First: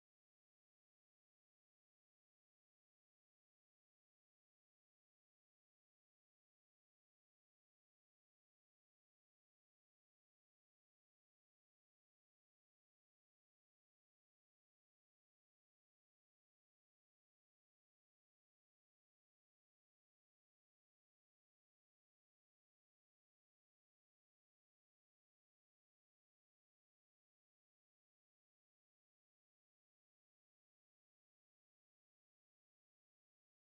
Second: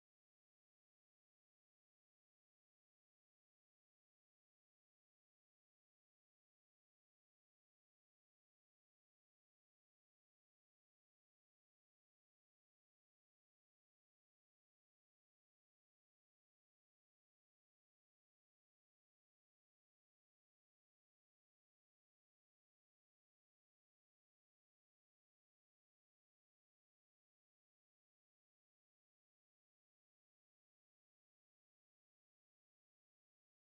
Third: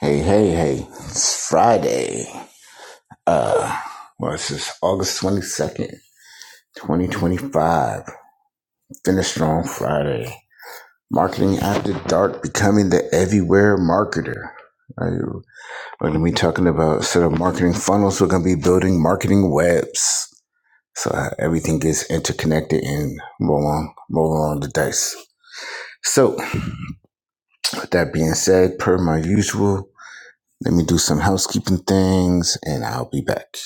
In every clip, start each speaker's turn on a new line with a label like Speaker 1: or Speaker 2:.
Speaker 1: Hey, hey, hey. It's Friday. Uh, well, this is August 22nd, 2025. Finish Strong Friday. Marketing After Dark Becoming the Everywhere Marketer. Uh, We're going to be talking about instead of marketing funnels, we're going to be building marketing webs. So uh, everything gets interconnected and roll on, roll on the dice. So, with that being said, per my usual, let me do some housekeeping things and I'll be back.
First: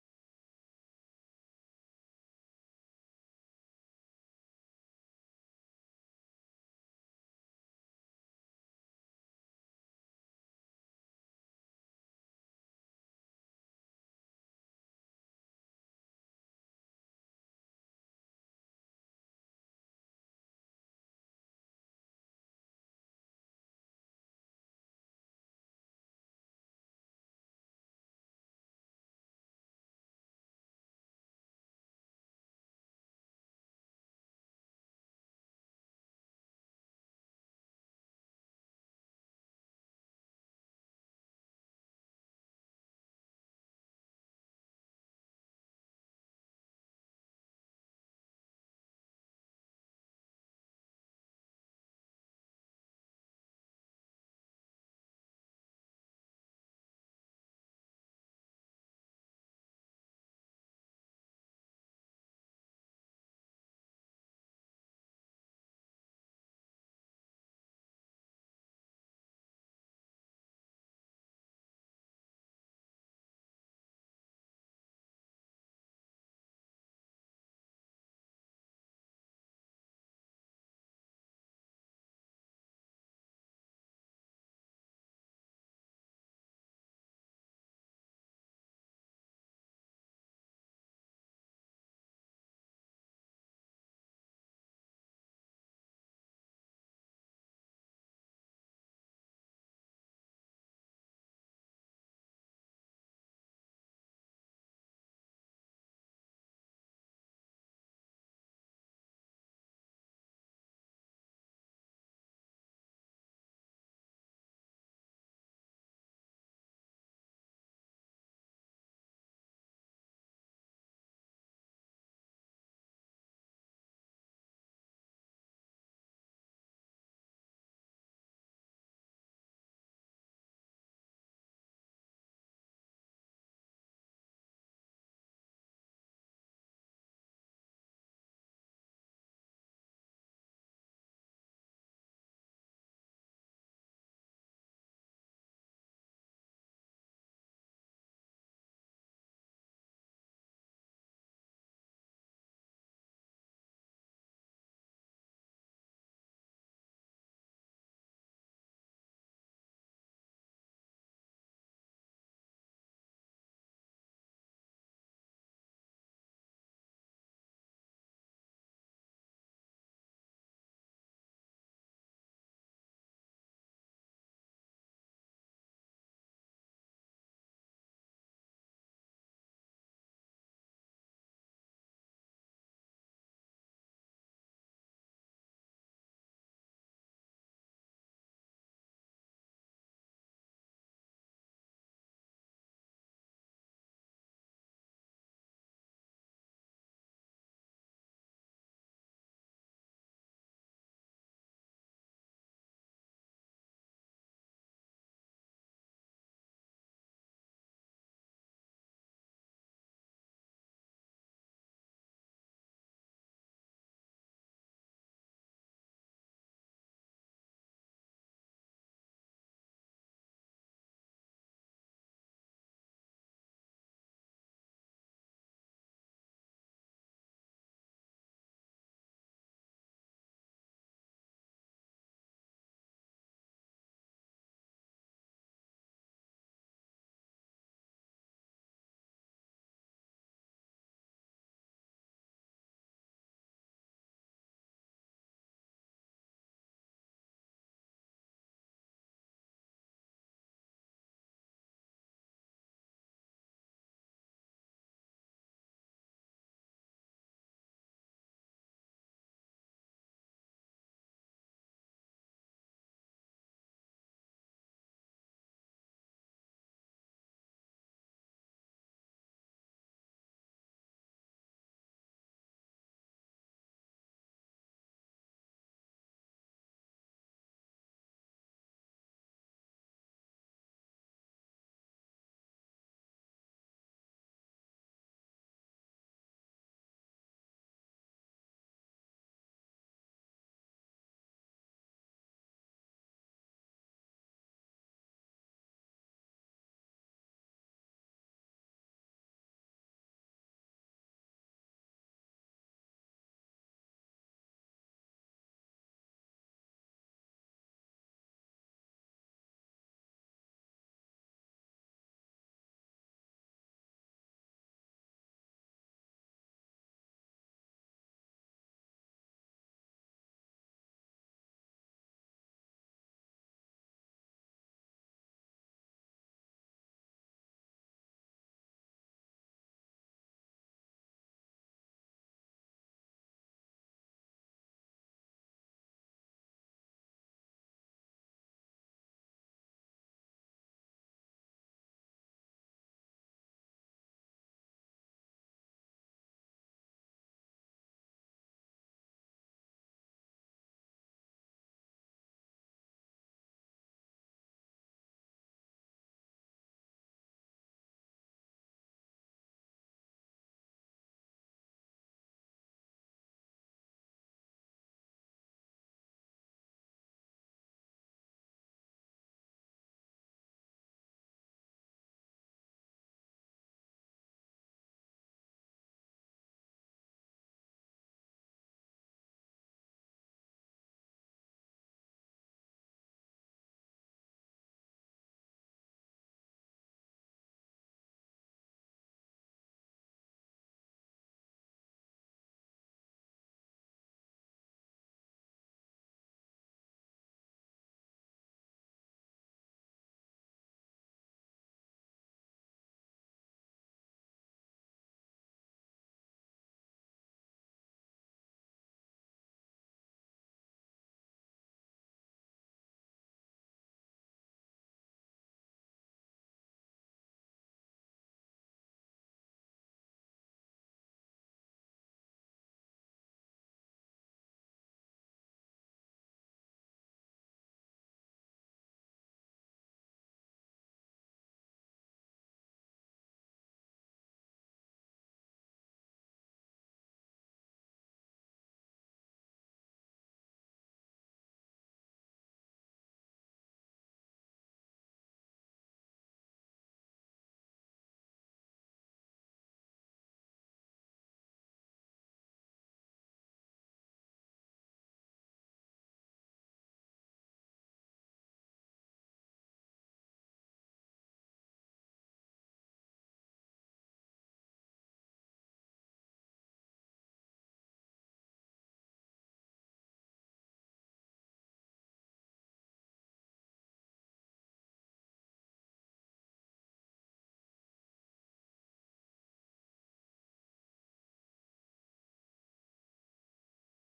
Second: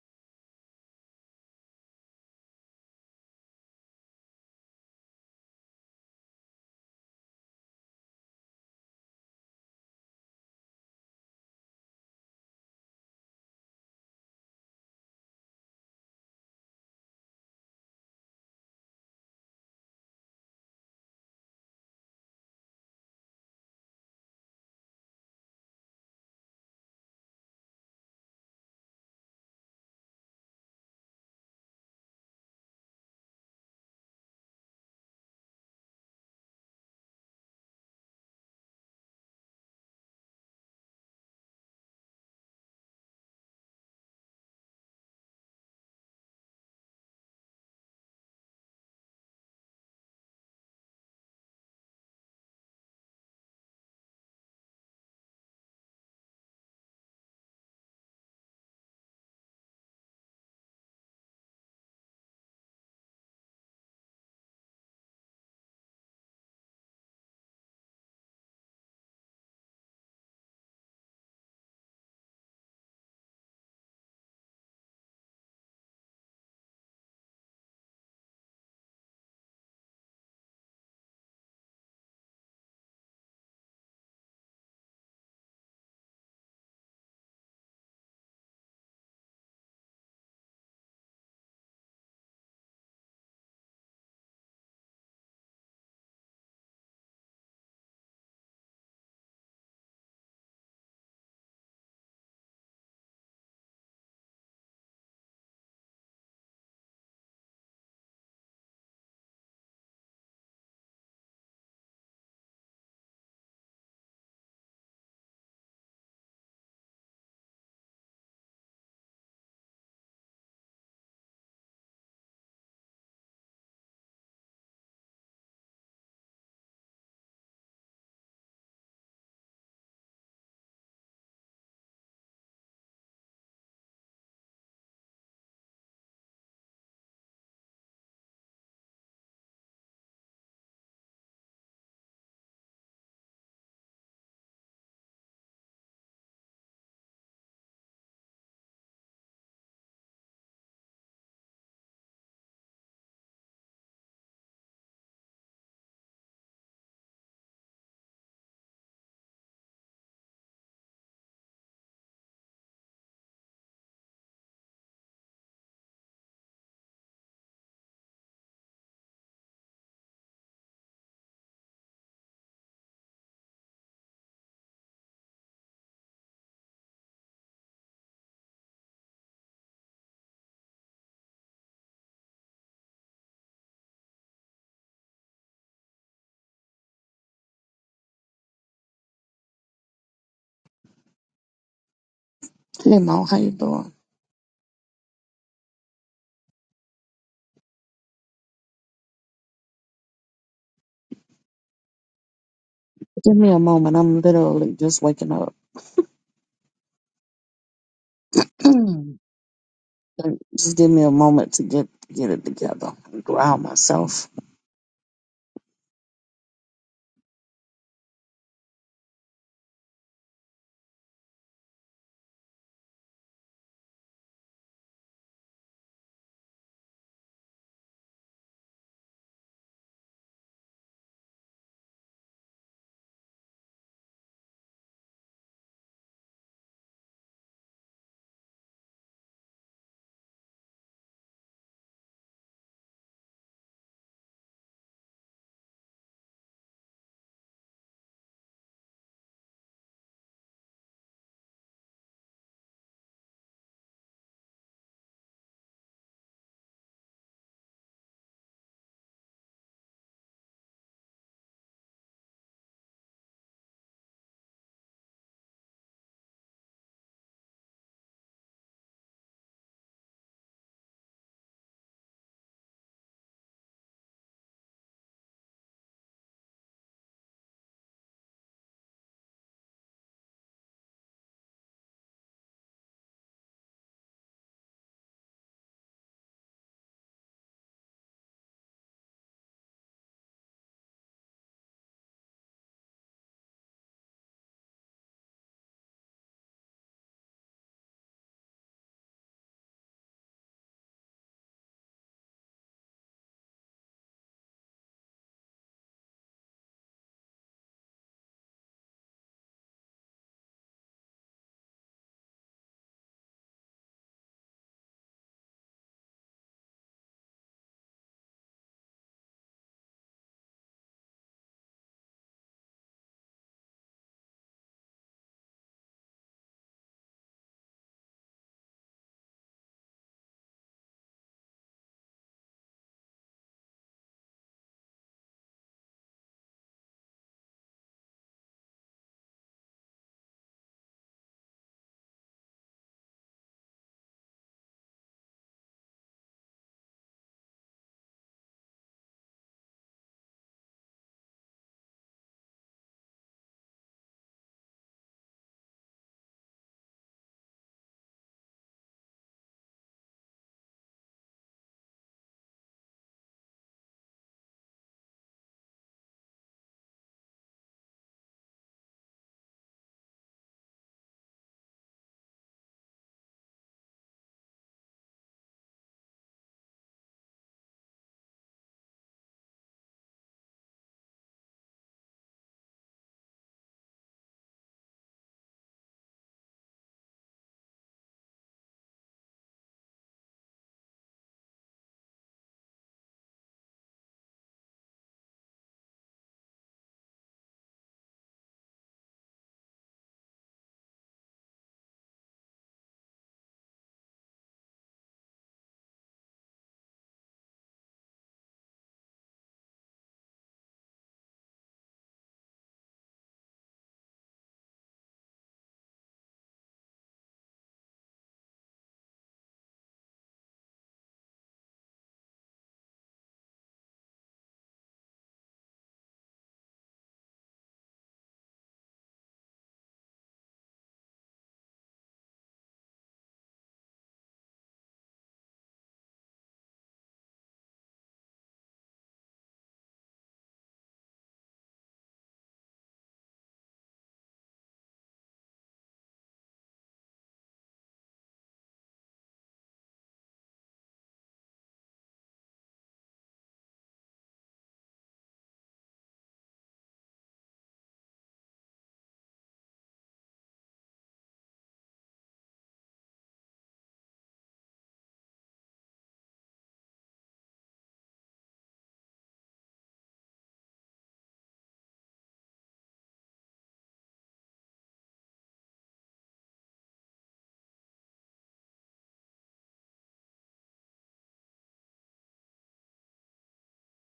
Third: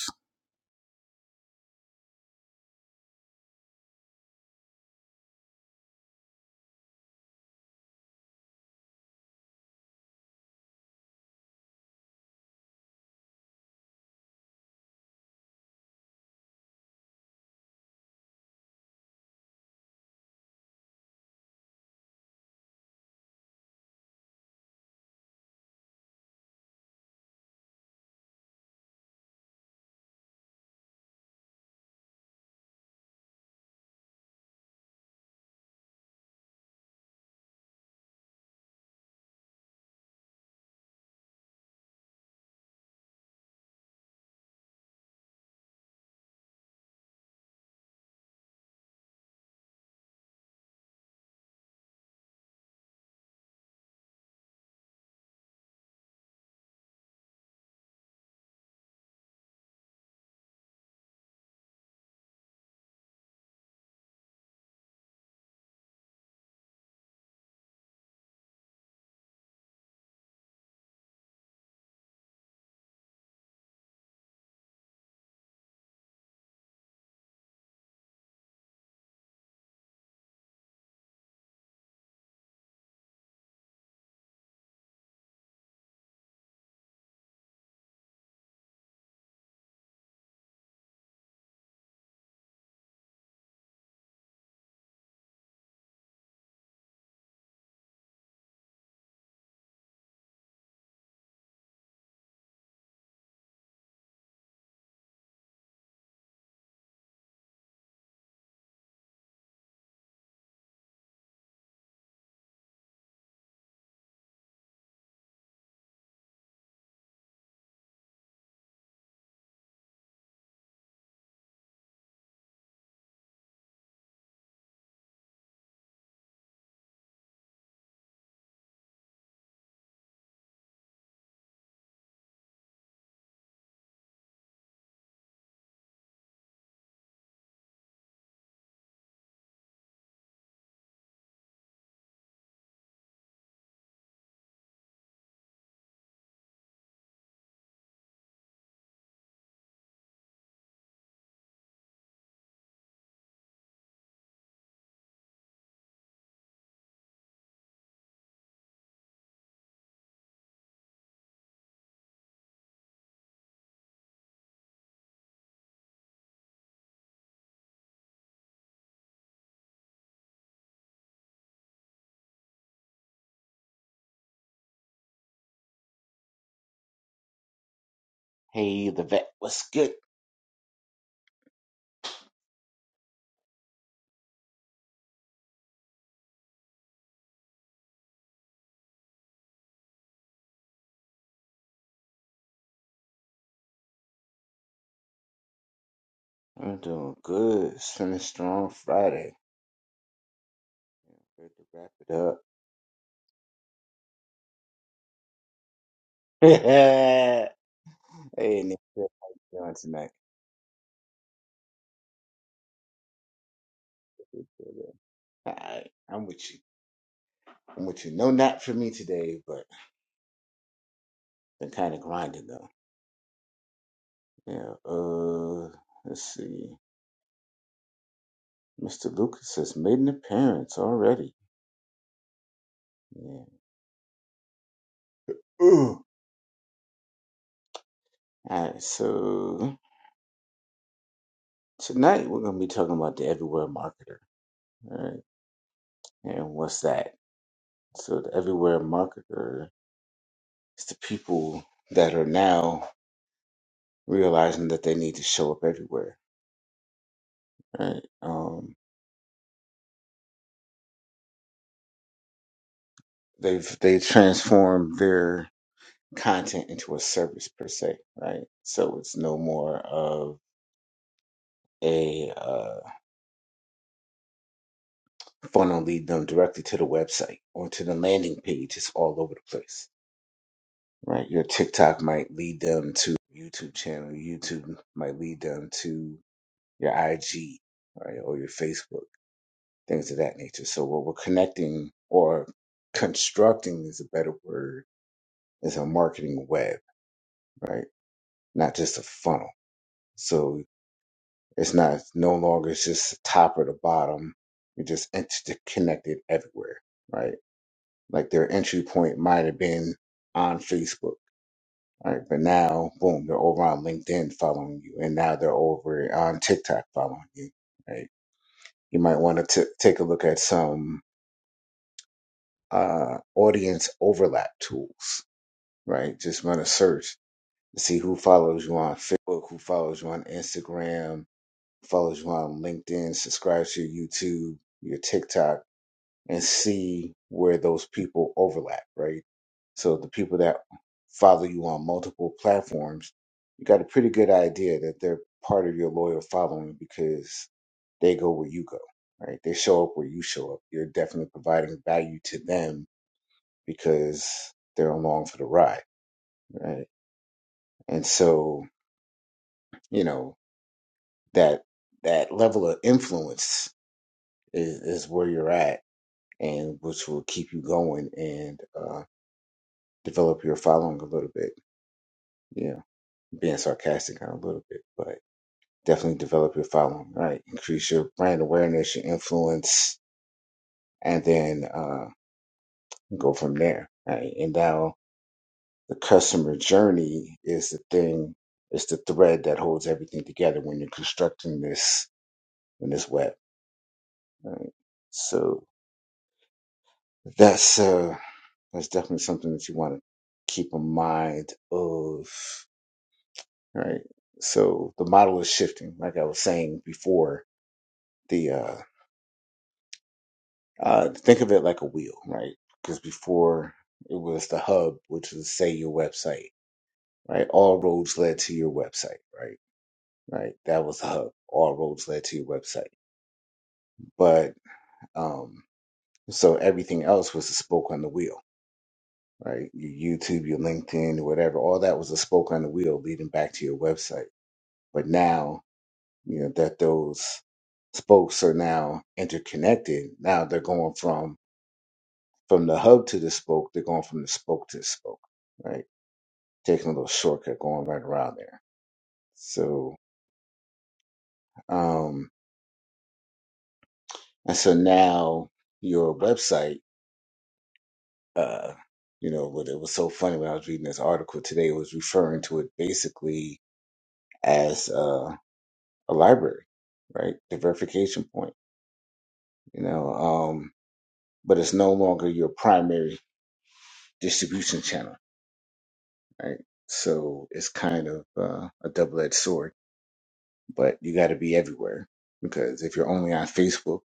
Speaker 1: Hey, the vet, what's good?
Speaker 2: Hey Mo, how you doing?
Speaker 1: I'm doing good. Feeling strong Friday. Good to wrap it up.
Speaker 2: Give me a moment. I'm literally just waking up.
Speaker 1: hey, Nick, how you doing tonight?
Speaker 2: Like, just give me a moment to get get it together and ground myself.
Speaker 1: Good, good. good. Alright, I'm with you. I'm with you. No nap for me today, but been kind of grinding though. Yeah, uh, let's see. Mr. Lucas has made an appearance already. Yeah. Ooh. Alright, so tonight we're going to be talking about the everywhere marketer. Alright, and what's that? So the everywhere marketer is the people that are now realizing that they need to show up everywhere. Right? Um, they've they transformed their content into a service per se. Right. So it's no more of a uh, funnel lead them directly to the website or to the landing page. It's all over the place. Right. Your TikTok might lead them to YouTube channel. YouTube might lead them to your IG, right, or your Facebook things of that nature. So what we're connecting or constructing is a better word is a marketing web, right? Not just a funnel. So it's not no longer it's just the top or the bottom. You're just interconnected everywhere, right? Like their entry point might have been on Facebook, right? But now, boom, they're over on LinkedIn following you, and now they're over on TikTok following you, right? You might want to t- take a look at some uh, audience overlap tools, right? Just run a search to see who follows you on Facebook, who follows you on Instagram, follows you on LinkedIn, subscribes to your YouTube, your TikTok, and see where those people overlap, right? So the people that follow you on multiple platforms, you got a pretty good idea that they're part of your loyal following because they go where you go, right? They show up where you show up. You're definitely providing value to them because they're along for the ride, right? And so you know that that level of influence is, is where you're at and which will keep you going and uh, develop your following a little bit yeah being sarcastic a little bit but definitely develop your following right increase your brand awareness your influence and then uh, go from there right and now the customer journey is the thing it's the thread that holds everything together when you're constructing this in this web right? So That's uh, that's definitely something that you want to keep in mind of, right? So the model is shifting, like I was saying before. The uh, uh think of it like a wheel, right? Because before it was the hub, which was say your website, right? All roads led to your website, right? Right, that was the hub. All roads led to your website, but um, so everything else was a spoke on the wheel right? Your YouTube, your LinkedIn, whatever, all that was a spoke on the wheel leading back to your website. But now, you know, that those spokes are now interconnected. Now they're going from from the hub to the spoke, they're going from the spoke to the spoke, right? Taking a little shortcut going right around there. So um and so now your website, uh, you know, what it was so funny when I was reading this article today, it was referring to it basically as uh, a library, right? The verification point, you know. Um, but it's no longer your primary distribution channel, right? So it's kind of uh, a double-edged sword. But you got to be everywhere because if you're only on Facebook,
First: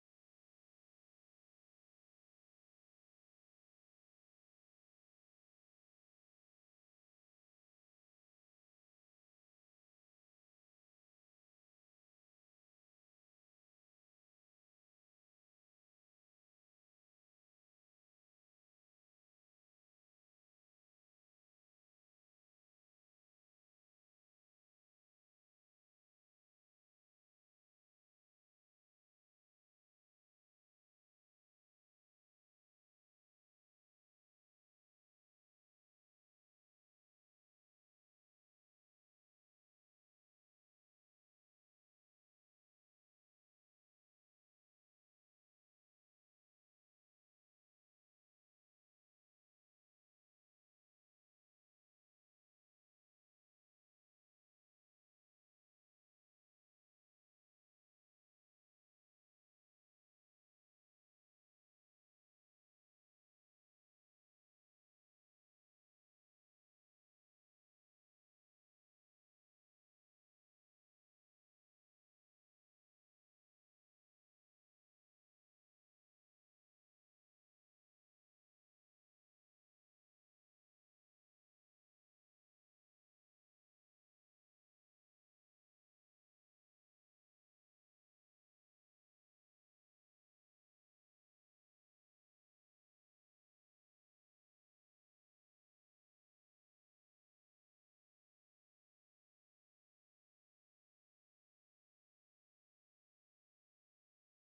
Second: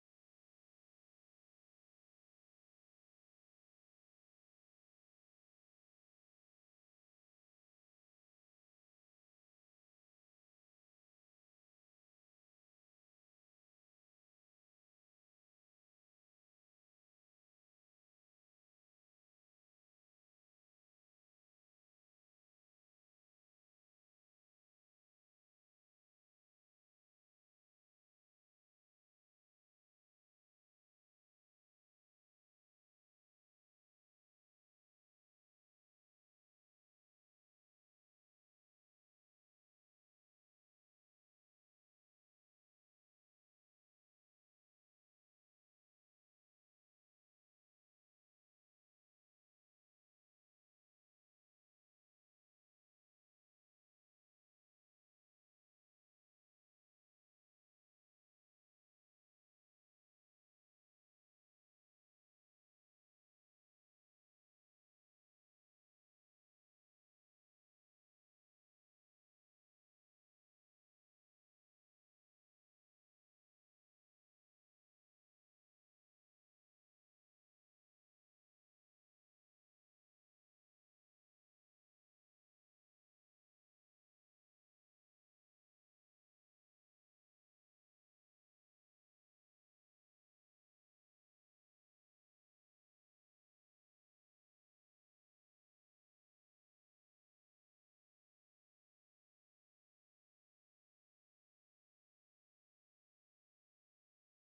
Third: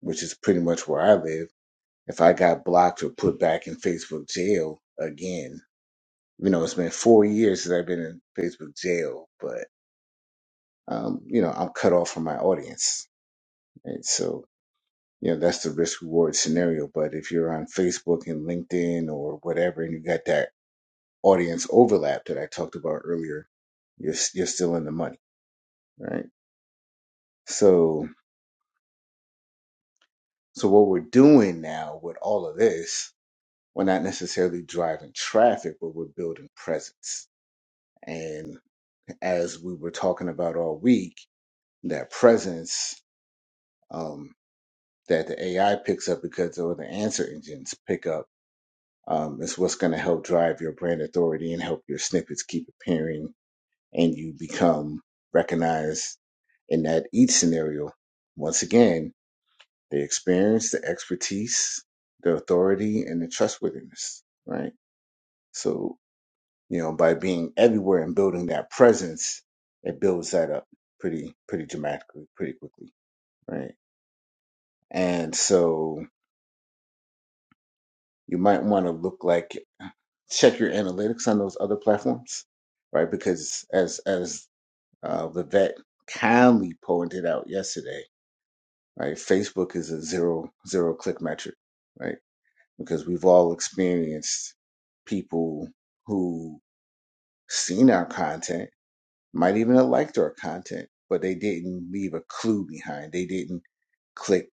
Speaker 1: which is pretty much where I live, if I got blocked or put back in Facebook jail again, you know, it's been four years since I've been in Facebook jail, but um, you know, I'm cut off from my audience. Right? So you know that's the risk reward scenario but if you're on facebook and linkedin or whatever and you got that audience overlap that i talked about earlier you're, s- you're still in the money right so so what we're doing now with all of this we're not necessarily driving traffic but we're building presence and as we were talking about all week that presence um that the ai picks up because or the answer engines pick up Um, it's what's going to help drive your brand authority and help your snippets keep appearing and you become recognized in that each scenario. Once again, the experience, the expertise, the authority, and the trustworthiness, right? So, you know, by being everywhere and building that presence, it builds that up pretty, pretty dramatically, pretty quickly, right? And so you might want to look like check your analytics on those other platforms, right? Because as as uh, Vivek kindly pointed out yesterday, right, Facebook is a zero zero click metric, right? Because we've all experienced people who seen our content, might even have liked our content, but they didn't leave a clue behind. They didn't click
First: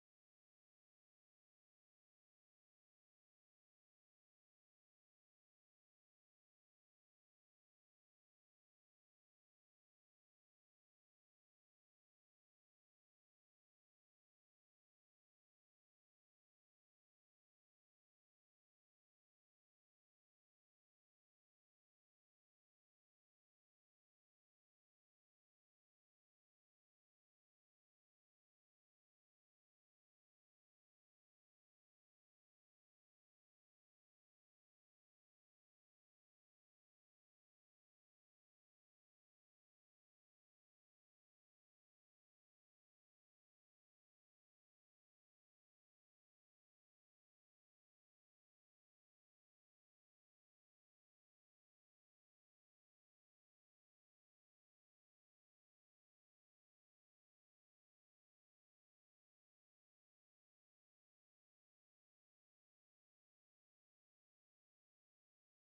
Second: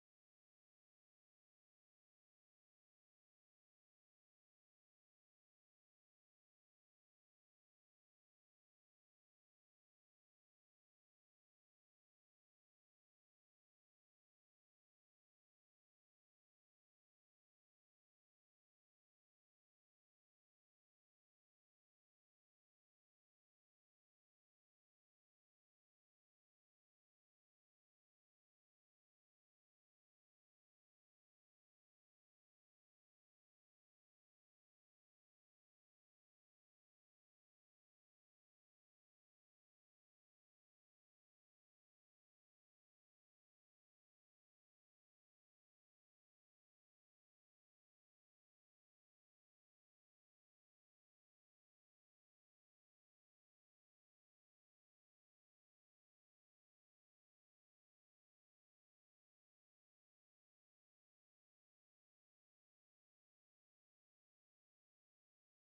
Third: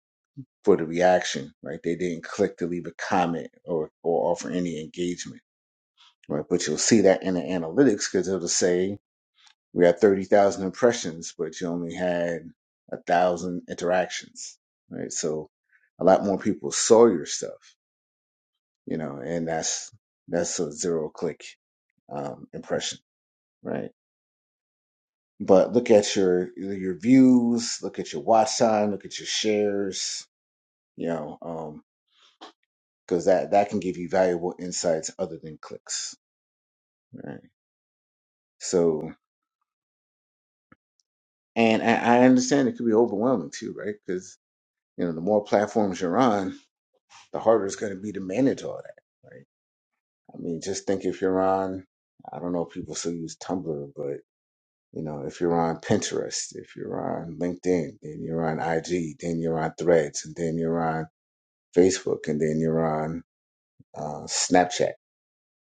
Speaker 1: for the reaction, right? They didn't click to leave a comment or or offer any engagement, right? But you'll see that in the analytics because it'll say We had 30,000 impressions, but you only had a thousand interactions, right? So a lot more people saw your stuff, you know, and that's, that's a zero click, um, impression, right? But look at your, your views, look at your watch time, look at your shares, you know, um, cause that, that can give you valuable insights other than clicks, right? So, and I, I understand it could be overwhelming too, right? Cause, you know, the more platforms you're on, the harder it's going to be to manage all that, right? I mean, just think if you're on, I don't know if people still use Tumblr, but you know, if you're on Pinterest, if you're on LinkedIn, then you're on IG, then you're on Threads, and then you're on Facebook, and then you're on uh, Snapchat,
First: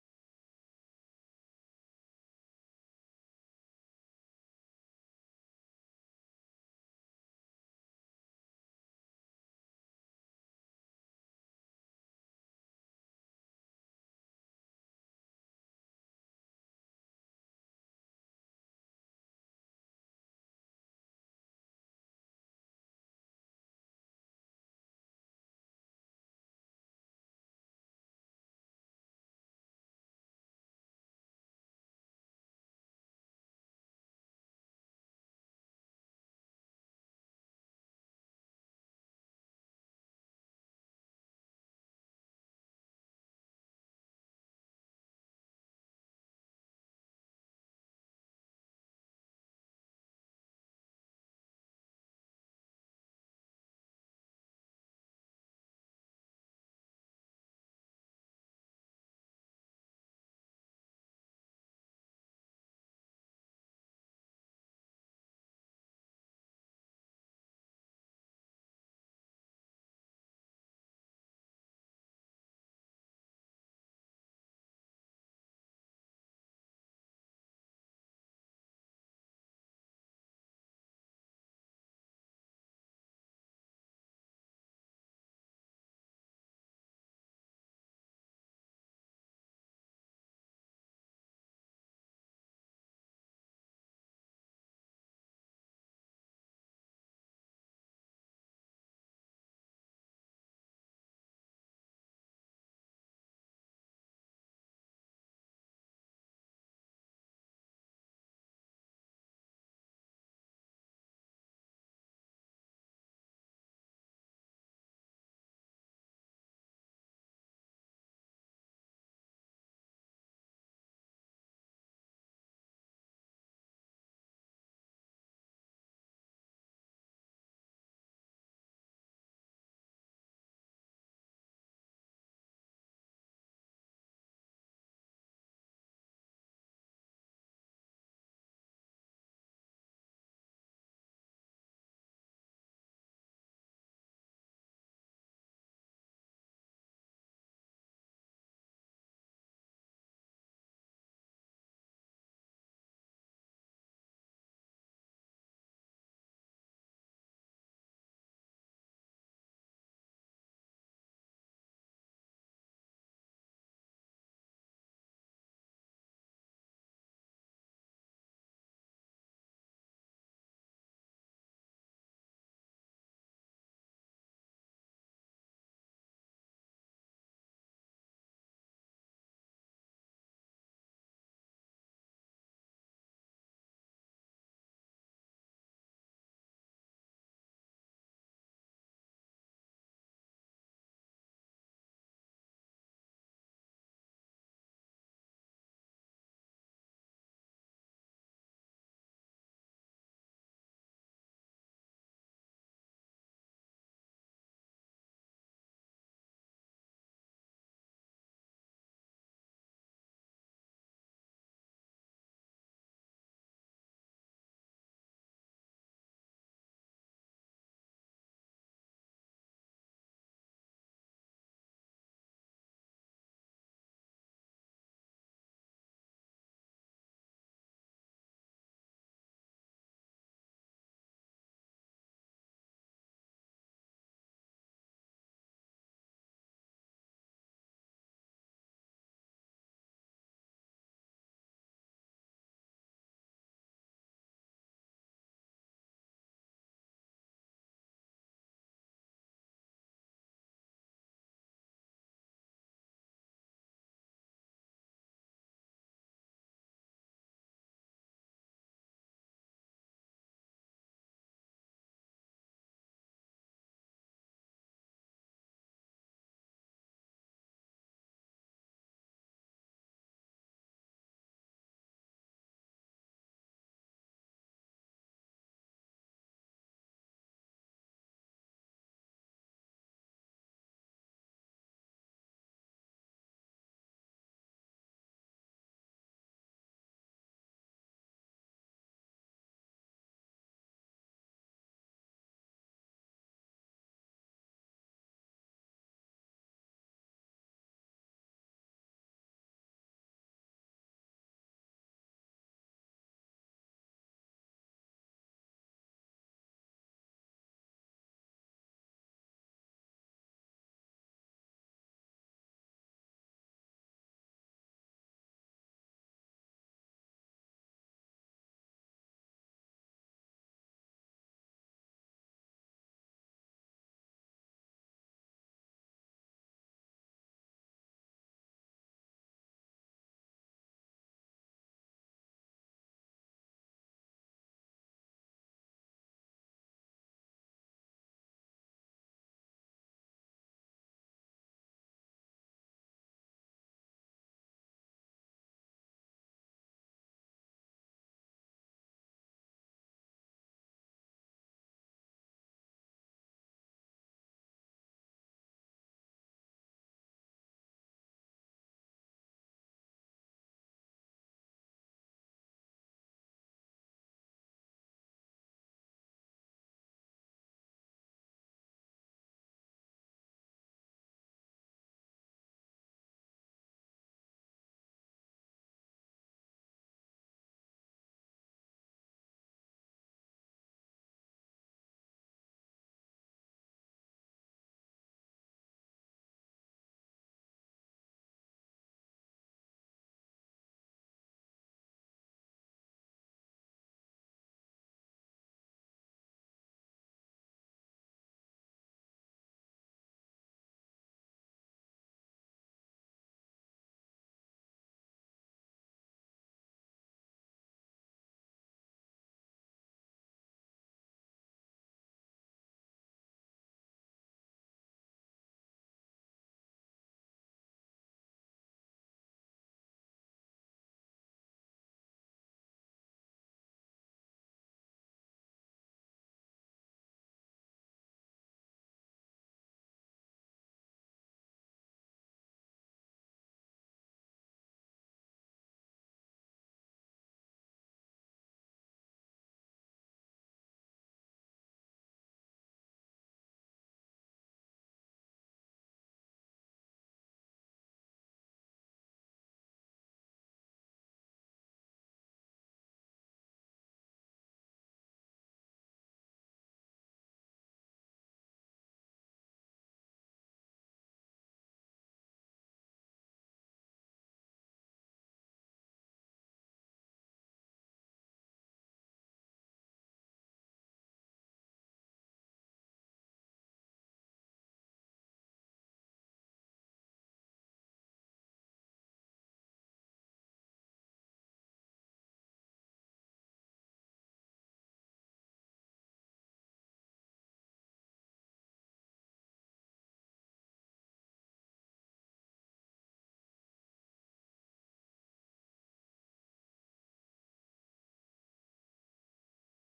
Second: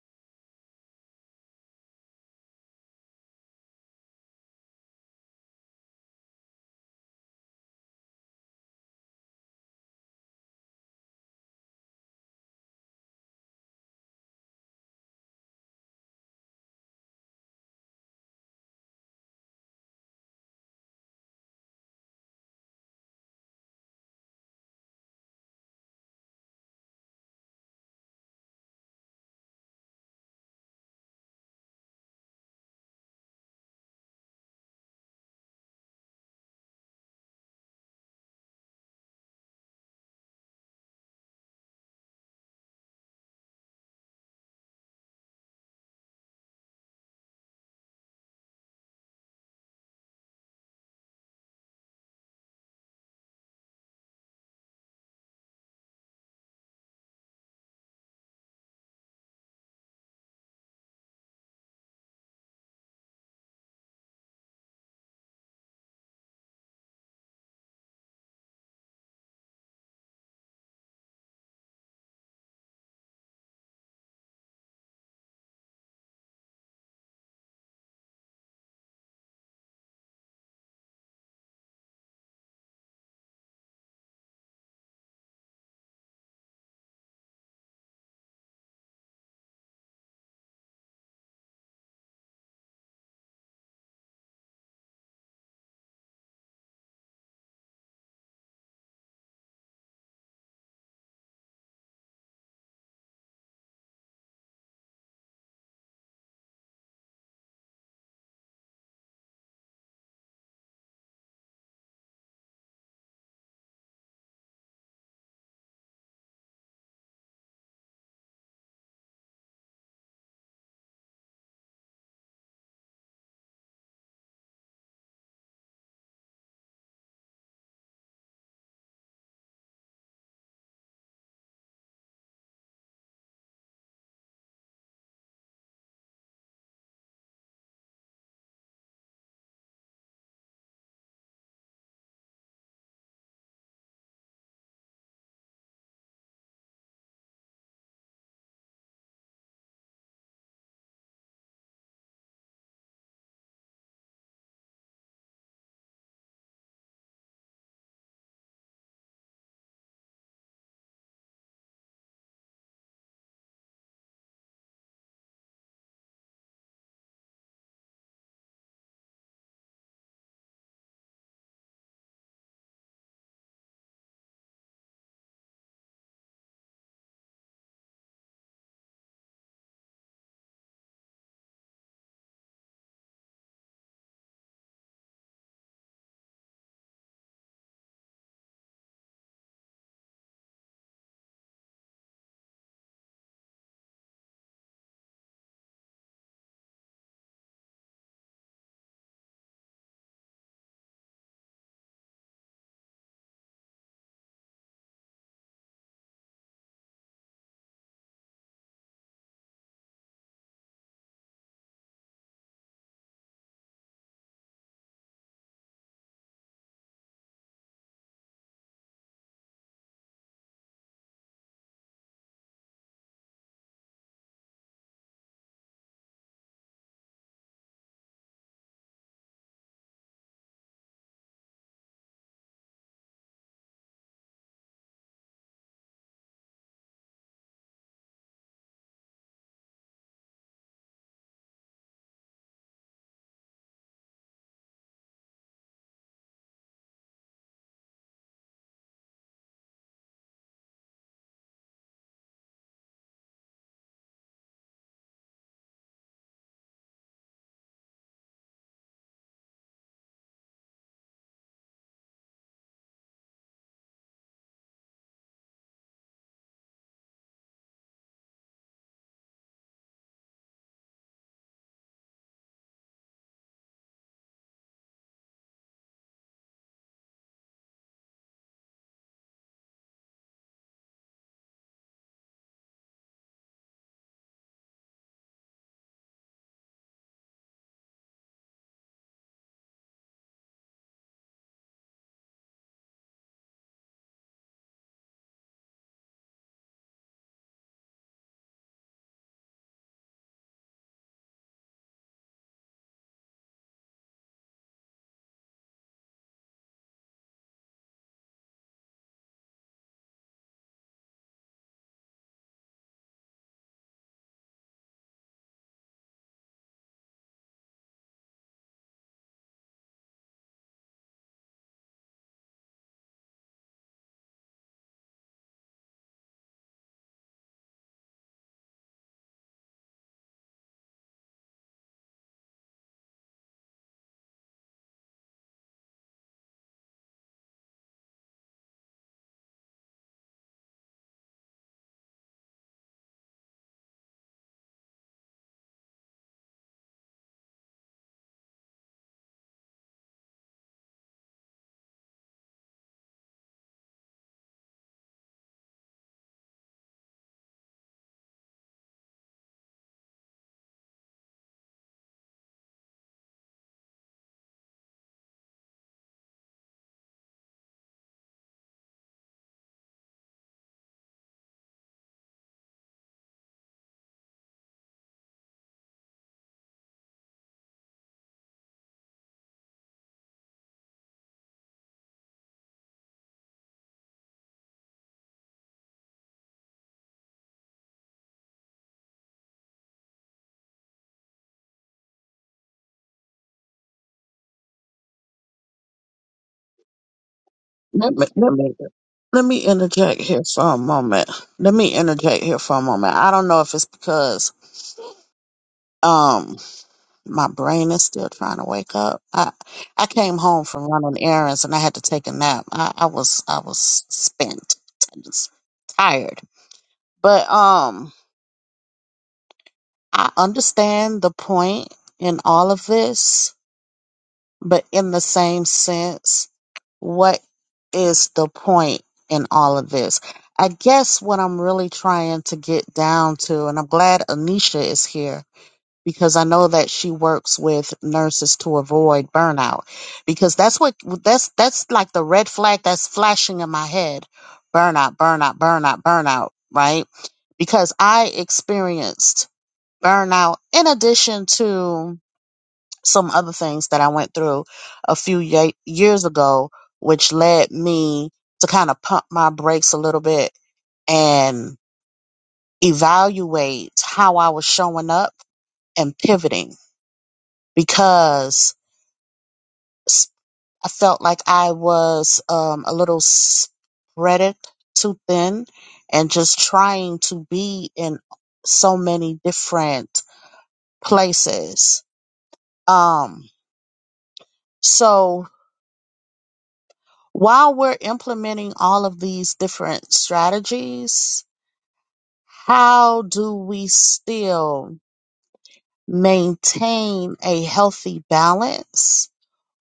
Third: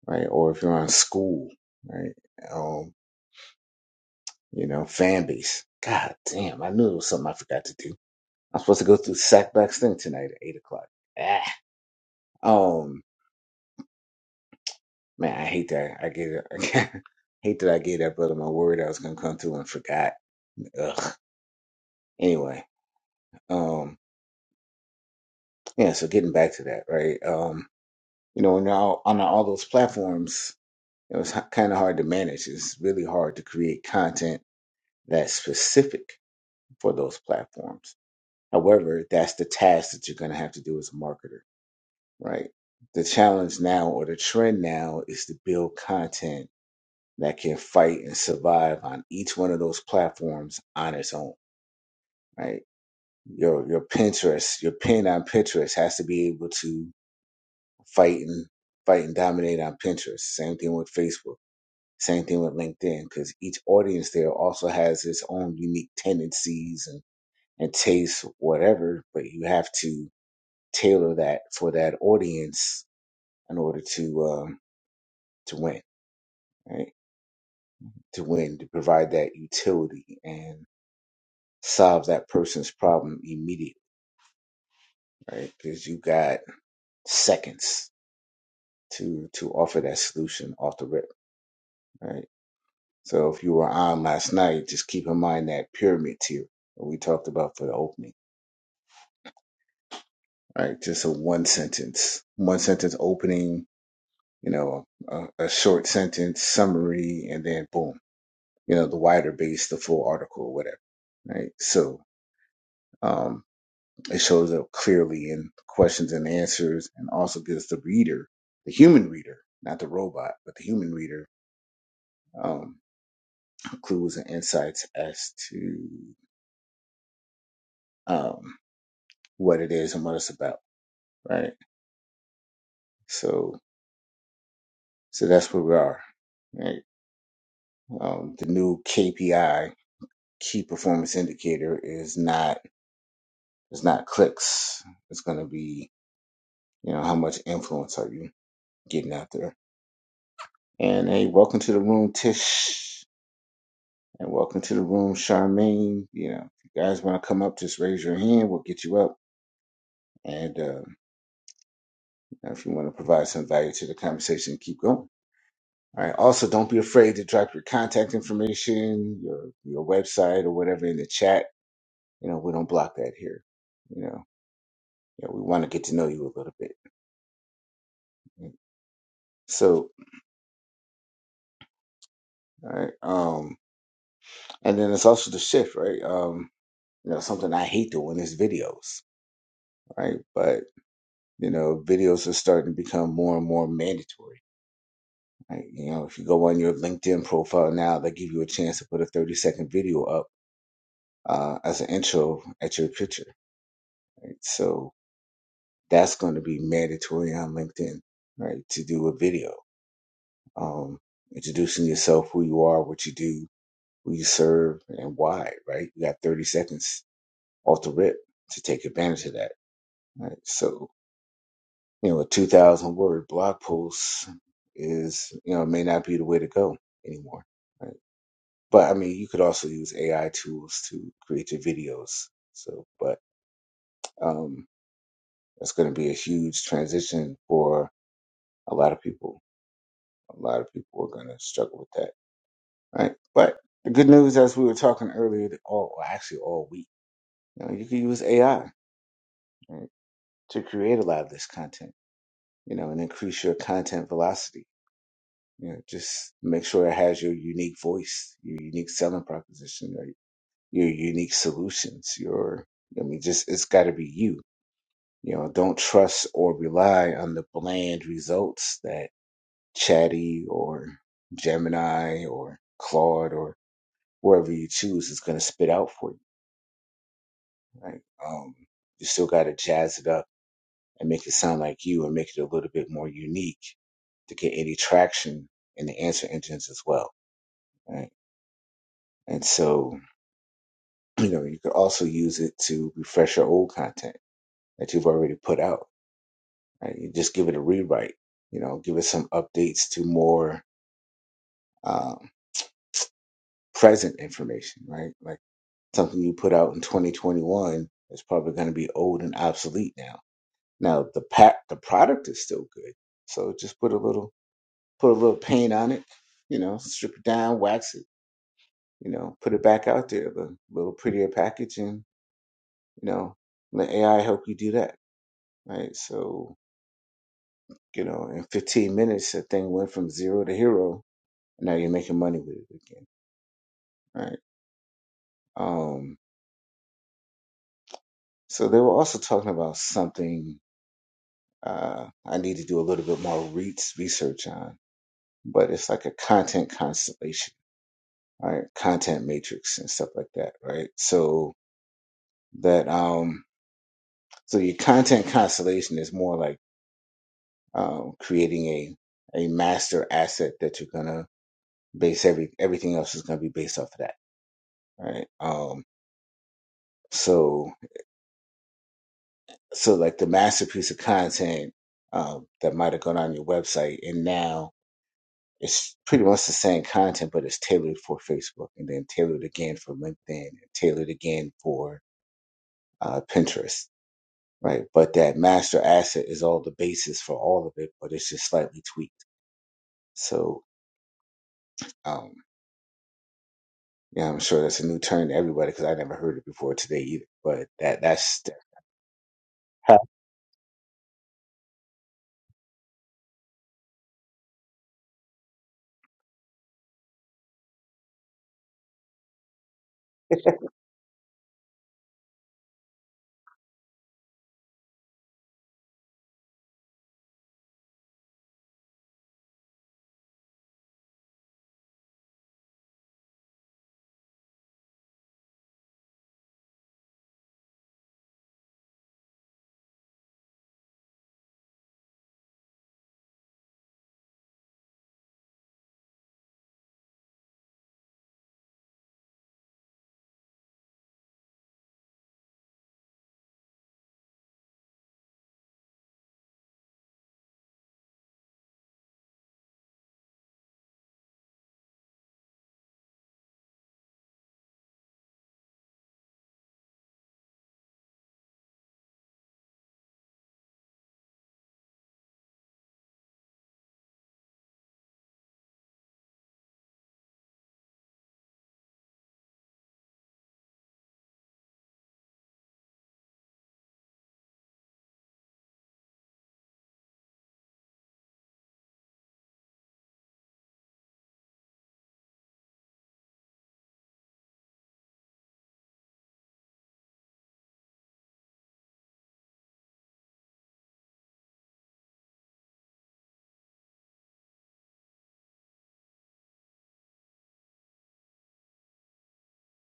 Speaker 1: right? Or if you're on school, right? Um, you know, fan base. God damn, I knew it was something I forgot to do. I'm supposed to go through Sackback's thing tonight at eight o'clock. Ah. Um, Man, I hate that. I get it. I hate that I gave that brother my word I was gonna come through and forgot. Ugh. Anyway, um, yeah. So getting back to that, right? Um, you know, now on all those platforms, it was kind of hard to manage. It's really hard to create content that's specific for those platforms. However, that's the task that you're gonna have to do as a marketer, right? The challenge now or the trend now is to build content that can fight and survive on each one of those platforms on its own, right? Your your Pinterest, your pin on Pinterest has to be able to fight and fight and dominate on Pinterest. Same thing with Facebook. Same thing with LinkedIn, because each audience there also has its own unique tendencies and, and tastes, whatever. But you have to tailor that for that audience in order to um, to win, right? To win, to provide that utility and. solve that person's problem immediately, right? Because you got seconds to to offer that solution off the rip, right? So if you were on last night, just keep in mind that pyramid tier that we talked about for the opening, right? Just a one sentence, one sentence opening, you know, a, a short sentence summary, and then boom, you know, the wider base, the full article, whatever, right? So. Um, It shows up clearly in questions and answers and also gives the reader, the human reader, not the robot, but the human reader, um, clues and insights as to um, what it is and what it's about, right? So, so that's where we are. Right? Um, the new KPI, key performance indicator, is not it's not clicks. It's going to be you know how much influence are you getting out there? And hey, welcome to the room, Tish. and welcome to the room, Charmaine. You know, if you guys want to come up, just raise your hand. We'll get you up. And uh, if you want to provide some value to the conversation, keep going. All right. Also, don't be afraid to drop your contact information, your your website, or whatever in the chat. You know, we don't block that here. You know, yeah, we want to get to know you a little bit. So, all right. Um, and then it's also the shift, right? Um, you know, something I hate doing is videos, right? But you know, videos are starting to become more and more mandatory Like, you know, if you go on your LinkedIn profile now, they give you a chance to put a 30 second video up uh, as an intro at your picture. Right? So that's going to be mandatory on LinkedIn, right? To do a video, um, introducing yourself, who you are, what you do, who you serve, and why, right? You got 30 seconds off the rip to take advantage of that, right? So, you know, a 2,000 word blog post is, you know, may not be the way to go anymore. right? But I mean, you could also use AI tools to create your videos. So, but um, that's going to be a huge transition for a lot of people. A lot of people are going to struggle with that, right? But the good news, as we were talking earlier, that all well, actually all week, you know, you can use AI right, to create a lot of this content, you know, and increase your content velocity. You know, just make sure it has your unique voice, your unique selling proposition, right? your unique solutions, your I mean, just it's got to be you You know, don't trust or rely on the bland results that Chatty or Gemini or Claude or whoever you choose is going to spit out for you. Right? Um, you still got to jazz it up and make it sound like you and make it a little bit more unique to get any traction in the answer engines as well. Right? And so, you know, you could also use it to refresh your old content that you've already put out. Right? You just give it a rewrite, you know, give it some updates to more um, present information, right? Like something you put out in 2021 is probably going to be old and obsolete now. Now the pack, the product is still good, so just put a little, put a little paint on it, you know, strip it down, wax it, you know, put it back out there, the little prettier packaging, you know, let AI help you do that, right? So you know, in 15 minutes, that thing went from zero to hero. now you're making money with it again, right? Um, so they were also talking about something uh, I need to do a little bit more re- research on. But it's like a content constellation, right? Content matrix and stuff like that, right? So that um, so your content constellation is more like um, creating a a master asset that you're gonna base every everything else is gonna be based off of that, right? Um, so so like the masterpiece of content um, that might have gone on your website, and now It's pretty much the same content, but it's tailored for Facebook and then tailored again for LinkedIn and tailored again for uh, Pinterest, right? But that master asset is all the basis for all of it, but it's just slightly tweaked. So, um, yeah, I'm sure that's a new term to everybody because I never heard it before today either. But that
Speaker 2: Let me,
Speaker 1: that's
Speaker 2: let me let me interject here for a moment. Let me interject here for a moment. I don't know if it's because um my brain is still trying to wake up. I I came home from running errands and I had to take a nap. I, I was I was spent, I just tired. But um I understand the point in all of this, but in the same sense, what is the point in all of this? I guess what I'm really trying to get down to, and I'm glad Anisha is here because I know that she works with nurses to avoid burnout because that's what that's that's like the red flag that's flashing in my head. Burnout, burnout, burnout, burnout, right? Because I experienced burnout, in addition to some other things that I went through a few ye- years ago, which led me to kind of pump my brakes a little bit and evaluate how I was showing up and pivoting because s- I felt like I was um, a little spread it too thin and just trying to be in so many different places. Um, so while we're implementing all of these different strategies, how do we still maintain a healthy balance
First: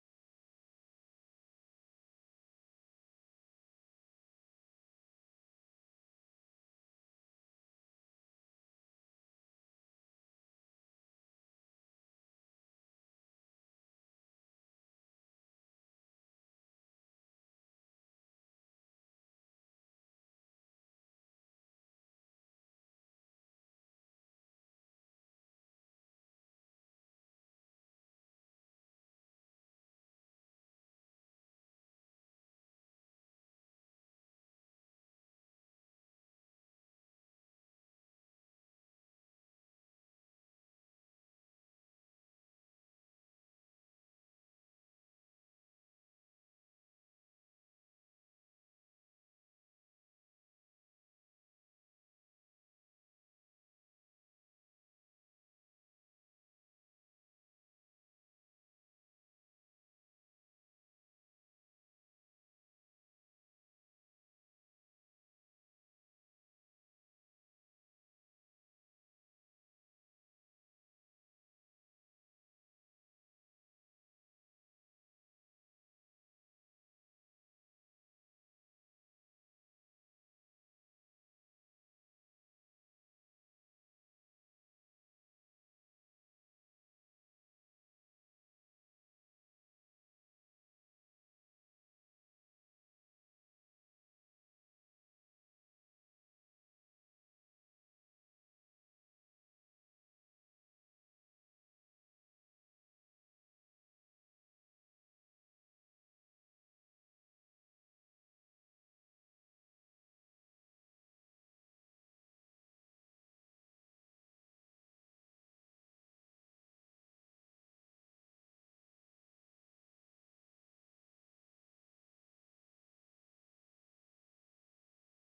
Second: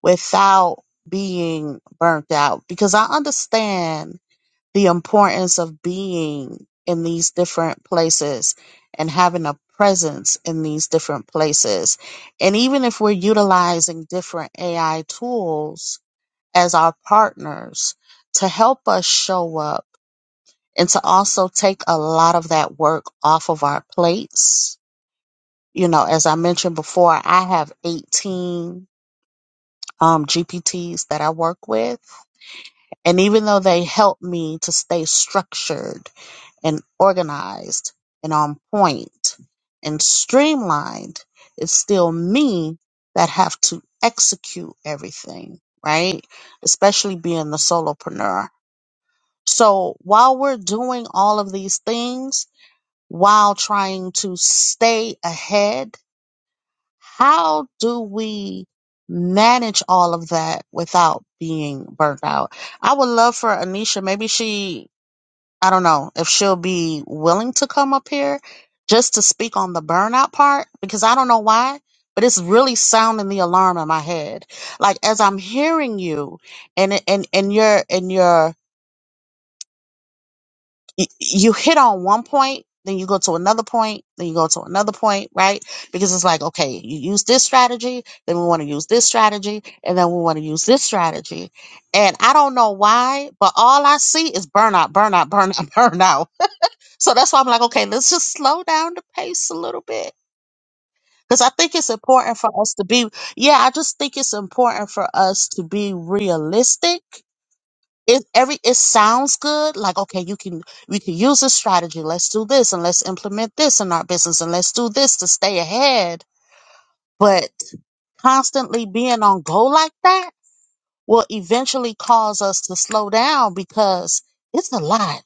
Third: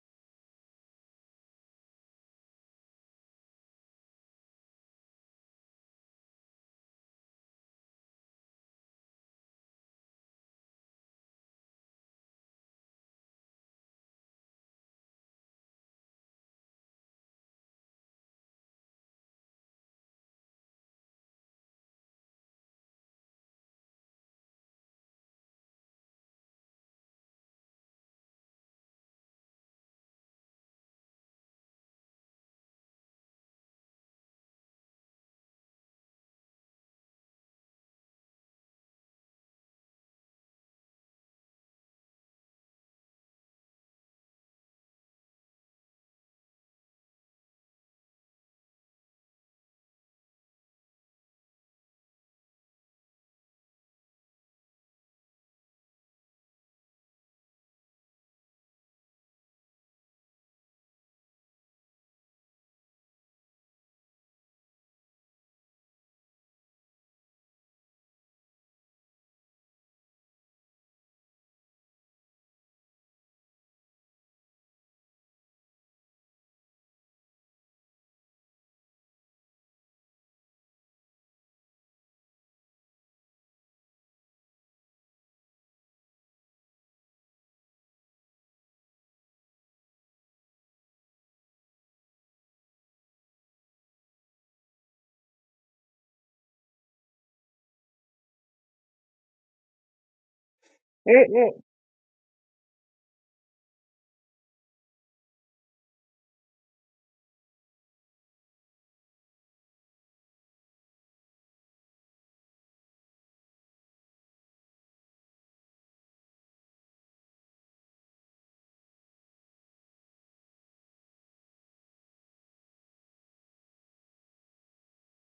Speaker 2: without being burnt out? Because I understand the importance of being in these different places and having a presence in these different places. And even if we're utilizing different AI tools, as our partners to help us show up and to also take a lot of that work off of our plates. You know, as I mentioned before, I have 18 um, GPTs that I work with. And even though they help me to stay structured and organized and on point and streamlined, it's still me that have to execute everything, right? Especially being the solopreneur. So while we're doing all of these things, while trying to stay ahead, how do we manage all of that without being burnt out? I would love for Anisha, maybe she, I don't know if she'll be willing to come up here just to speak on the burnout part, because I don't know why, but it's really sounding the alarm in my head. Like as I'm hearing you and, and, and your, and your y- you hit on one point, then you go to another point, then you go to another point, right? Because it's like, okay, you use this strategy, then we want to use this strategy, and then we want to use this strategy. And I don't know why, but all I see is burnout, burnout, burnout, burnout. So that's why I'm like, okay, let's just slow down the pace a little bit. Because I think it's important for us to be, yeah, I just think it's important for us to be realistic it every it sounds good like okay you can we can use this strategy let's do this and let's implement this in our business and let's do this to stay ahead but constantly being on go like that will eventually cause us to slow down because it's a lot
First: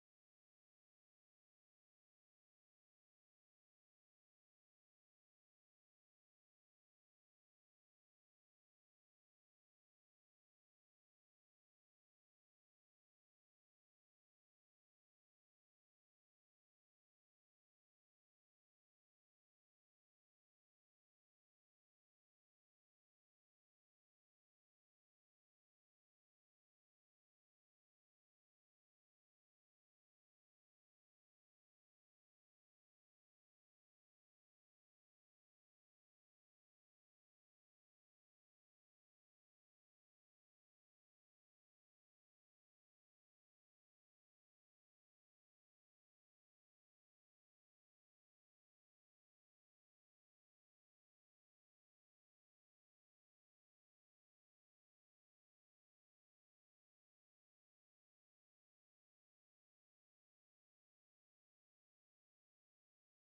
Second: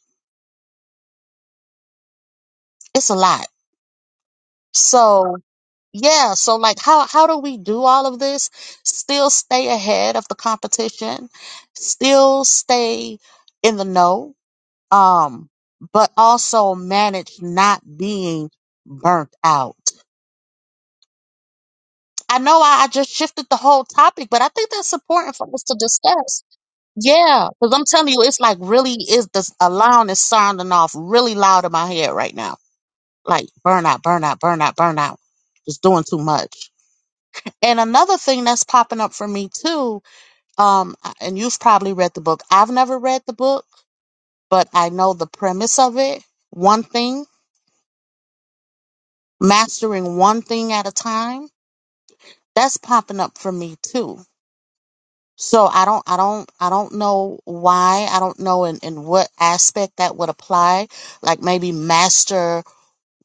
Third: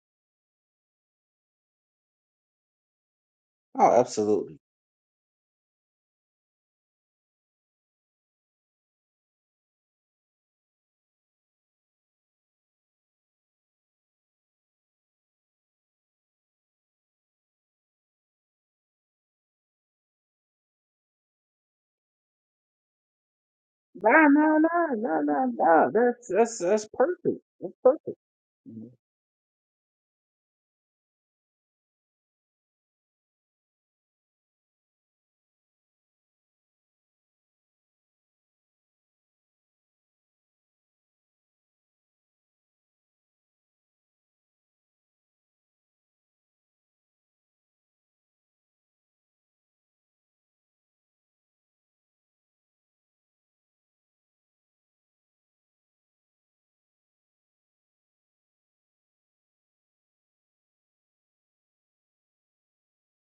Speaker 2: it's a lot
Speaker 1: oh, absolutely.
Speaker 2: so yeah so like how how do we do all of this still stay ahead of the competition still stay in the know um, but also manage not being burnt out. I know I, I just shifted the whole
Speaker 1: No,
Speaker 2: topic, but I
Speaker 1: no,
Speaker 2: think that's
Speaker 1: no, no,
Speaker 2: important for
Speaker 1: no,
Speaker 2: us to
Speaker 1: no. That's
Speaker 2: discuss.
Speaker 1: that's that's perfect.
Speaker 2: Yeah,
Speaker 1: That's
Speaker 2: because I'm telling
Speaker 1: perfect.
Speaker 2: you, it's like really is this alarm is sounding off really loud in my head right now. Like burnout, burnout, burnout, burnout. Just doing too much. And another thing that's popping up for me too, um, and you've probably read the book. I've never read the book, but I know the premise of it. One thing mastering one thing at a time that's popping up for me too so i don't i don't i don't know why i don't know in, in what aspect that would apply like maybe master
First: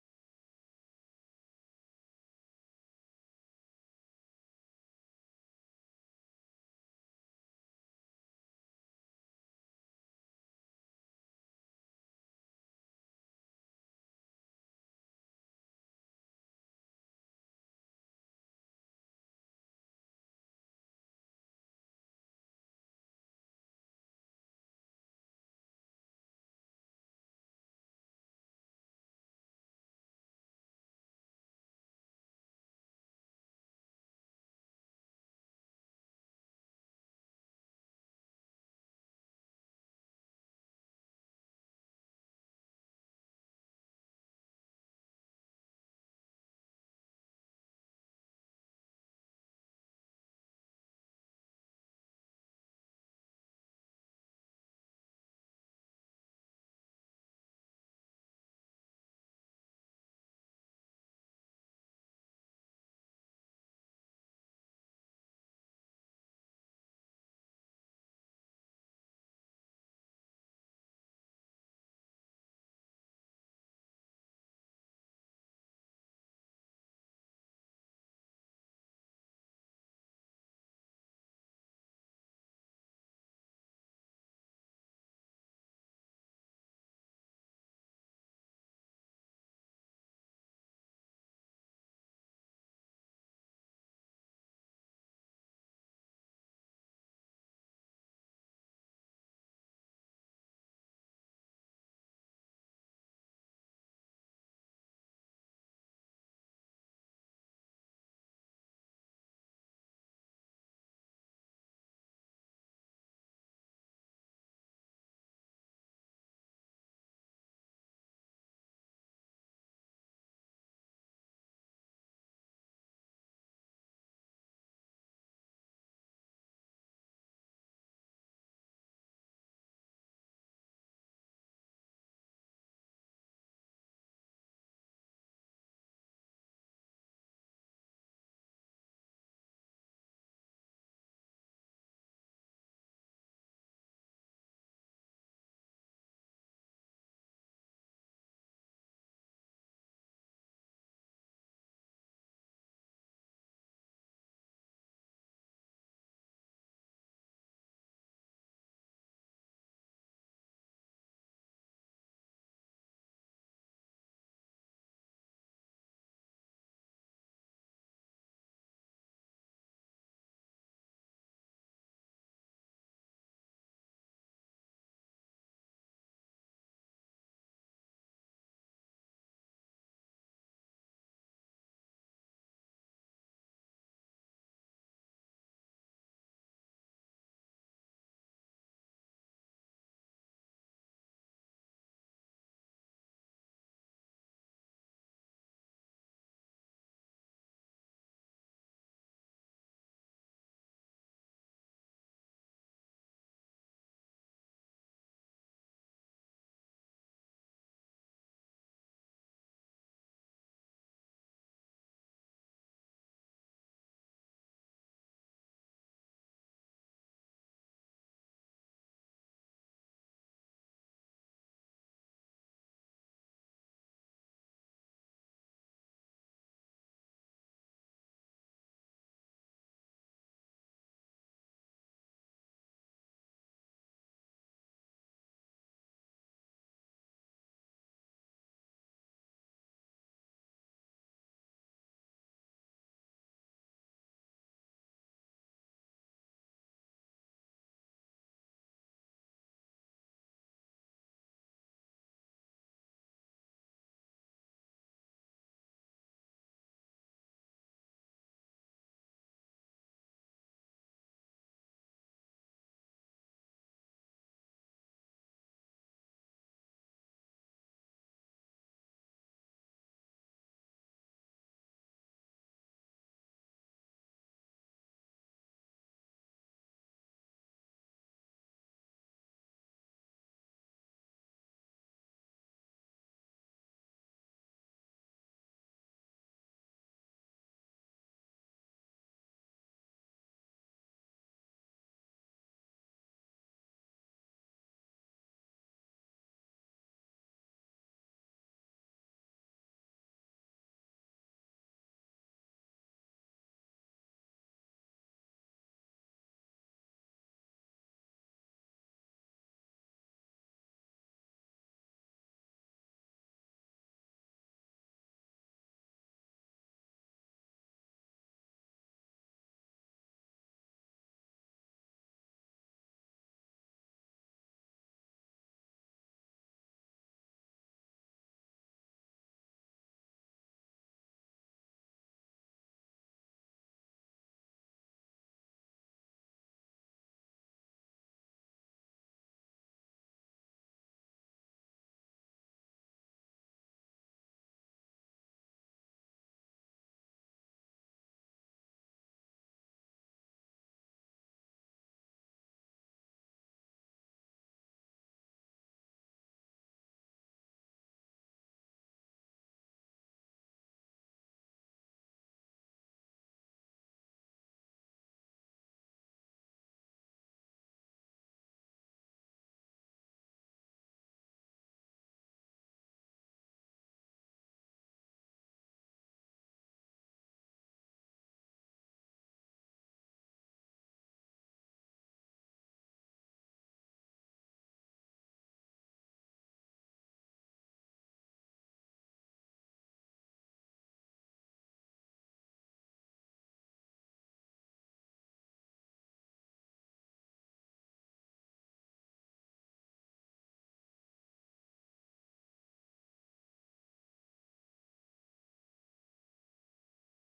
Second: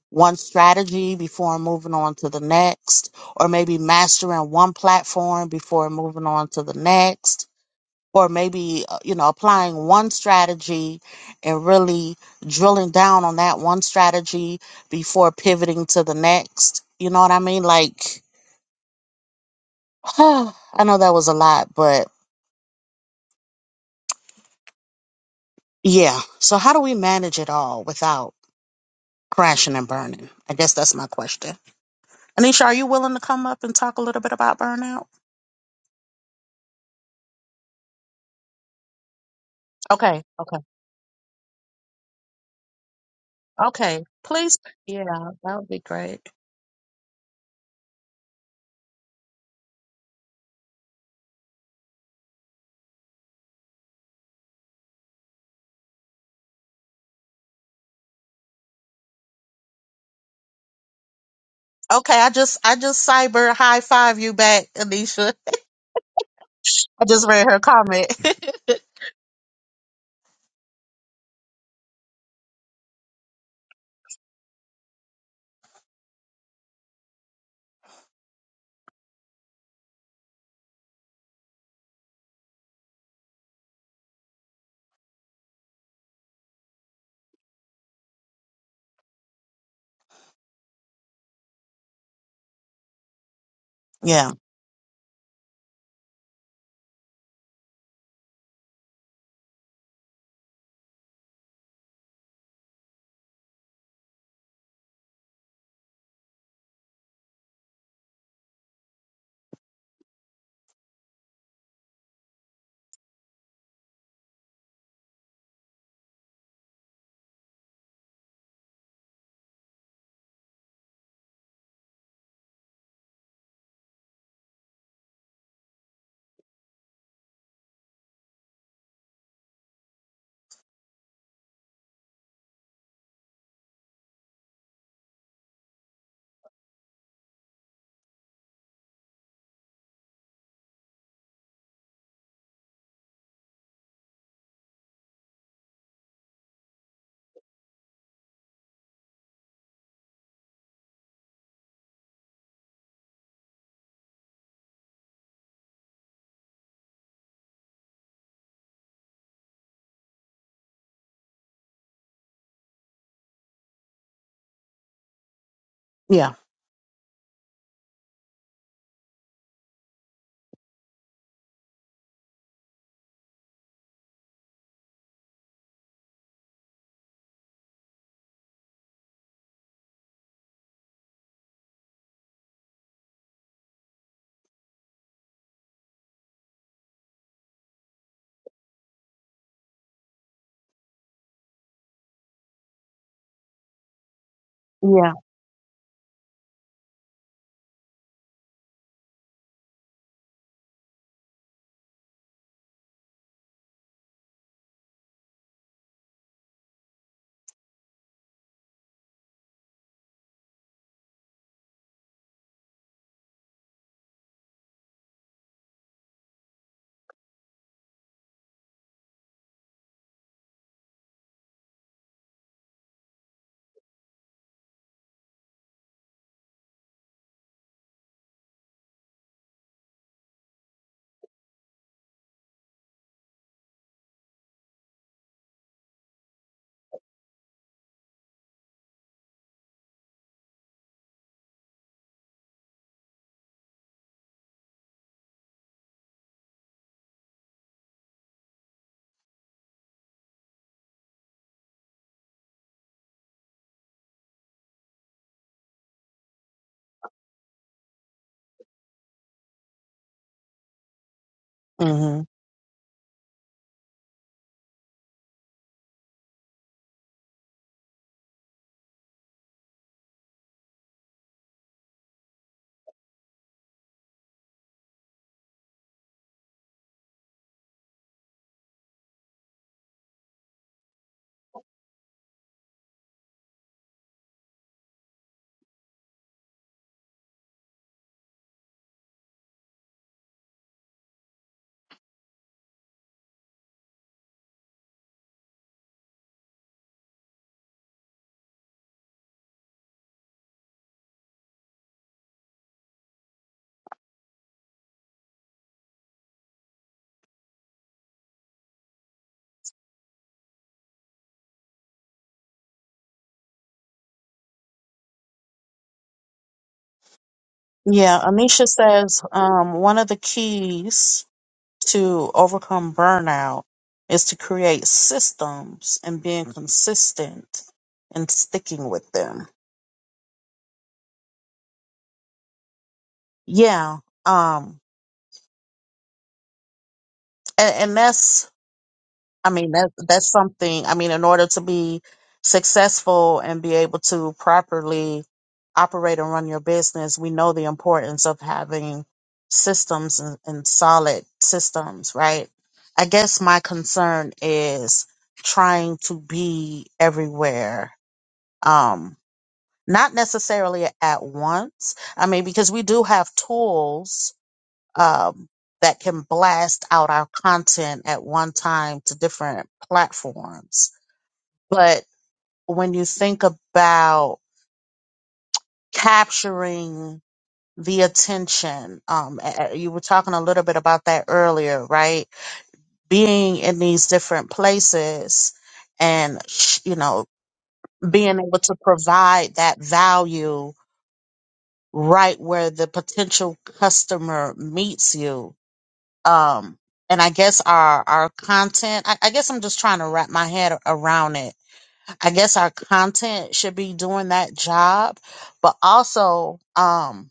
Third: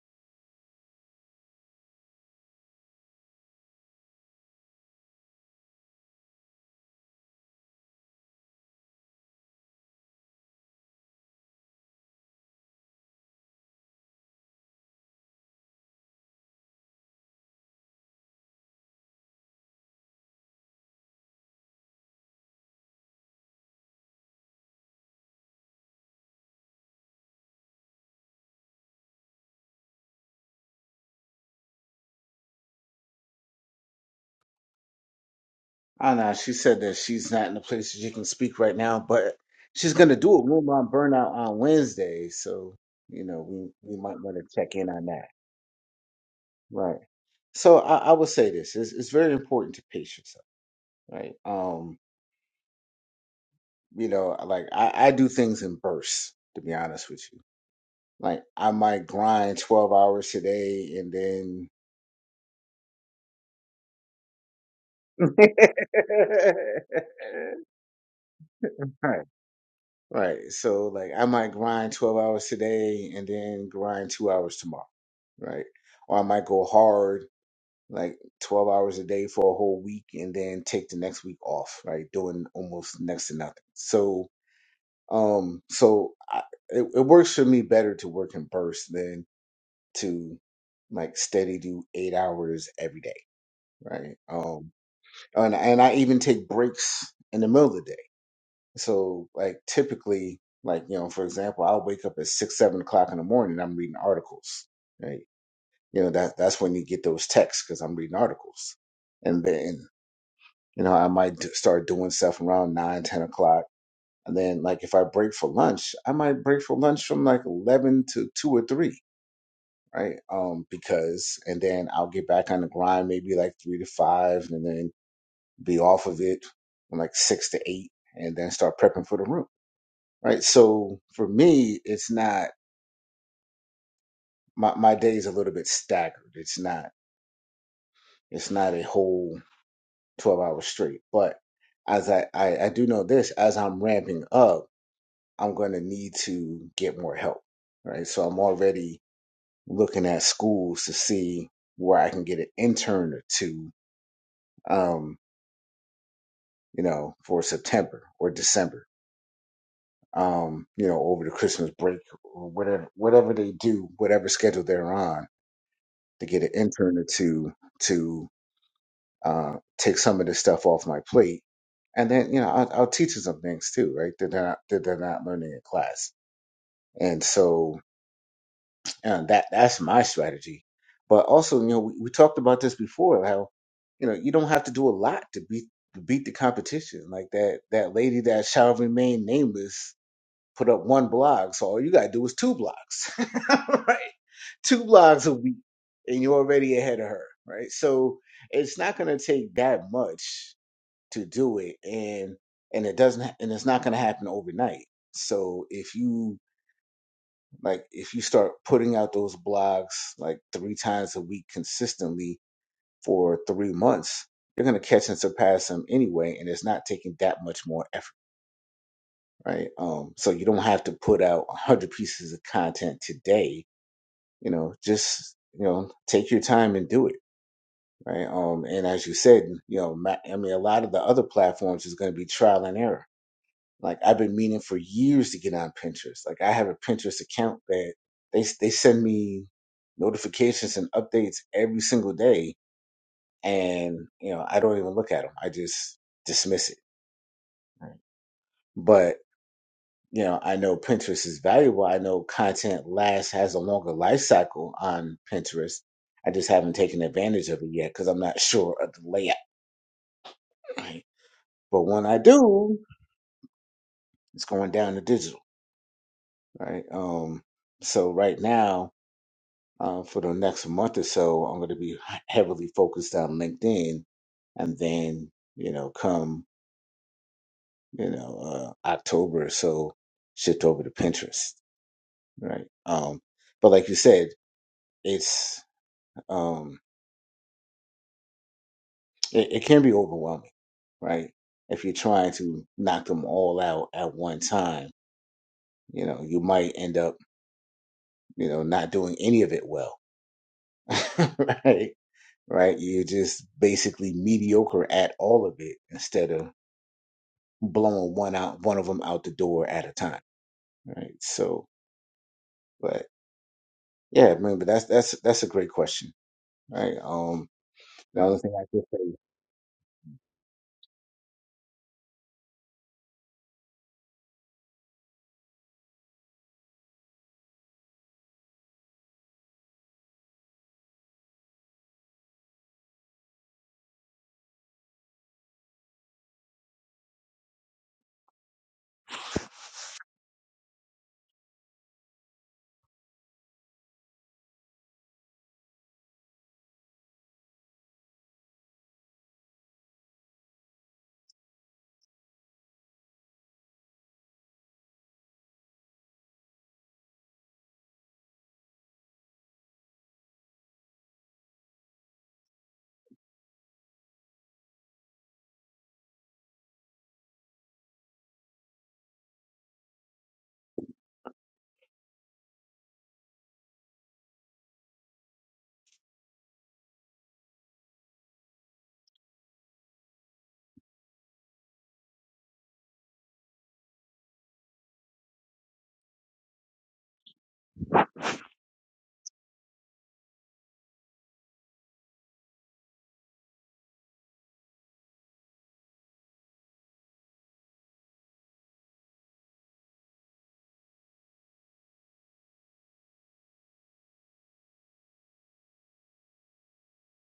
Speaker 2: one strategy before moving on to the next or maybe mastering one platform before moving on to the next or maybe uh, you know applying one strategy and really drilling down on that one strategy before pivoting to the next you know what i mean like I know that was a lot, but yeah. So how do we manage it all without crashing and burning? I guess that's my question. Anisha, are you willing to come up and talk a little bit about burnout?
Speaker 1: I know she said that she's not in a place that she can speak right now, but she's gonna
Speaker 2: Okay,
Speaker 1: do a
Speaker 2: okay,
Speaker 1: room on burnout on Wednesday, so you know we we
Speaker 2: okay.
Speaker 1: might want to
Speaker 2: Please,
Speaker 1: check in
Speaker 2: yeah,
Speaker 1: on that,
Speaker 2: that would be great.
Speaker 1: right? So I, I would say this: it's, it's very important to pace yourself, right? Um, you know, like I, I do things in bursts, to be honest with you. Like I might grind twelve hours today, and then
Speaker 2: Okay, I just I just cyber high five you back, Anisha. I just read her comment.
Speaker 1: right. Right. So like I might grind 12 hours today and then grind two hours tomorrow. Right. Or I might go hard like 12 hours a day for a whole week and then take the next week off, right? Doing almost next to nothing. So, um, so I, it, it works for me better to work in bursts than to like steady do eight hours every day. Right.
Speaker 2: yeah,
Speaker 1: Um, and, and I even take breaks in the middle of the day so like typically, like you know, for example, I'll wake up at six, seven o'clock in the morning. I'm reading articles, right? You know that that's when you get those texts because I'm reading articles, and then you know I might do, start doing stuff around nine, ten o'clock, and then like if I break for lunch, I might break for lunch from like eleven to two or three, right? Um, because and then I'll get back on the grind maybe like three to five, and then be off of it from like six to eight, and then start prepping for the room right? So for me, it's not my my day's a little bit staggered. It's not it's not a whole twelve hours straight. But as I, I I do know this, as I'm ramping up, I'm going to need to get more help, right? So I'm already looking at schools to see where I can get an intern or two, um, you know, for September or December, um, you know, over the Christmas break or whatever whatever they do, whatever schedule they're on to
Speaker 2: yeah,
Speaker 1: get an intern or two to uh, take some of this stuff off my plate. And then, you know, I'll, I'll teach them some things too, right? That they're not, that they're not learning in class. And so uh, that that's my strategy. But also, you know, we, we talked about this before, how, you know, you don't have to do a lot to beat to beat the competition. Like that that lady that shall remain nameless put up one blog. So all you gotta do is two blogs, right? Two
Speaker 2: yeah.
Speaker 1: blogs a week, and you're already ahead of her, right? So it's not gonna take that much to do it, and and it doesn't, ha- and it's not gonna happen overnight. So if you like, if you start putting out those blogs like three times a week consistently for three months, you're gonna catch and surpass them anyway, and it's not taking that much more effort right? Um, so you don't have to put out a hundred pieces of content today. You know, just you know, take your time and do it, right? Um, and as you said, you know, ma- I mean, a lot of the other platforms is going to be trial and error. Like I've been meaning for years to get on Pinterest. Like I have a Pinterest account that they they send me notifications and updates every single day, and you know, I don't even look at them. I just dismiss it. Right? But you know, I know Pinterest is valuable. I know content lasts has a longer life cycle on Pinterest. I just haven't taken advantage of it yet because I'm not sure of the layout. Right? But when I
Speaker 2: hmm
Speaker 1: do, it's going down to digital, right? Um, so right now, uh, for the next month or so, I'm going to be heavily focused on LinkedIn, and then you know, come you know uh, October or so, shift over to Pinterest, right? Um, but like you said, it's um It, it can be overwhelming, right? If you're trying to knock them all out at one time, you know, you might end up, you know, not doing any of it well, right? Right? You're just basically mediocre at all of it instead of blowing one out, one of them out the door at a time, right? So, but yeah, I mean, but that's that's that's a great question, right? Um,
Speaker 2: Yeah,
Speaker 1: the other thing I
Speaker 2: Anisha
Speaker 1: could say,
Speaker 2: says um, one of the keys to overcome burnout is to create systems and being consistent and sticking with them. Yeah. Um and, and that's I mean that that's something I mean in order to be successful and be able to properly operate and run your business, we know the importance of having systems and, and solid systems, right? I guess my concern is trying to be everywhere um not necessarily at once i mean because we do have tools um that can blast out our content at one time to different platforms but when you think about capturing the attention um a- a- you were talking a little bit about that earlier right being in these different places and sh- you know being able to provide that value right where the potential customer meets you. Um, and I guess our our content. I, I guess I'm just trying to wrap my head around it. I guess our content should be doing that job, but also, um,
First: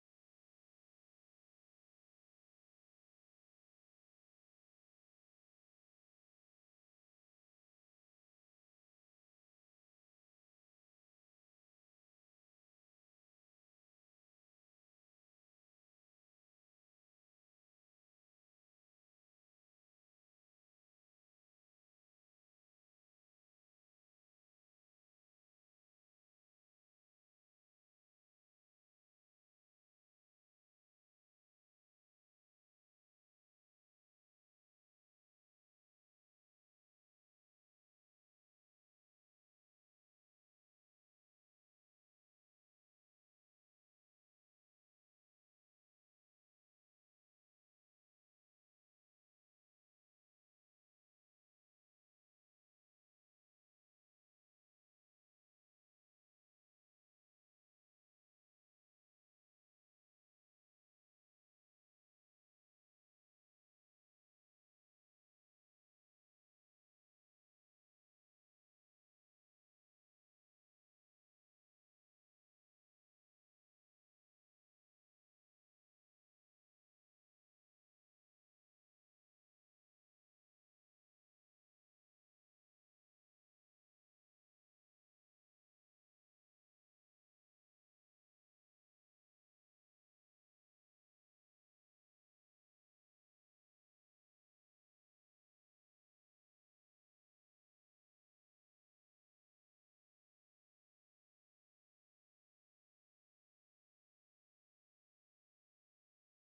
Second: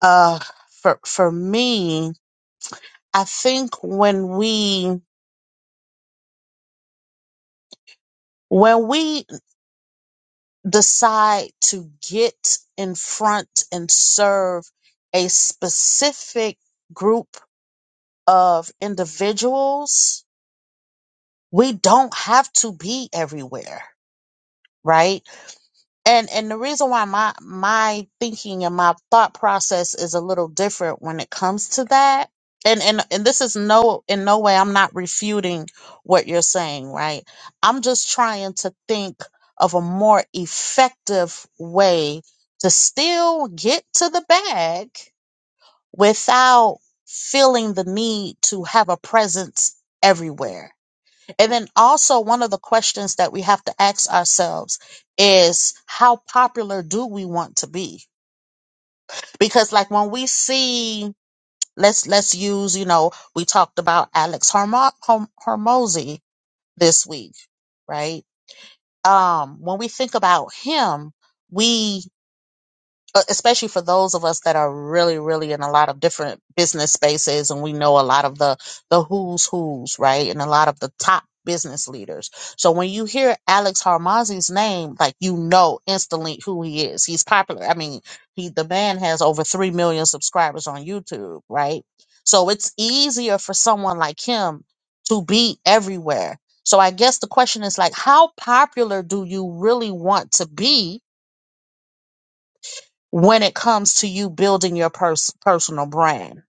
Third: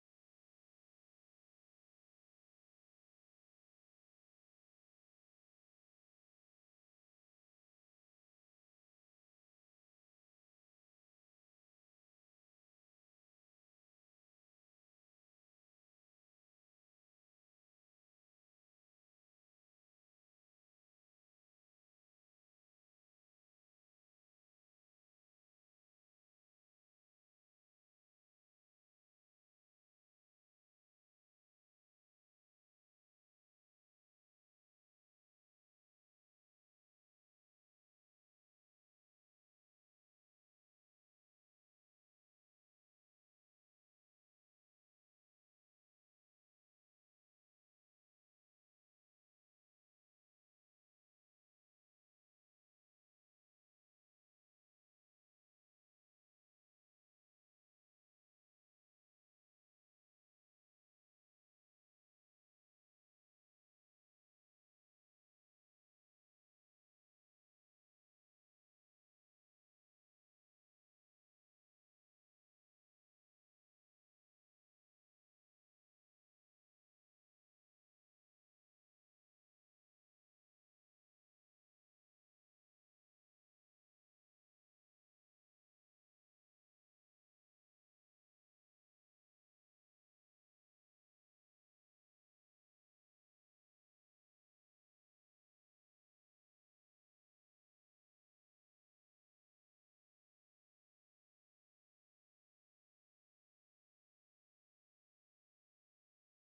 Speaker 2: uh, for for me, I think when we when we decide to get in front and serve a specific group of individuals we don't have to be everywhere right and and the reason why my my thinking and my thought process is a little different when it comes to that and and and this is no in no way I'm not refuting what you're saying right I'm just trying to think of a more effective way to still get to the bag without feeling the need to have a presence everywhere and then also one of the questions that we have to ask ourselves is how popular do we want to be? Because like when we see let's let's use, you know, we talked about Alex Hormo- Horm- Hormozy this week, right? Um when we think about him, we. uh, especially for those of us that are really really in a lot of different business spaces and we know a lot of the the who's who's right and a lot of the top business leaders so when you hear alex harmazi's name like you know instantly who he is he's popular i mean he the man has over 3 million subscribers on youtube right so it's easier for someone like him to be everywhere so i guess the question is like how popular do you really want to be when it comes to you building your pers- personal brand?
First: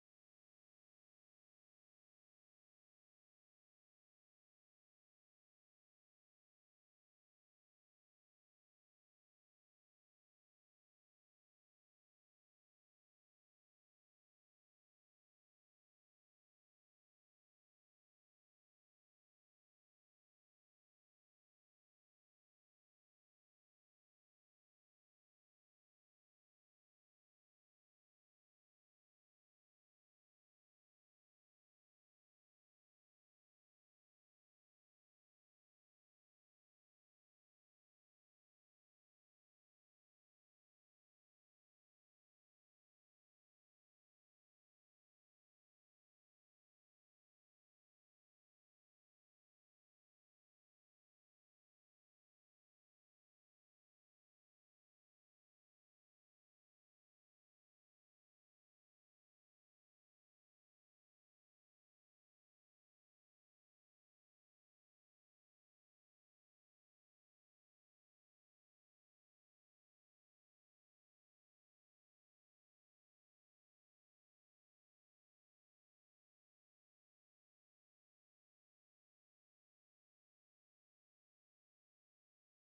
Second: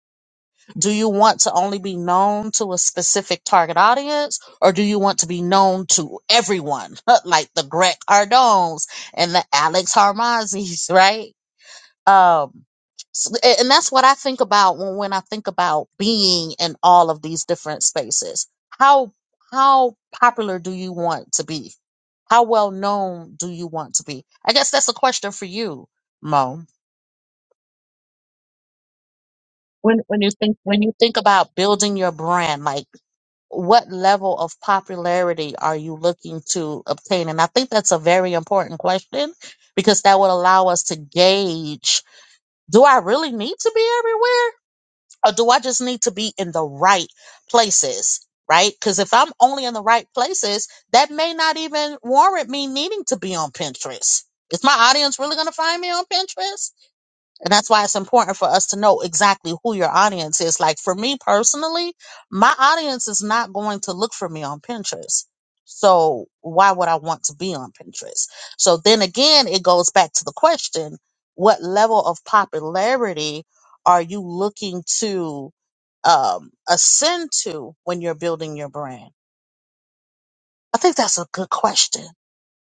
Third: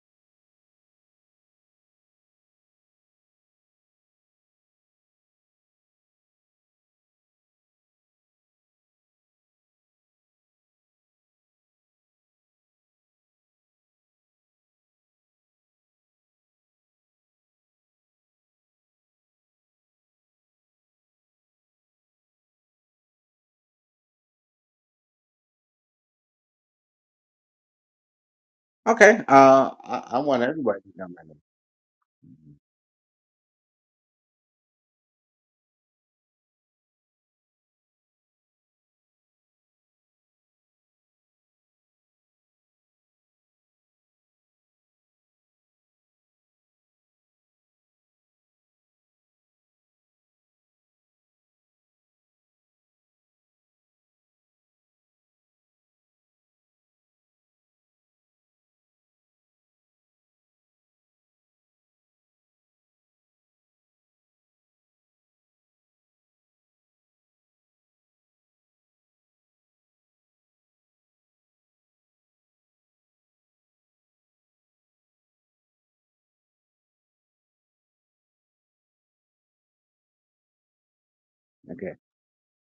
Speaker 2: Do you want to only be known to a specific target audience or do you want to be known to everyone like the Greg Cardones and the Alex Harmazis, right? Um, s- a- and that's what I think about when, when I think about being in all of these different spaces. How, how popular do you want to be? How well known do you want to be? I guess that's a question for you, Mo.
Speaker 1: okay, uh,
Speaker 2: when
Speaker 1: I, I
Speaker 2: when you
Speaker 1: want
Speaker 2: think
Speaker 1: everybody
Speaker 2: when you
Speaker 1: to come
Speaker 2: think about building your
Speaker 1: in.
Speaker 2: brand like what level of popularity are you looking to obtain and i think that's a very important question because that would allow us to gauge do i really need to be everywhere or do i just need to be in the right places right because if i'm only in the right places that may not even warrant me needing to be on pinterest is my audience really going to find me on pinterest and that's why it's important for us to know exactly who your audience is. Like for me personally, my audience is not going to look for me on Pinterest. So why would I want to be on Pinterest? So then again, it goes back to the question, what level of popularity are you looking to um, ascend to when you're building your brand? I think that's a good
Speaker 1: Okay.
Speaker 2: question.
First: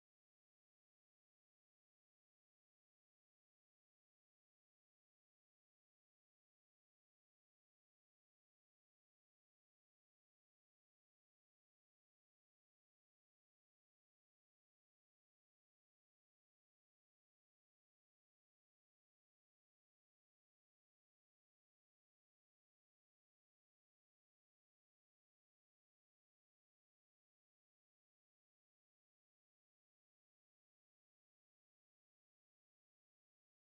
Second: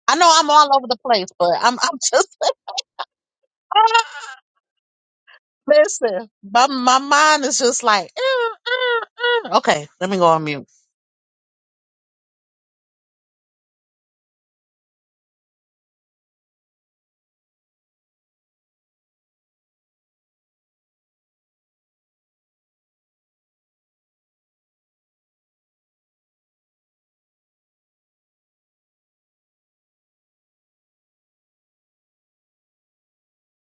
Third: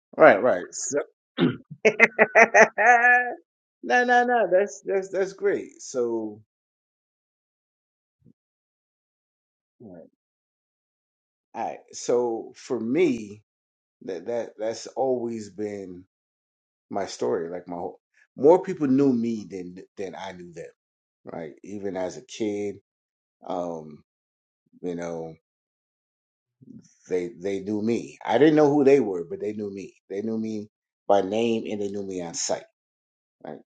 Speaker 2: I know
Speaker 1: Right,
Speaker 2: I'm
Speaker 1: right.
Speaker 2: all over the
Speaker 1: So,
Speaker 2: place, but
Speaker 1: no,
Speaker 2: I'm I'm just
Speaker 1: no, no. That's that's that's great.
Speaker 2: Listen,
Speaker 1: So,
Speaker 2: my, my mind is just like, "Mm, mm, mm." okay,
Speaker 1: all
Speaker 2: let me go on mute.
Speaker 1: right. So for me, that that that's always been my story. Like my whole, more people knew me than than I knew them. Right. Even as a kid, um, you know, they they knew me. I didn't know who they were, but they knew me. They knew me by name and they knew me on sight. Right.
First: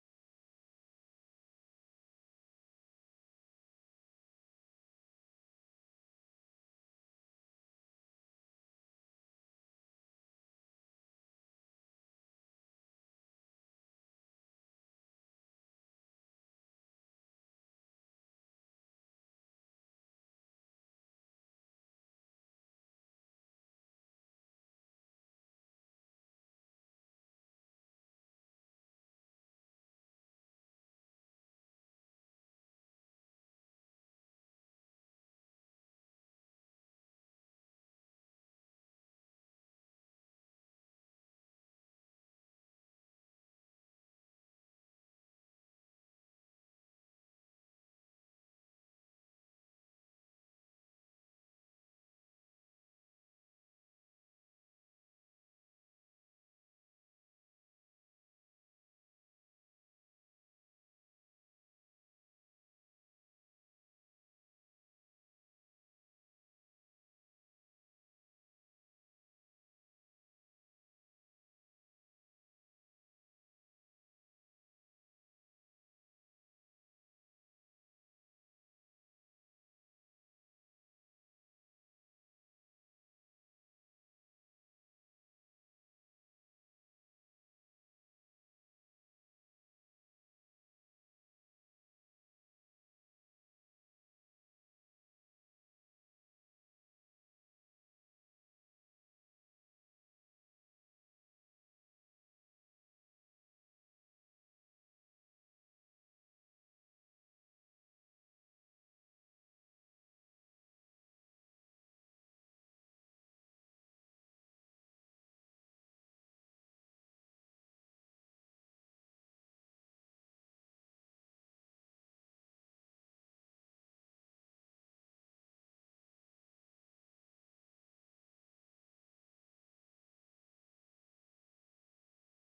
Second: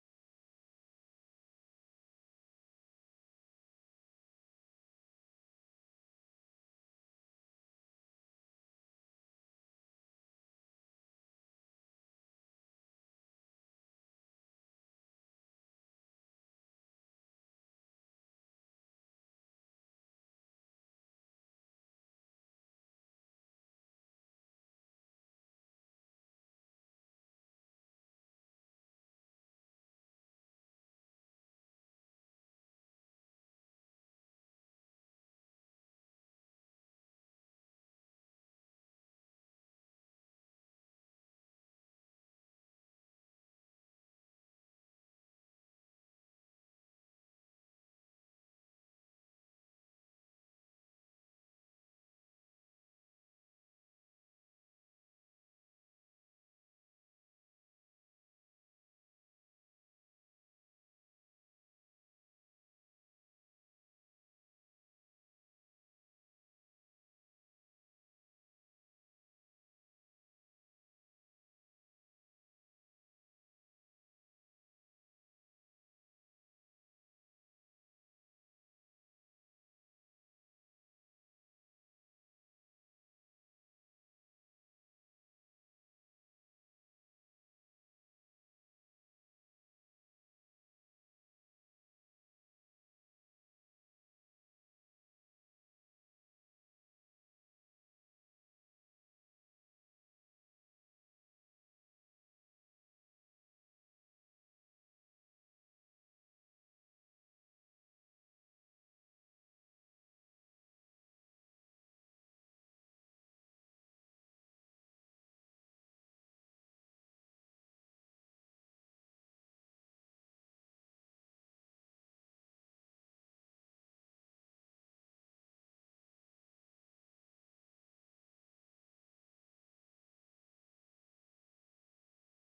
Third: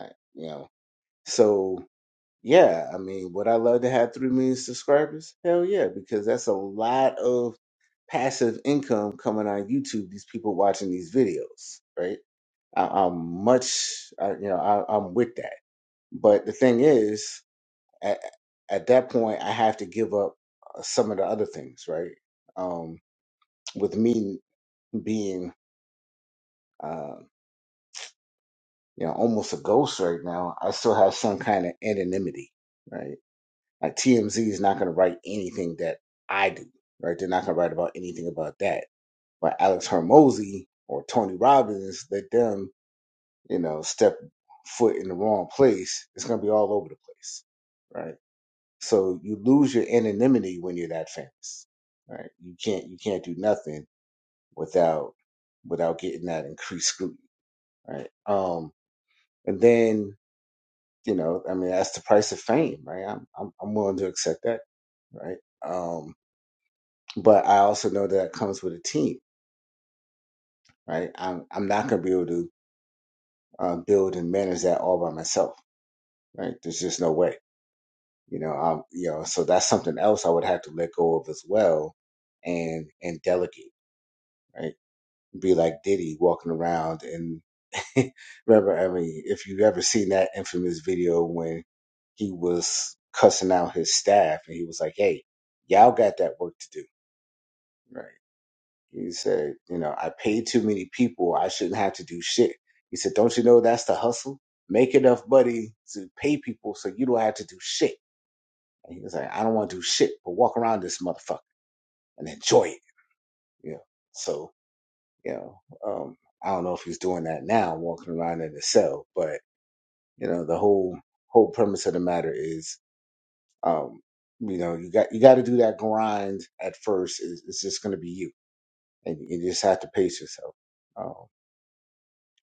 Speaker 1: right you know. So Yeah, I mean, would I love to have three million subscribers? Hell yeah, because that's a lot of passive income coming on YouTube. These people watching these videos, right? I, I'm much, I, you know, I, I'm with that. But the thing is, at, at that point, I have to give up uh, some of the other things, right? Um, with me being, uh, you know, almost a ghost right now, I still have some kind of anonymity, right? Like TMZ is not going to write anything that I do, right? They're not going to write about anything about that. But Alex Hermosi or Tony Robbins, let them, you know, step foot in the wrong place. It's going to be all over the place, right? So you lose your anonymity when you're that famous, right? You can't you can't do nothing without without getting that increased scrutiny, right? Um, and then you know, I mean, that's the price of fame, right? I'm I'm, I'm willing to accept that, right? Um, but I also know that it comes with a team, right? I'm I'm not going to be able to uh, build and manage that all by myself, right? There's just no way, you know. Um, you know, so that's something else I would have to let go of as well, and and delegate, right? Be like Diddy walking around and remember, I mean, if you've ever seen that infamous video when he was cussing out his staff and he was like, "Hey, y'all got that work to do." right? He said, you know, I paid too many people. I shouldn't have to do shit. He said, don't you know that's the hustle? Make enough money to pay people so you don't have to do shit. And he was like, I don't want to do shit, but walk around this motherfucker and enjoy it. You know, so, you know, um, I don't know if he's doing that now, walking around in a cell, but you know, the whole, whole premise of the matter is, um, you know, you got, you got to do that grind at first. It's, it's just going to be you and you just have to pace yourself. Um,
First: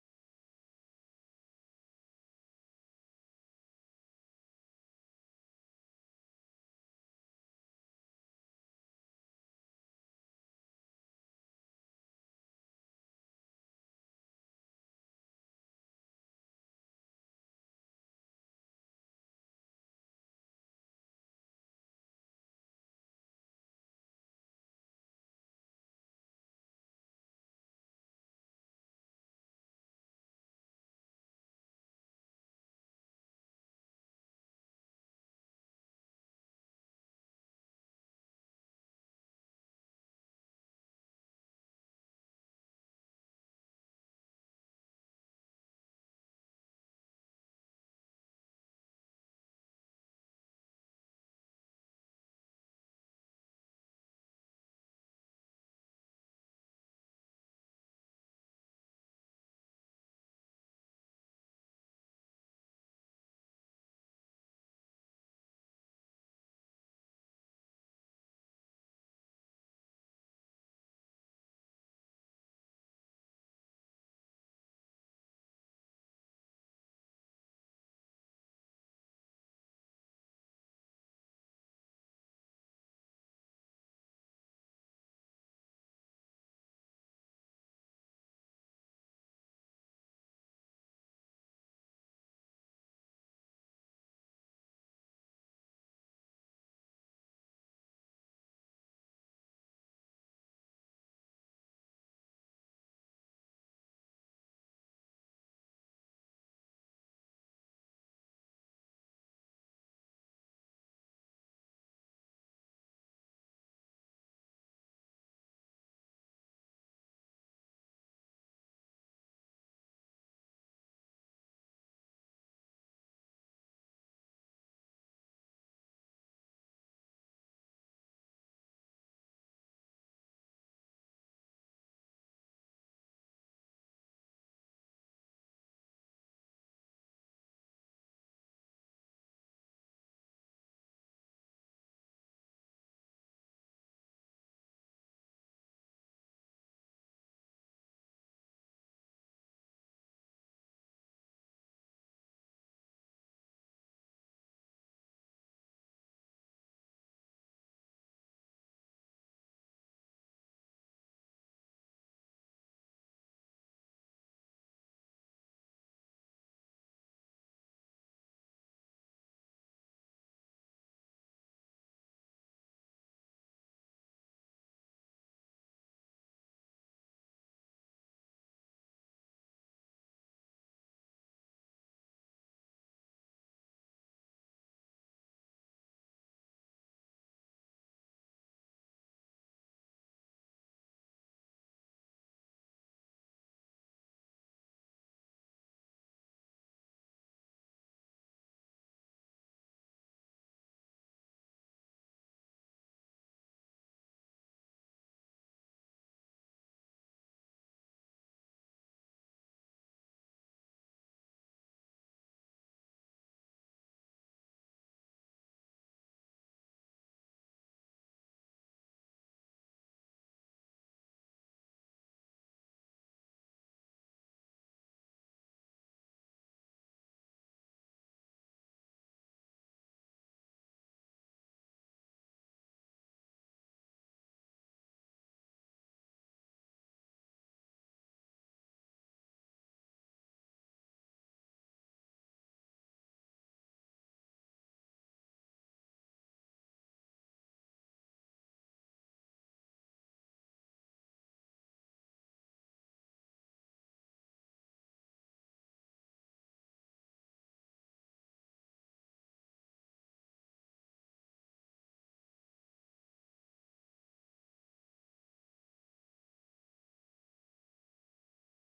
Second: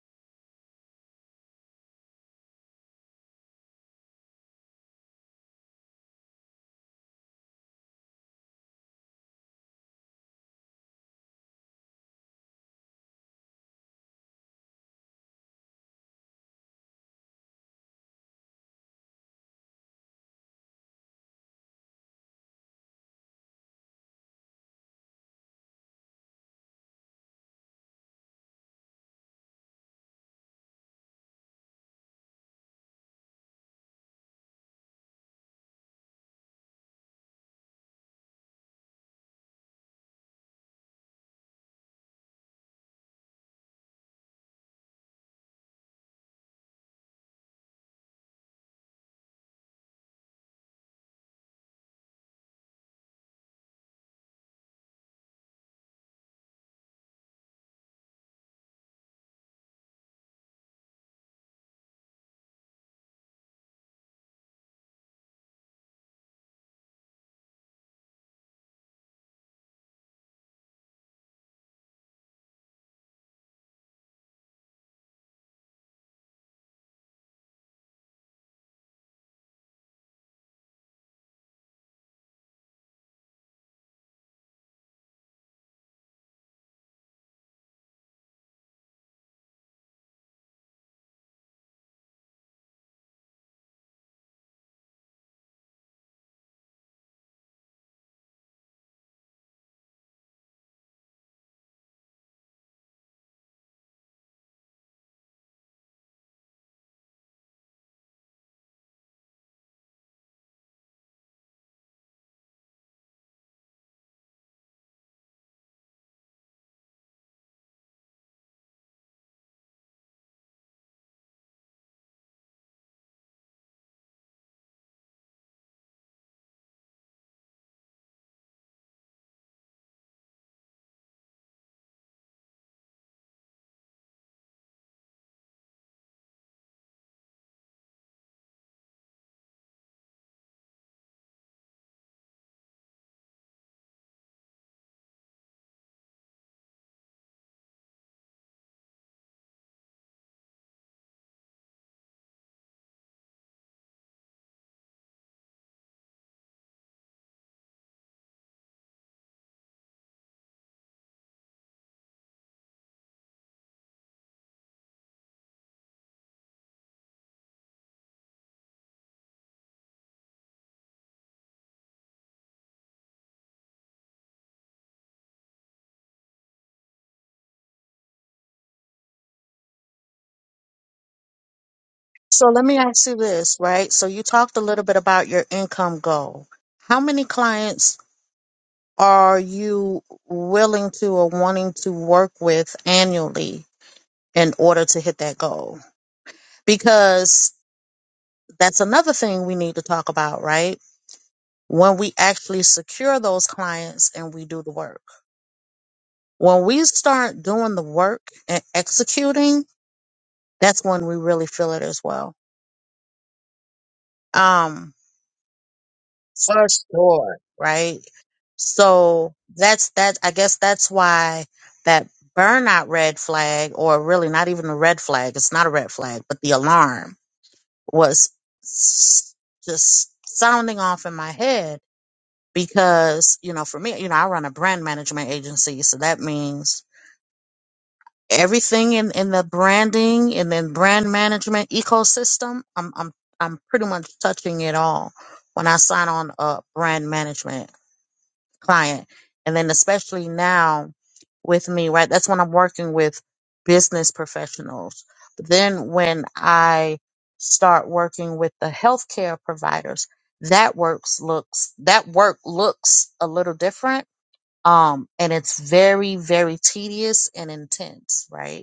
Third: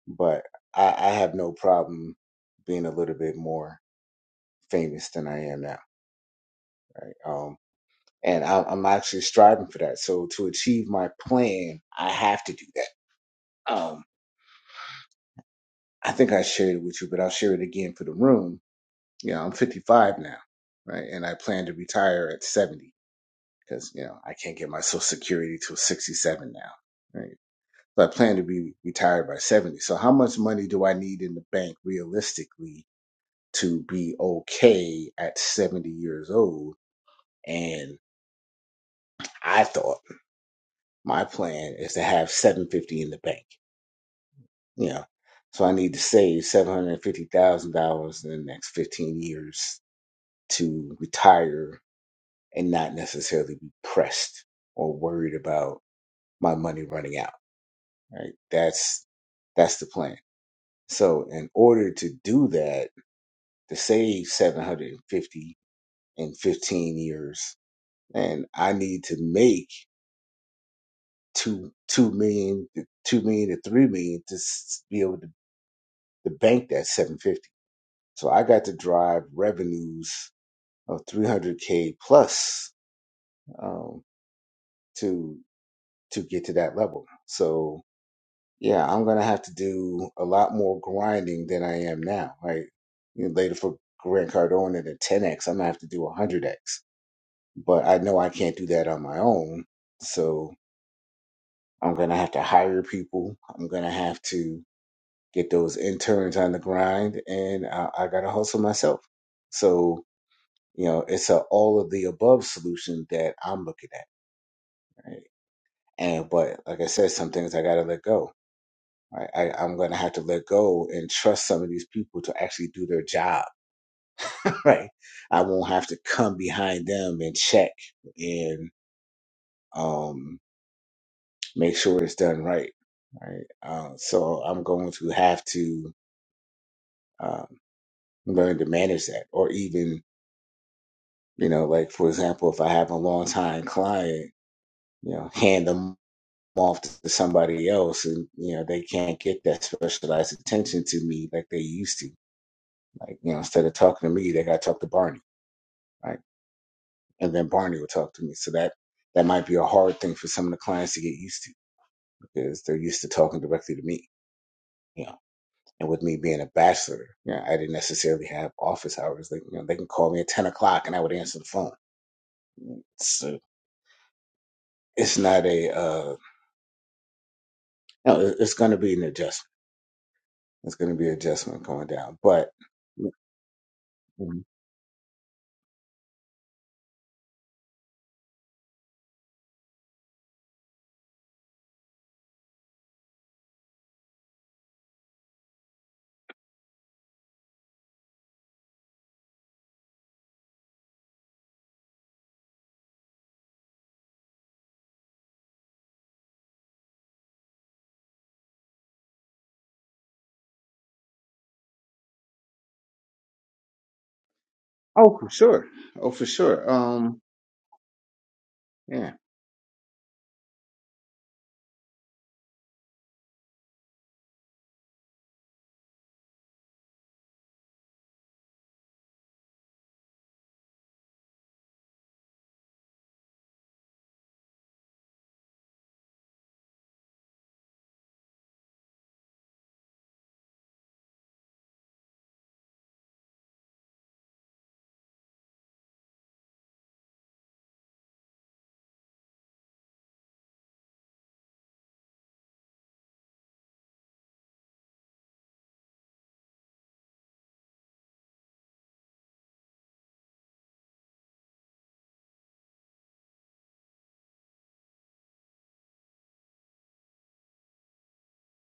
Speaker 1: but I, I have no problem being a little bit more famous than I am now. Um, and I, I'm actually striving for that. So to achieve my plan, I have to do that. Um, I think I shared it with you, but I'll share it again for the room. You know, I'm 55 now, right? And I plan to retire at 70 because, you know, I can't get my social security till 67 now, right? But I plan to be retired by 70. So how much money do I need in the bank realistically to be okay at 70 years old. And I thought my plan is to have 750 in the bank, you know. So I need to save $750,000 in the next 15 years to retire and not necessarily be pressed or worried about my money running out, right? That's that's the plan. So in order to do that, to save 750 in 15 years, and I need to make two two million, two million, to three million to s- be able to, to bank that seven fifty. So I got to drive revenues of three hundred k plus um, to to get to that level. So yeah, I'm gonna have to do a lot more grinding than I am now. Right, you know, later for Grant Cardone at a ten x, I'm gonna have to do a hundred x. But I know I can't do that on my own. So I'm gonna have to hire people. I'm gonna have to get those interns on the grind, and I, I got to hustle myself. So you know, it's a all of the above solution that I'm looking at. Right? And but like I said, some things I got to let go. Right? I, I'm going to have to let go and trust some of these people to actually do their job. Right? I won't have to come behind them and check and um, make sure it's done right. Right? Uh, so I'm going to have to um, learn to manage that, or even You know, like for example, if I have a long time client, you know, hand them off to somebody else and, you know, they can't get that specialized attention to me like they used to. Like, you know, instead of talking to me, they gotta talk to Barney, right? And then Barney will talk to me. So that that might be a hard thing for some of the clients to get used to because they're used to talking directly to me. You know, and with me being a bachelor, you know, I didn't necessarily have office hours. Like, you know, they can call me at ten o'clock and I would answer the phone. So it's not a uh No, it- it's going to be an adjustment. It's going to be adjustment going down.
Speaker 2: So
Speaker 1: But
Speaker 2: let me ask you this, right? So you
Speaker 1: Mhm.
Speaker 2: talked a little bit about your income goal. How many clients are you willing to or wanting to work with annually in order to hit that goal? Because that's another thing we need to talk about, right? When we actually secure those clients and we do the work. When we start doing the work and executing, that's when we really feel it as well. Um,
Speaker 1: oh, for sure. Oh, for
Speaker 2: for
Speaker 1: sure. Um,
Speaker 2: sure, right?
Speaker 1: yeah.
Speaker 2: So that's that. I guess that's why that burnout red flag, or really not even a red flag. It's not a red flag, but the alarm was s- just sounding off in my head because you know, for me, you know, I run a brand management agency, so that means everything in, in the branding and then brand management ecosystem. I'm I'm I'm pretty much touching it all when I sign on a brand management client. And then especially now with me, right? That's when I'm working with business professionals. But then when I start working with the healthcare providers, that works looks that work looks a little different. Um, and it's very, very tedious and intense, right?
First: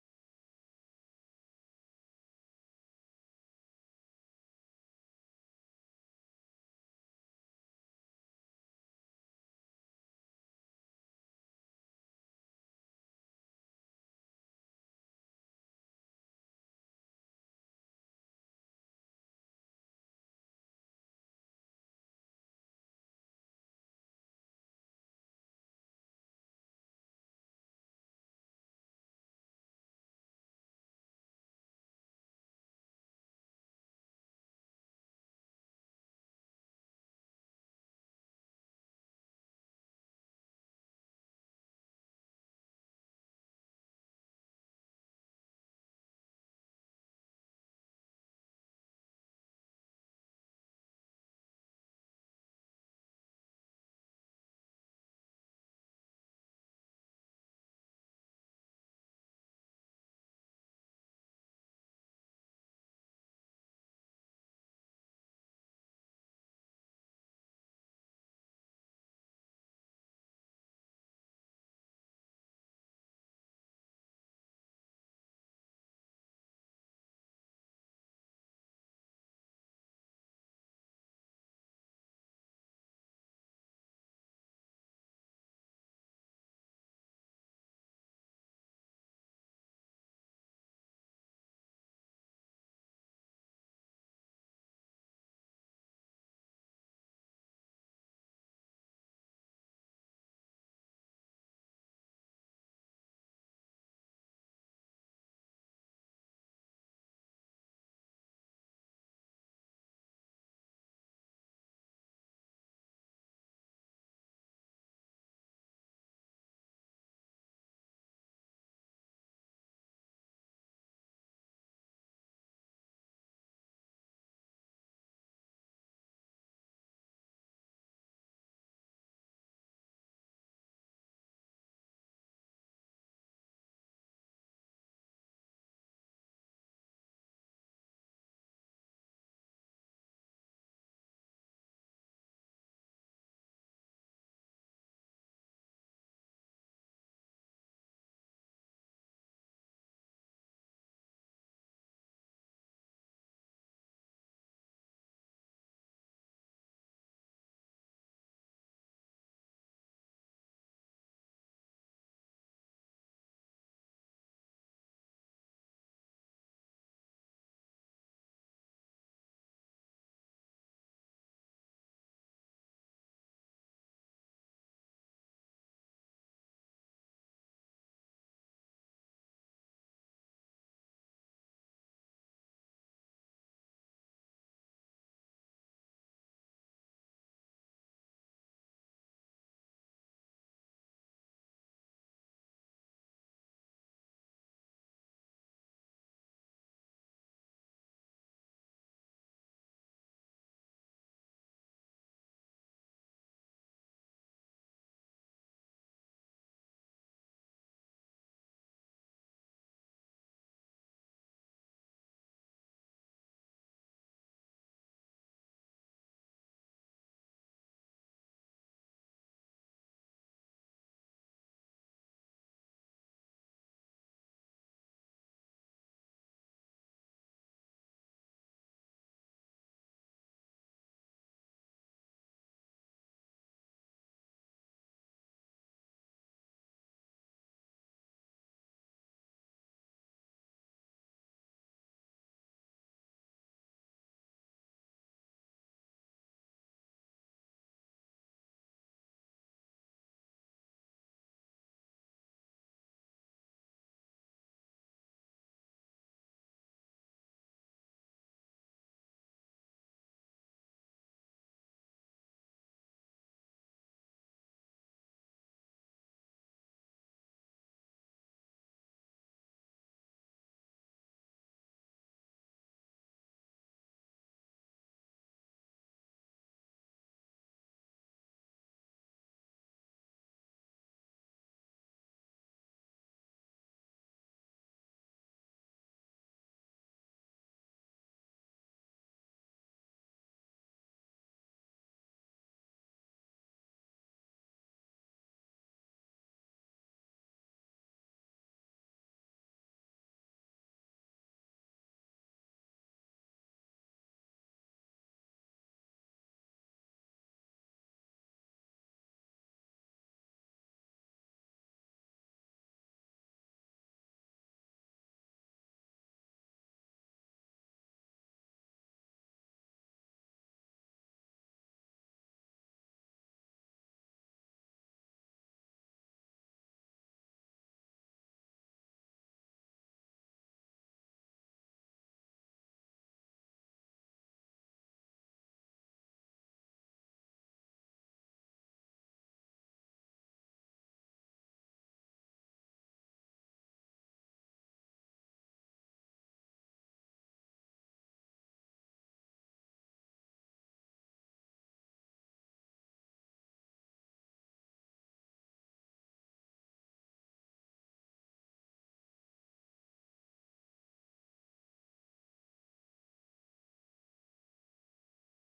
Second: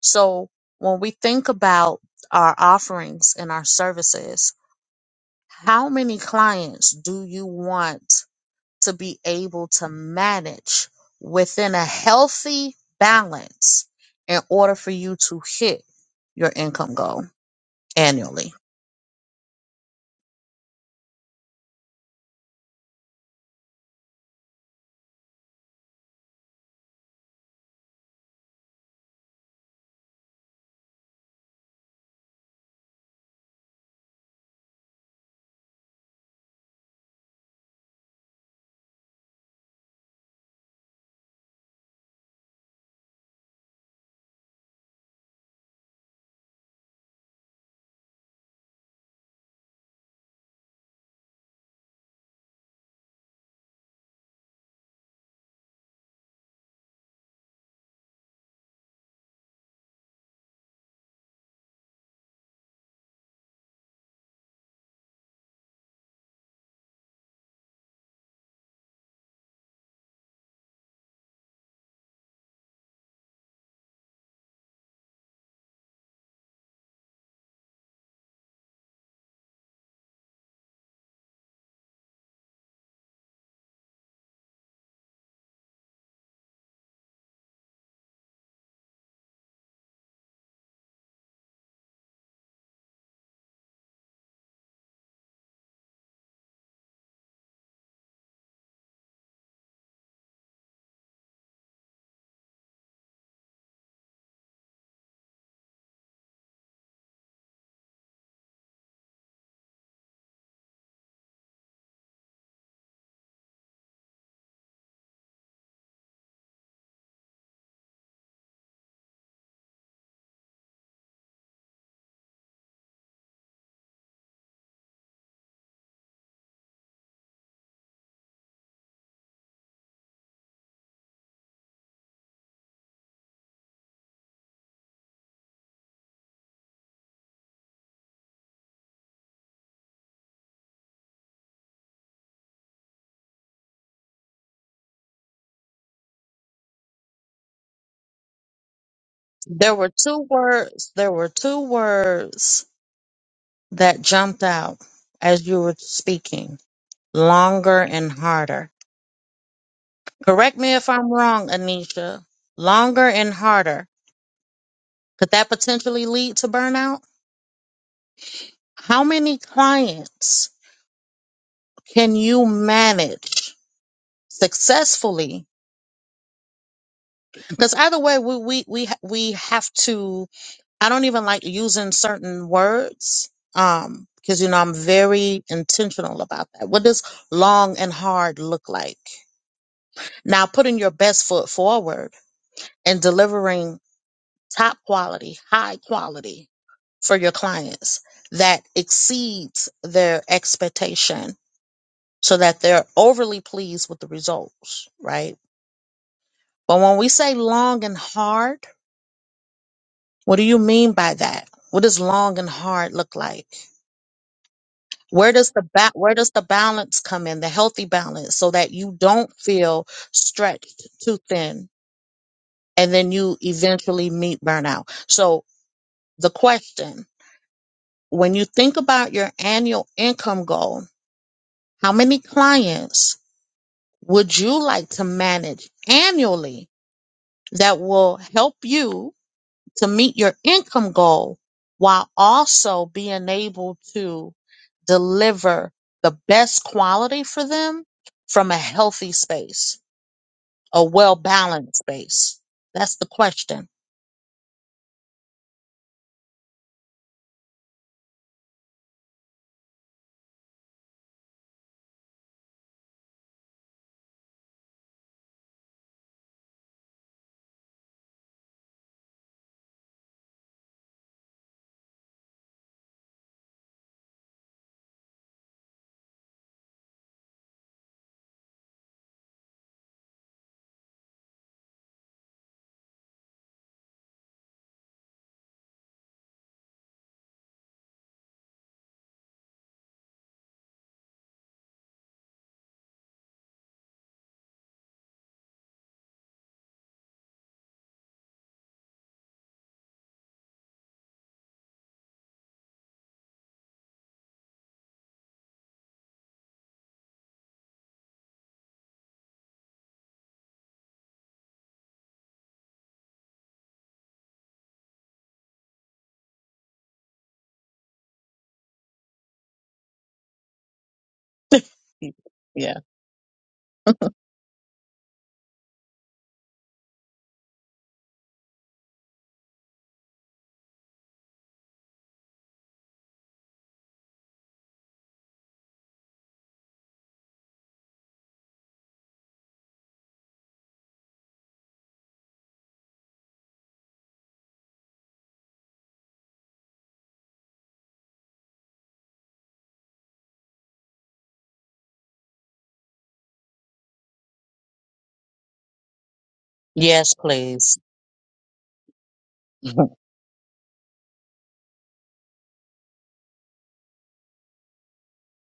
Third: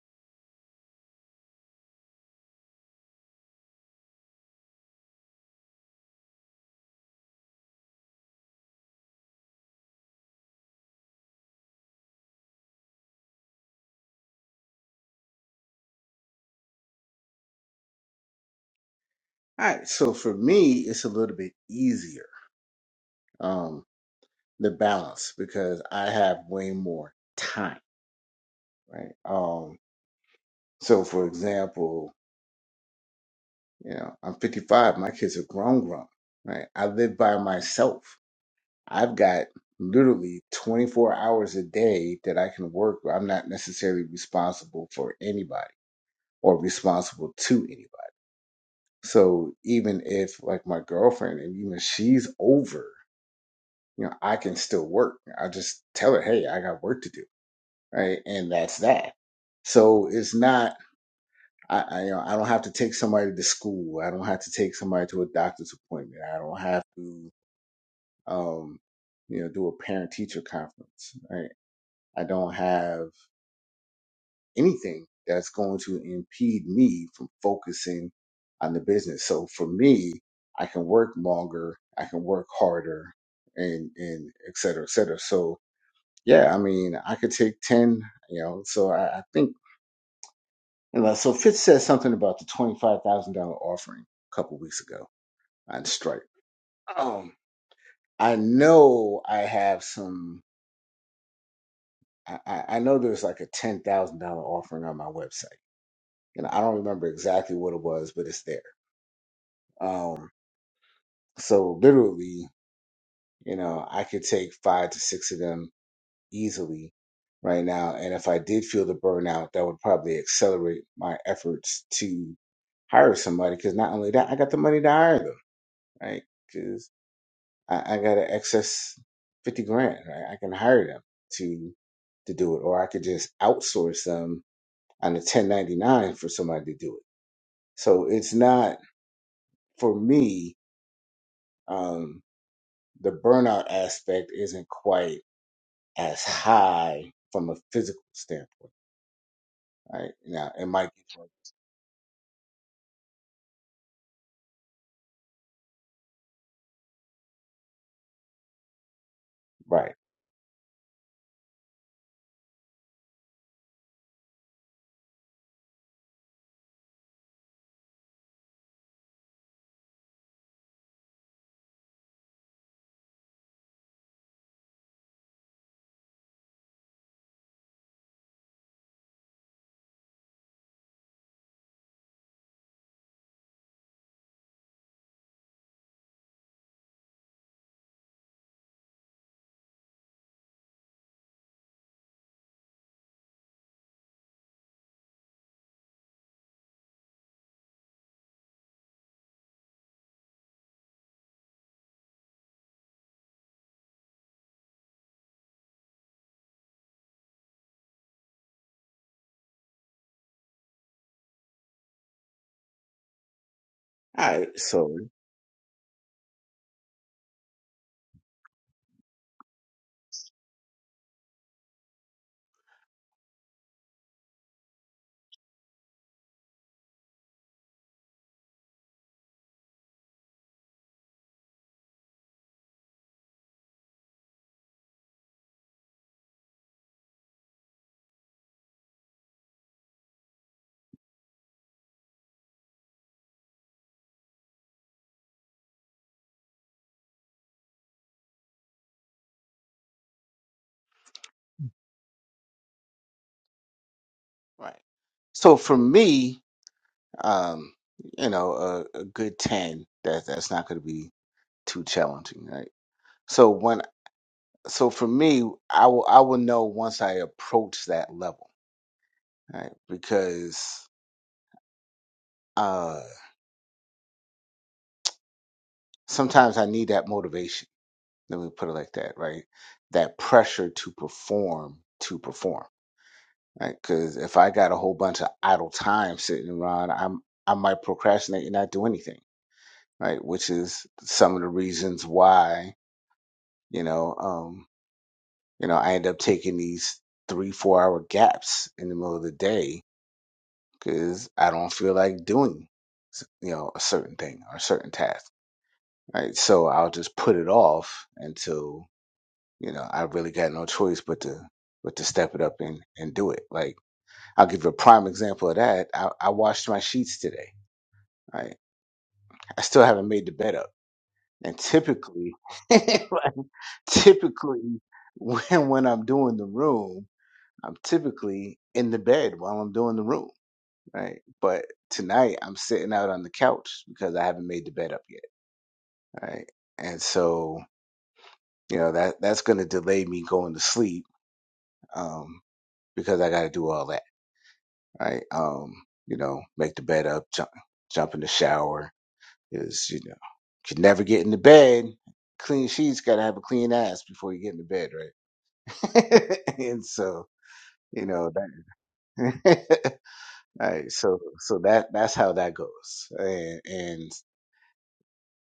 Speaker 2: So when we think about our offerings and our services, how many clients do you want to be able to manage within a healthy balance in order for you to hit your income goal annually?
Speaker 1: All right. So for me, it's a little bit easier. Um, the balance because I have way more time, right? Um, so for example, you know, I'm 55. My kids are grown, grown, right? I live by myself. I've got literally 24 hours a day that I can work. I'm not necessarily responsible for anybody or responsible to anybody. So even if like my girlfriend and even she's over, you know, I can still work. I just tell her, hey, I got work to do. Right. And that's that. So it's not I, I you know, I don't have to take somebody to school. I don't have to take somebody to a doctor's appointment. I don't have to um, you know, do a parent teacher conference. Right. I don't have anything that's going to impede me from focusing on the business. So for me, I can work longer, I can work harder, and and et cetera, et cetera. So yeah, I mean, I could take ten, you know. So I, I think and like, so. Fitz said something about the twenty five thousand dollar offering a couple weeks ago on Stripe. Um, I know I have some. I, I I know there's like a ten thousand dollar offering on my website, and I don't remember exactly what it was, but it's there. Um, so literally, you know, I could take five to six of them easily right now. And if I did feel the burnout, that would probably accelerate my efforts to hire somebody. Cause not only that, I got the money to hire them, right? Cause I, I got an excess 50 grand, right? I can hire them to, to do it, or I could just outsource them on a 1099 for somebody to do it. So it's not for me. Um, the burnout aspect isn't quite as high from a physical standpoint,
Speaker 2: There were
Speaker 1: right?
Speaker 2: two
Speaker 1: Now it might
Speaker 2: words,
Speaker 1: be
Speaker 2: there were two words that jumped out as you were speaking, longer and harder.
Speaker 1: right.
Speaker 2: Correct me if I'm wrong, Anisha. Longer and harder Could that potentially lead to burnout? How many clients can you manage successfully? Because either way, we, we we ha- we have to. I don't even like using certain words, um, because you know I'm very intentional about that. What does long and hard look like? Now, putting your best foot forward and delivering top quality, high quality for your clients that exceeds their expectation so that they're overly pleased with the results, right? But when we say long and hard, what do you mean by that? What does long and hard look like?
Speaker 1: All right, so
Speaker 2: Where does the ba- where does the balance come in, the healthy balance, so that you don't feel stretched too thin and then you eventually meet burnout? So the question, when you think about your annual income goal, how many clients would you like to manage annually that will help you to meet your income goal while also being able to deliver the best quality for them from a healthy space, a well balanced space? That's the question.
Speaker 1: right. So for me, um, you know, a, a good ten. That that's not going to be too challenging, right? So when so for me, I will I will know once I approach that level, right? Because uh, sometimes I need that motivation Let me put it like that, right? That pressure to perform, to perform, right? Because if I got a whole bunch of idle time sitting around, I'm I might procrastinate and not do anything, right? Which is some of the reasons why you know, um, you know, I end up taking these three four hour gaps in the middle of the day because I don't feel like doing you know a certain thing or a certain task, right? So I'll just put it off until you know, I really got no choice but to but to step it up and and do it. Like I'll give you a prime example of that. I, I washed my sheets today. Right, I still haven't made the bed up. And typically,
Speaker 2: Yeah.
Speaker 1: like, typically when when I'm doing the room, I'm typically in the bed while I'm doing the room. Right, but tonight I'm sitting out on the couch because I haven't made the bed up yet. Right, and so you know that that's going to delay me going to sleep um, because I got to do all that right? Um, you know, make the bed up, jump, jump in the shower is, you know, can never get in the bed. Clean sheets got to have a clean ass before you get in the bed, right? and
Speaker 2: Yes,
Speaker 1: so,
Speaker 2: please.
Speaker 1: you know, that, all right, so, so that, that's how that goes. And, and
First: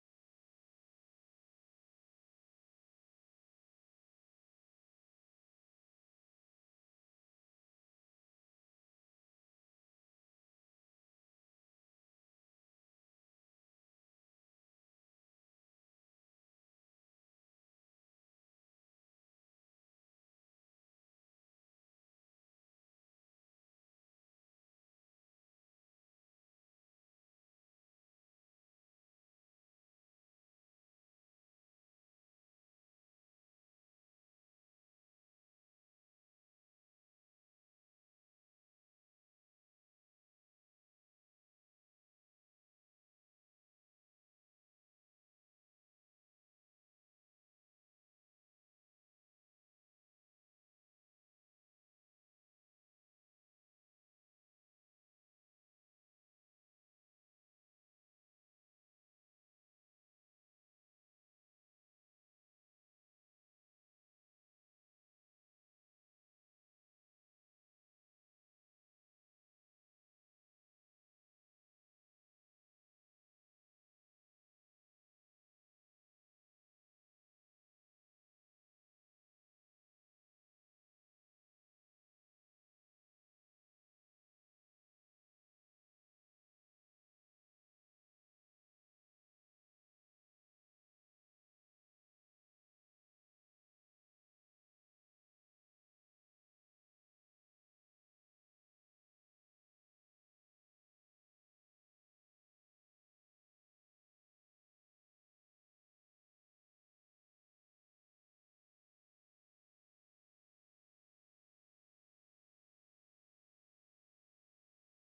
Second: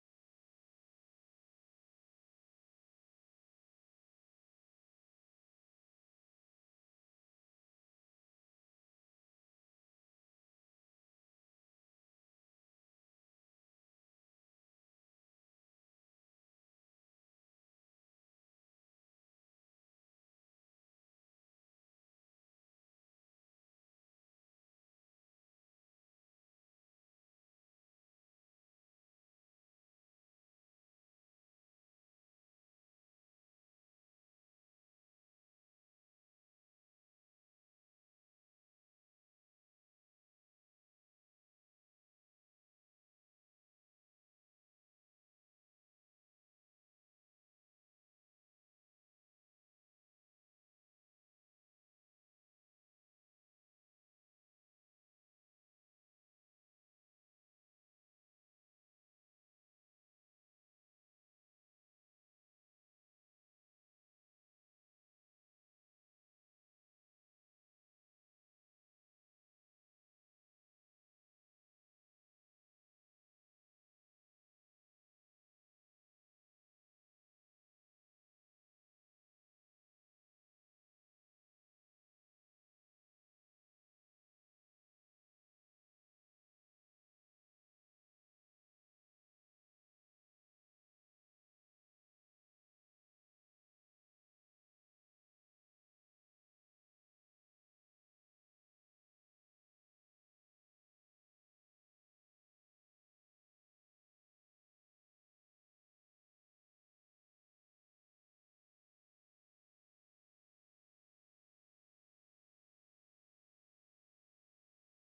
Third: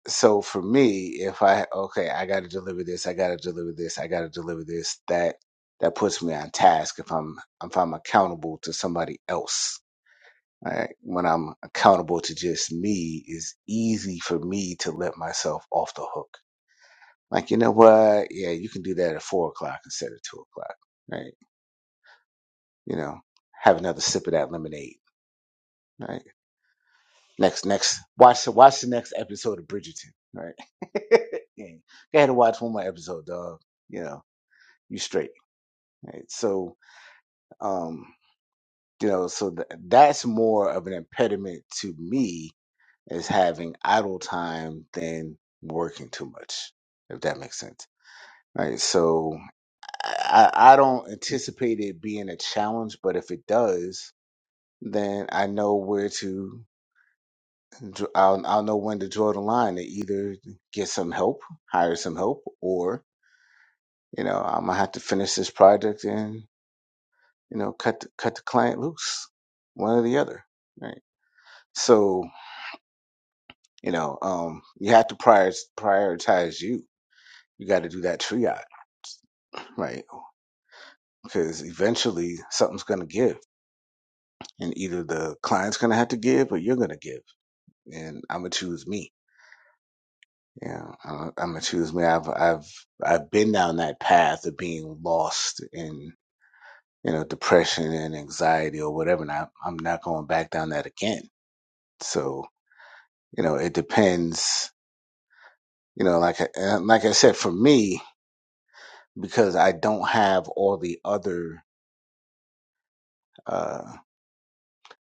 Speaker 1: so for me, if I, okay, I got to deliver this, I got to deliver this, I got to deliver this, that, that puts me on task if I'm, if I'm accountable to somebody else I, when I'm accountable to just me, it's easy for me to let myself off the hook. Like, you know what? Yeah, you can do that at four o'clock instead of two o'clock, right? You know, have another sip of that lemonade, right? Next, next, watch the watch the next episode of Bridgerton, right? yeah. Go ahead and watch one more episode, dog. You know, you straight, right? So, um, you know, so th- that's more of an impediment to me is having idle time than working too much, if that makes sense. Right. So I, I I don't anticipate it being a challenge, but if it does, then I know where to, dr- I'll, I'll know when to draw the line to either get some help, hire some help, or, you know, I'm going to have to finish this project and, you know, cut, the, cut the client loose, one or the other. Right. So, you know, um, you have to prior, prioritize you. You got to do that triage right? Because eventually something's going to give, and either the client's going to have to give or you're going to give. And I'm gonna choose me. Yeah, I'm gonna choose me. I've I've I've been down that path of being lost in you know depression and anxiety or whatever, and I, I'm not going back down that again. So you know, it depends. You know, like I, like I said, for me, because I don't have all the other. uh,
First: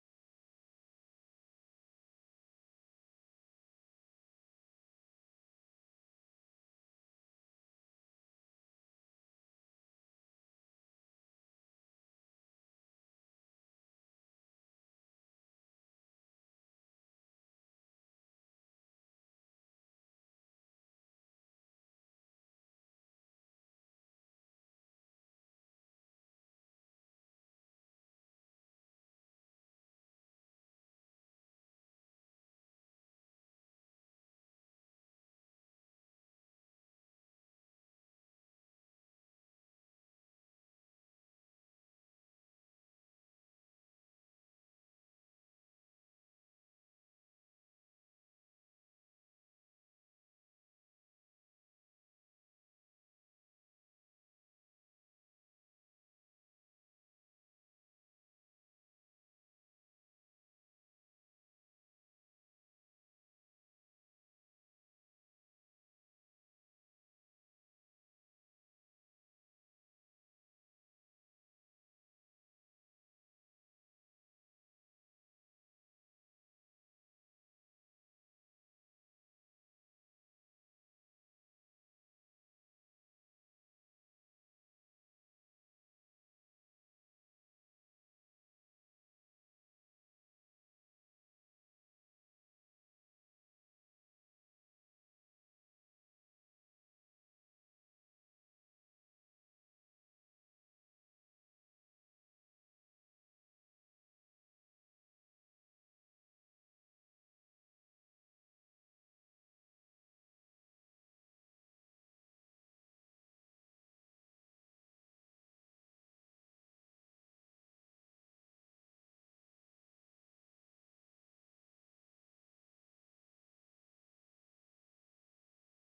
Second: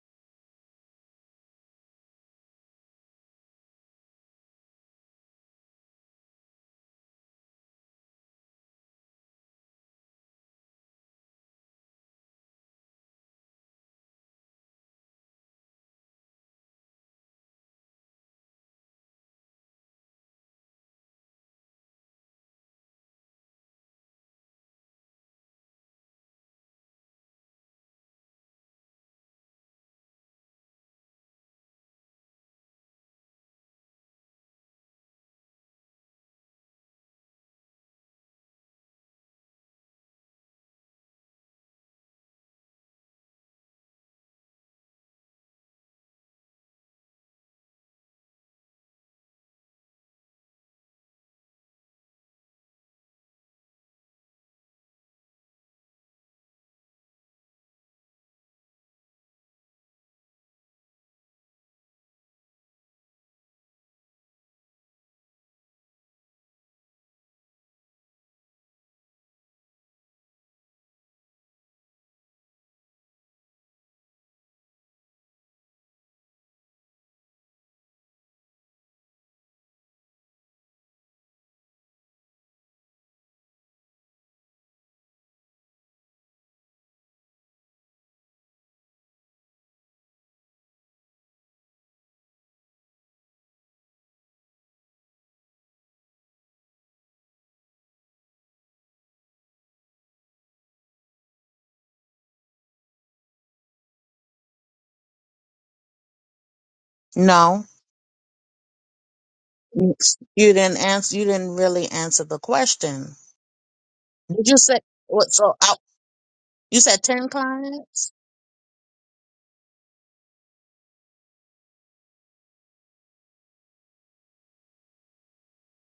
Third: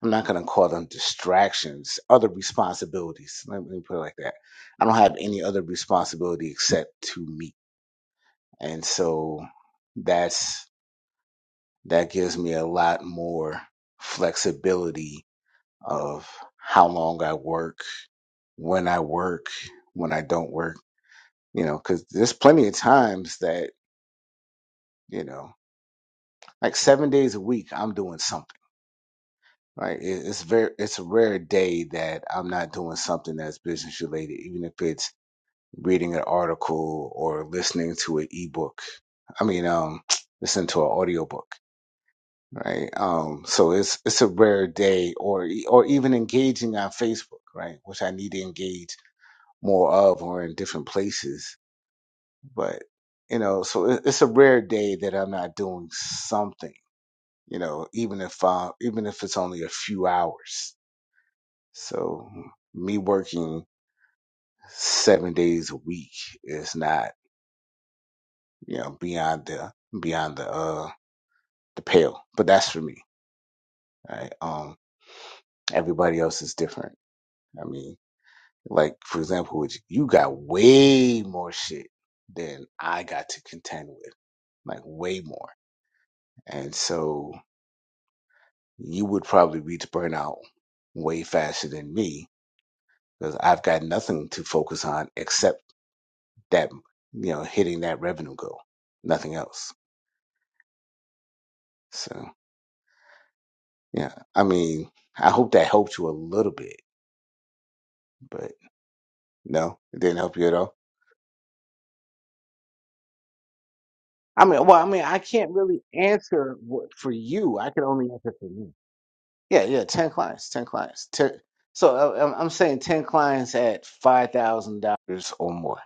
Speaker 1: I'm not going to call them distractions, other responsibilities. Let me put it like that. I don't have any other responsibility except to me. And so that's, that gives me a lot more flexibility of how long I work, when I work, when I don't work, you know, cause there's plenty of times that, you know, like seven days a week, I'm doing something. Right, It- it's very it's a rare day that I'm not doing something that's business related, even if it's reading an article or listening to an ebook. I mean, um, listen to an audiobook, right? Um, so it's it's a rare day, or or even engaging on Facebook, right? Which I need to engage more of, or in different places. But you know, so it, it's a rare day that I'm not doing something. You know, even if uh, even if it's only a few hours. So me working seven days a week is not you know, beyond the beyond the uh the pale. But that's for me. Right? Um everybody else is different. I mean, like for example, with you you got way more shit than I got to contend with. Like way more. And so you would probably reach burnout way faster than me because I've got nothing to focus on except that you know, hitting that revenue goal. Nothing else. So yeah. I mean, I hope that helped you a little bit.
Speaker 2: No,
Speaker 1: but. No,
Speaker 2: you
Speaker 1: it didn't help you at all.
Speaker 2: didn't answer. You didn't really answer the question.
Speaker 1: I
Speaker 2: Did you
Speaker 1: mean,
Speaker 2: say
Speaker 1: well, I mean, I
Speaker 2: what?
Speaker 1: can't
Speaker 2: So I,
Speaker 1: really answer
Speaker 2: you
Speaker 1: what,
Speaker 2: said
Speaker 1: for
Speaker 2: ten
Speaker 1: you. I can only
Speaker 2: clients.
Speaker 1: answer for me. Yeah, yeah, ten clients, ten clients. 10, so uh, I'm I'm saying ten clients at five thousand dollars or more.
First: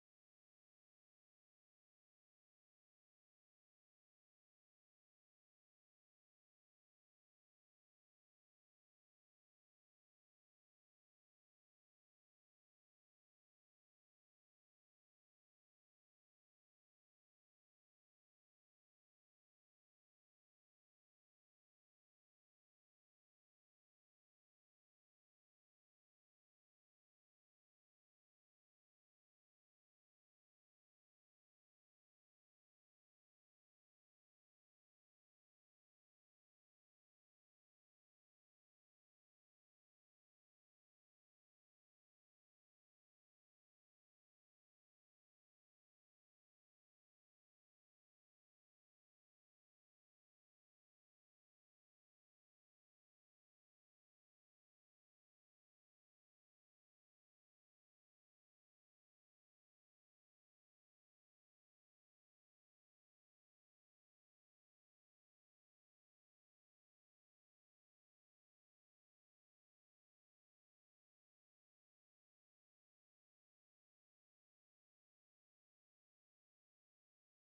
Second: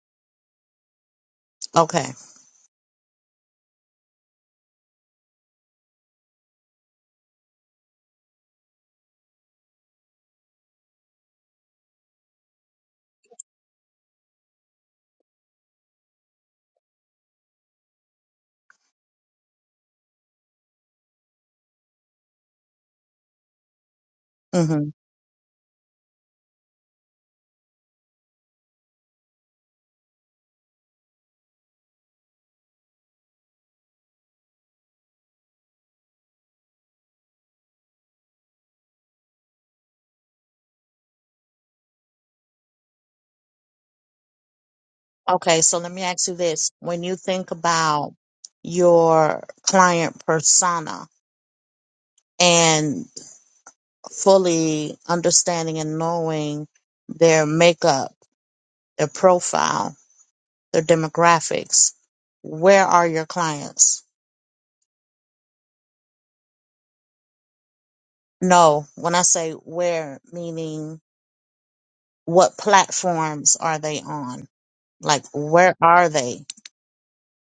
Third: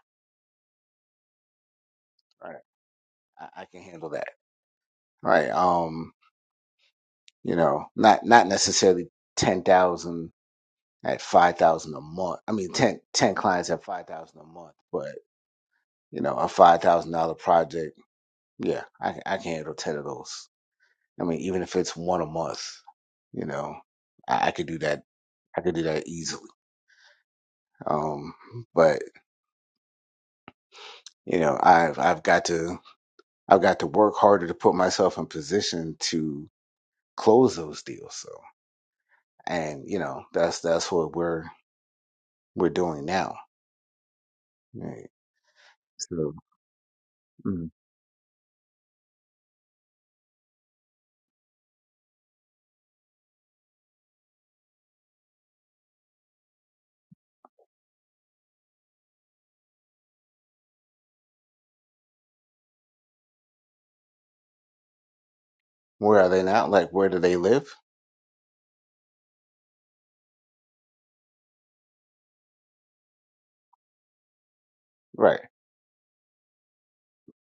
Speaker 2: Okay.
Speaker 1: Right, I, I can handle that. Right. Um, you know, not not necessarily ten thousand at five thousand a month. I mean, 10 10 clients at five thousand a month, but you know, a five thousand dollar project. Yeah, I, I can handle ten of those. I mean, even if it's one a month, you know, I, I could do that. I could do that easily. Um, but you know, I've I've got to I've got to work harder to put myself in position to close those deals. So, and you know, that's that's what we're we're doing now. Right.
Speaker 2: Okay, so let me ask
Speaker 1: So,
Speaker 2: you this. When you think
Speaker 1: mm,
Speaker 2: about your client persona and fully understanding and knowing their makeup, their profile, their demographics, where are your clients?
Speaker 1: where are they now? Like, where do they live?
Speaker 2: No, when I say where, meaning what platforms are they on? Like,
Speaker 1: Right.
Speaker 2: where are they?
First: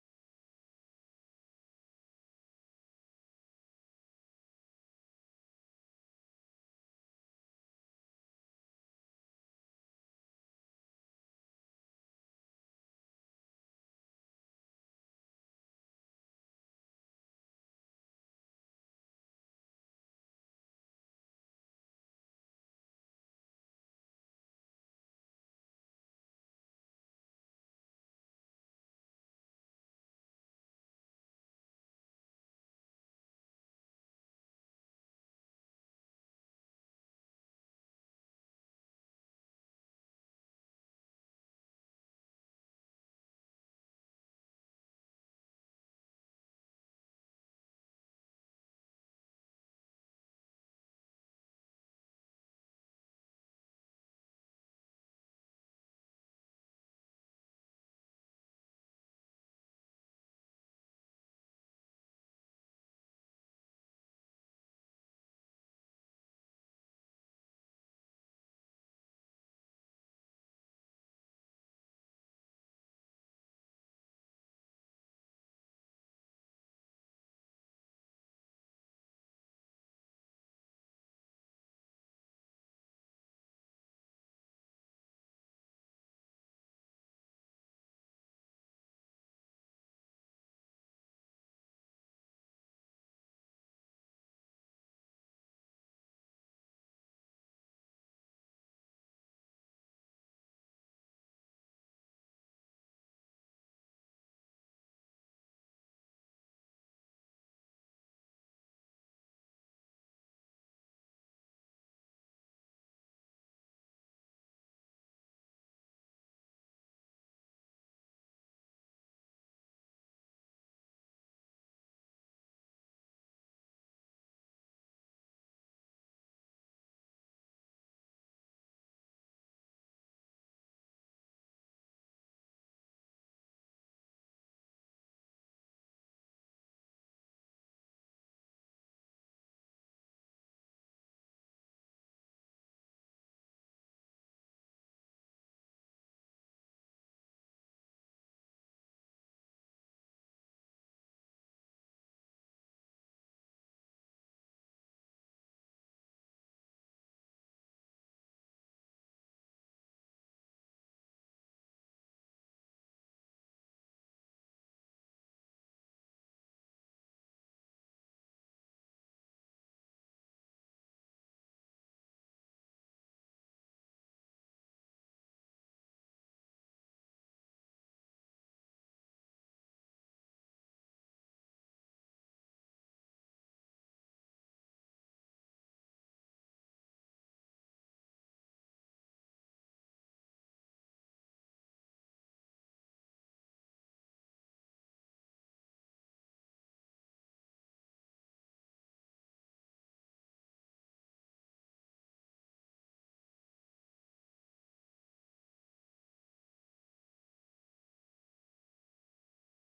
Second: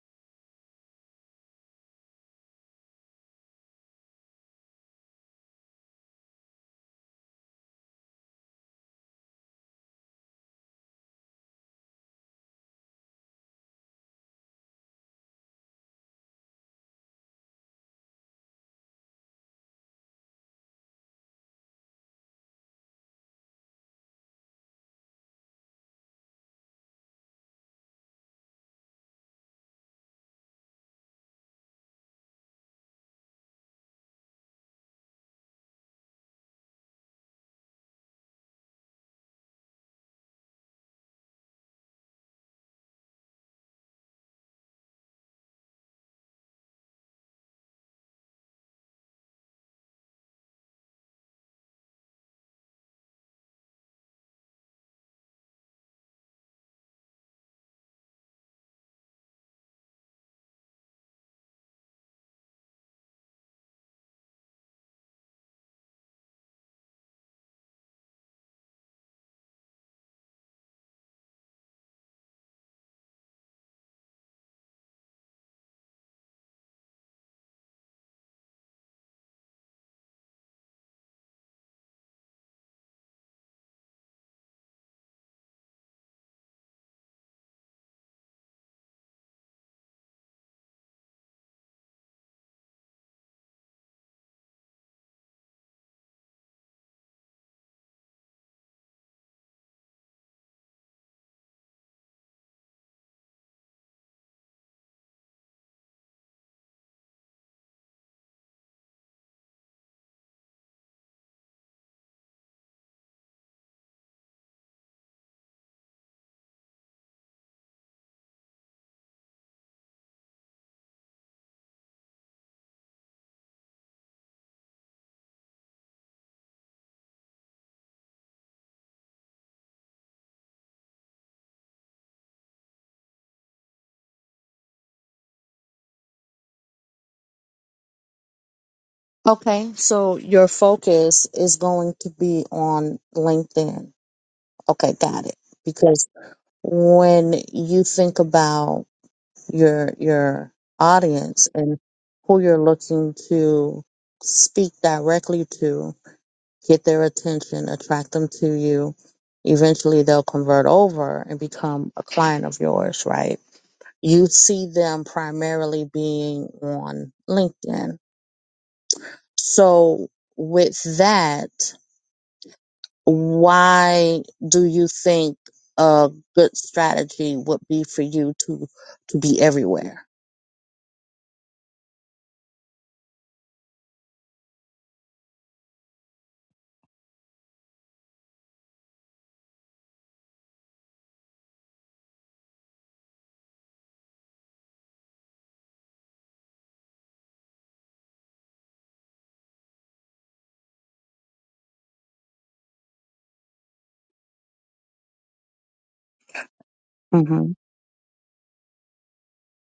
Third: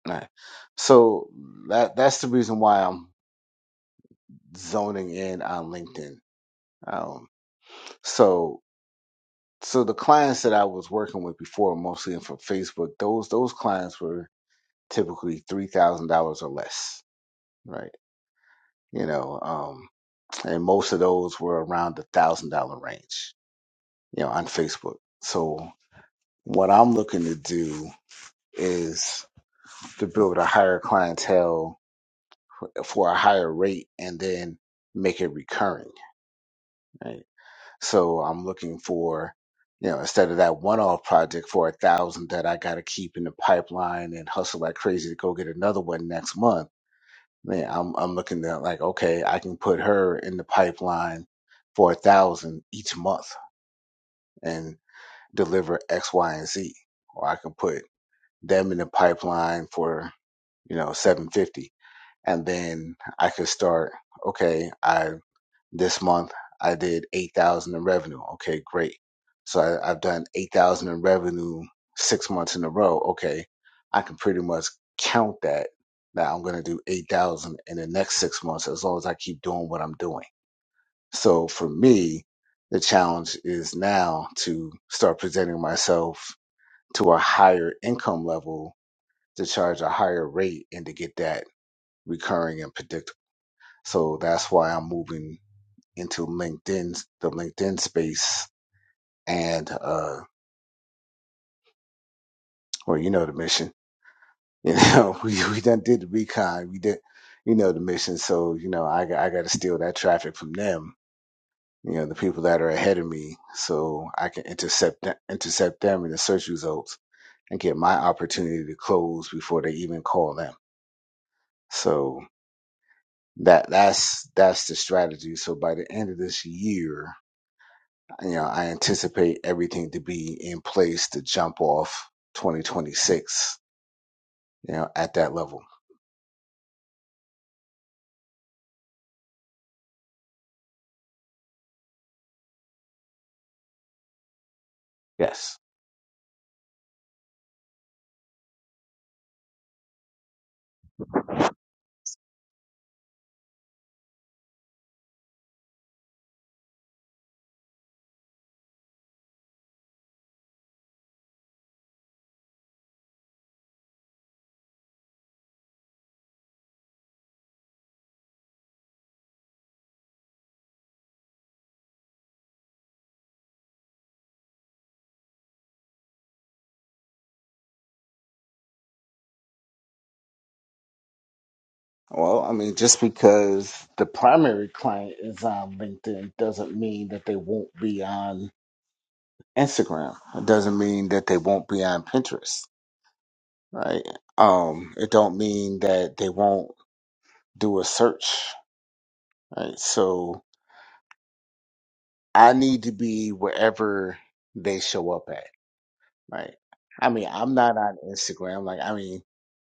Speaker 1: Right. So that that's the reason why I'm zoning in on LinkedIn. Um, so so the clients that I was working with before, mostly from Facebook, those those clients were typically three thousand dollars or less, right? You know, um, and most of those were around the thousand dollar range, you know, on Facebook. So what I'm looking to do is to build a higher clientele for a higher rate, and then make it recurring, right? So I'm looking for, you know, instead of that one off project for a thousand that I gotta keep in the pipeline and hustle like crazy to go get another one next month, man, I'm I'm looking at like, okay, I can put her in the pipeline for a thousand each month and deliver X, Y, and Z. Or I can put them in the pipeline for, you know, seven fifty. And then I could start, okay, I. This month I did eight thousand in revenue. Okay, great. So I, I've done eight thousand in revenue six months in a row. Okay, I can pretty much count that that I'm going to do eight thousand in the next six months as long as I keep doing what I'm doing. So for me, the challenge is now to start presenting myself to a higher income level to charge a higher rate and to get that recurring and predictable. So that's why I'm moving into LinkedIn, the LinkedIn space, and uh, well, you know the mission. You know, we we done did the recon, we did, you know the mission. So you know, I got- I got to steal that traffic from them. You know, the people that are ahead of me, so I can intercept th- intercept them in the search results and get my opportunity to close before they even call them. So that that's that's the strategy. So by the end of this year, you know, I anticipate everything to be in place to jump off 2026, you know, at that level.
Speaker 2: Okay, so your focus is going to be on LinkedIn. Okay, got it.
Speaker 1: Yes.
Speaker 2: Because when you think about your your audience and who you're looking to speak directly to, get their attention, attract them to you, eventually they'll convert over and become a client of yours, right? You see them primarily being on LinkedIn. So with that, why do you think a good strategy would be for you to to be everywhere?
Speaker 1: Well, I mean, just because the primary client is on LinkedIn doesn't mean that they won't be on Instagram. It doesn't mean that they won't be on Pinterest, right? Um, it don't mean that they won't do a search, right? So I need to be wherever they show up at, right? I mean,
Speaker 2: hmm
Speaker 1: I'm not on Instagram. Like, I mean,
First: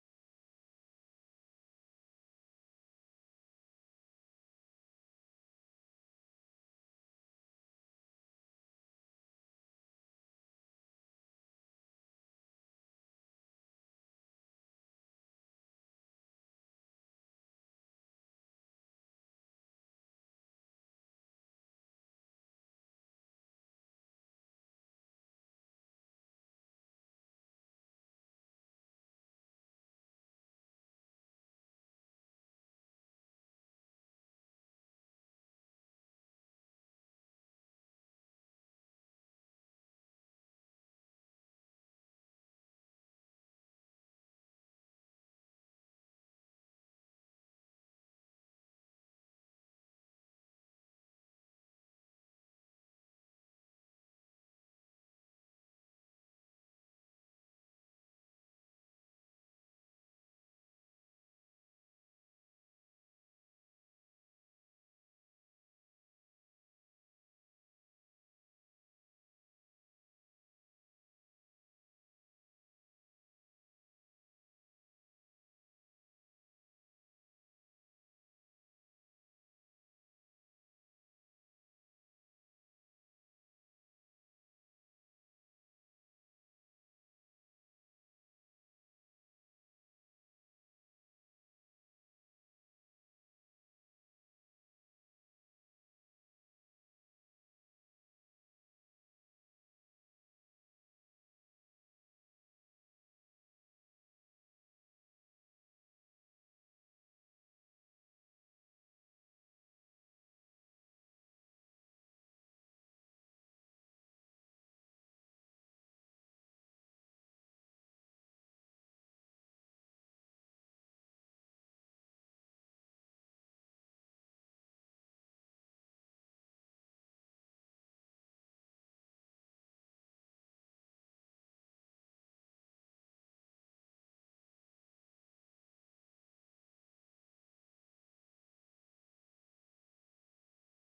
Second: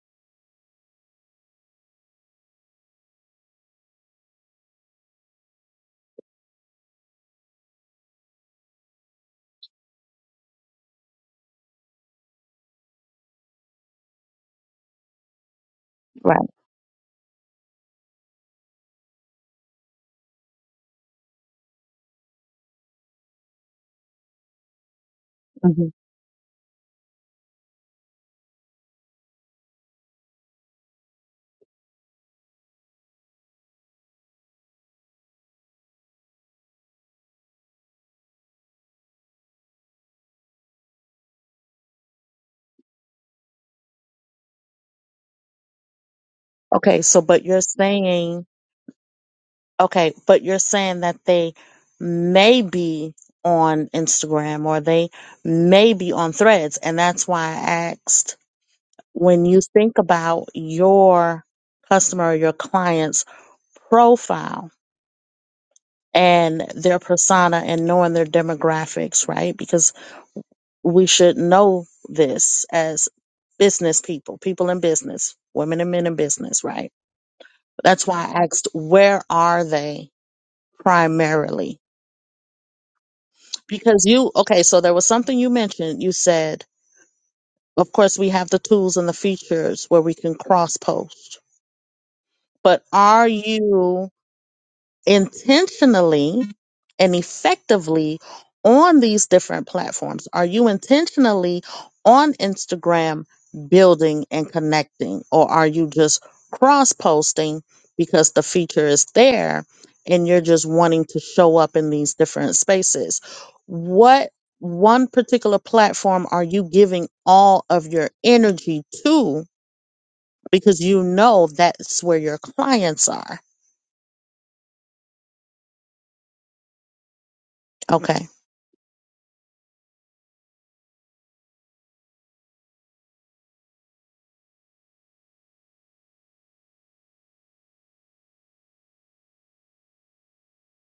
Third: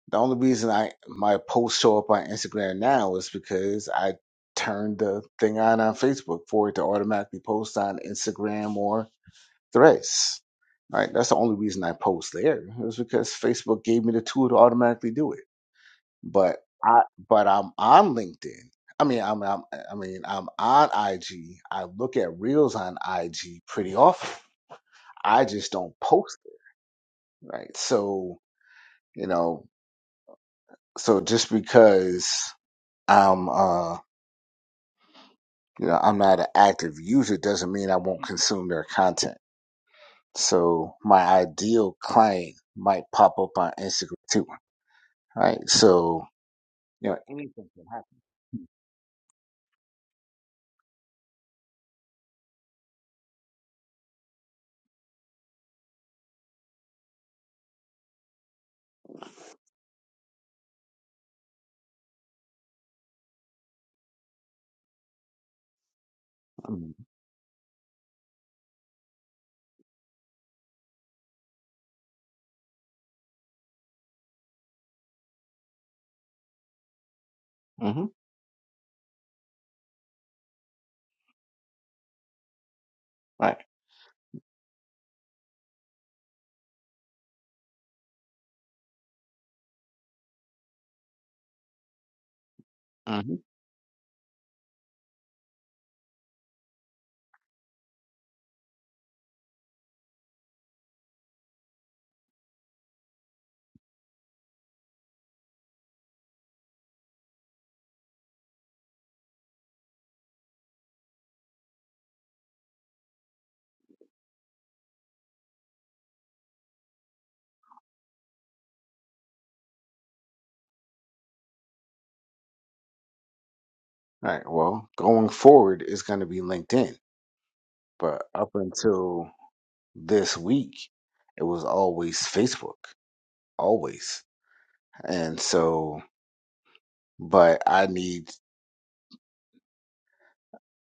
Speaker 1: The only reason I my posts show up on Instagram now is because I turned the thing on on Facebook for it to automatically post on Instagram or Threads. Right, that's the only reason I post there. It was because Facebook gave me the tool to automatically do it.
Speaker 2: Right.
Speaker 1: But I, but I'm on LinkedIn. I mean, I'm, I'm I mean, I'm on IG. I look at reels on IG pretty often. I just
Speaker 2: hmm
Speaker 1: don't post it. Right, so you know, so just because. I'm uh. You know, I'm not an active user doesn't mean I won't consume their content. So my ideal client might pop up on Instagram too, right? So
Speaker 2: Okay.
Speaker 1: you know,
Speaker 2: So, but you're
Speaker 1: anything can
Speaker 2: saying okay, but you're saying that they may be on Instagram or they may be on Threads, and that's why I asked when you think about your customer, your client's profile and
Speaker 1: happen.
Speaker 2: their persona and knowing their demographics, right? Because we should know this as business people, people in business, women and men in business, right?
Speaker 1: Mm-hmm.
Speaker 2: That's why I asked, where are they primarily?
Speaker 1: Right.
Speaker 2: Because you, okay, so there was something you mentioned. You said, of course, we have the tools and the features where we can cross post, but are
Speaker 1: Mm-hmm.
Speaker 2: you intentionally and effectively on these different platforms? Are you intentionally on Instagram building and connecting, or are you just cross posting because the feature is there and you're just wanting to show up in these different spaces? What one particular platform are you giving all of your energy to because you know that's where your clients are?
Speaker 1: Right. Well, going forward is going to be LinkedIn,
Speaker 2: Okay
Speaker 1: but up until this week, it was always Facebook, always. And so, but I need.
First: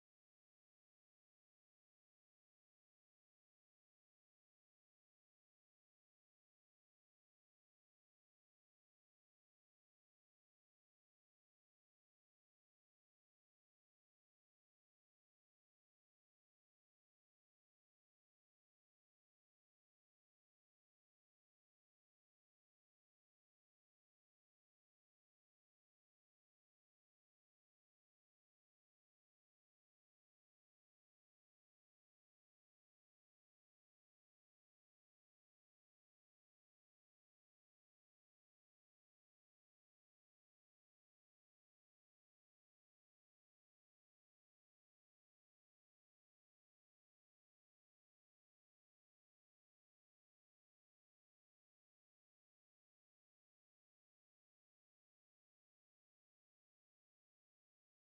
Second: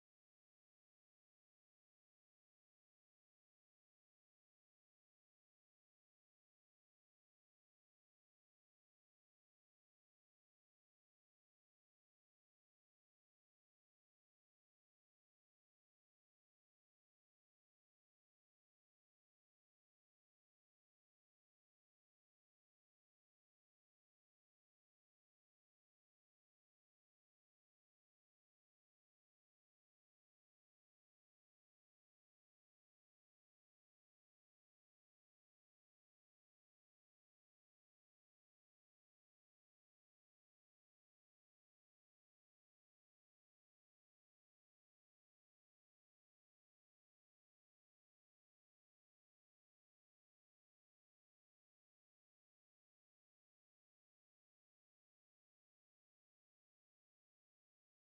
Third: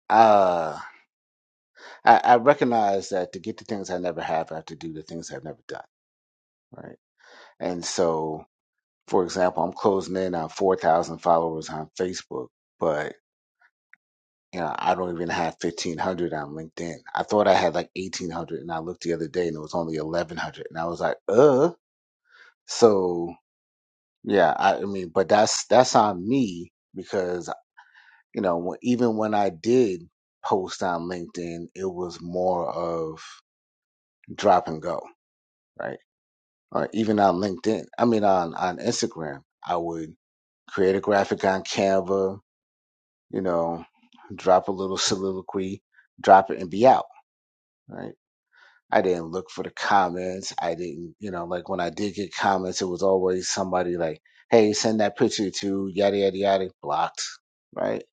Speaker 1: Uh, I, I recognize that to get the things I never have, I have to do the things I've never done. Right And so, for example, I'm closing in on 4,000 followers on Facebook, but you know, I don't even have 1,500 on LinkedIn. I thought I had like 1,800, and I looked the other day, and it was only 1,100, and I was like, uh. So yeah, I, I mean, but that's that's on me because you know, when- even when I did post on LinkedIn, it was more of drop and go, right? Or even on LinkedIn, I mean, on on Instagram, I would create a graphic on Canva you know, drop a little soliloquy, drop it and be out, right? I didn't look for the comments. I didn't, you know, like when I did get comments, it was always somebody like, hey, send that picture to yada, yada, yada, blocked, right?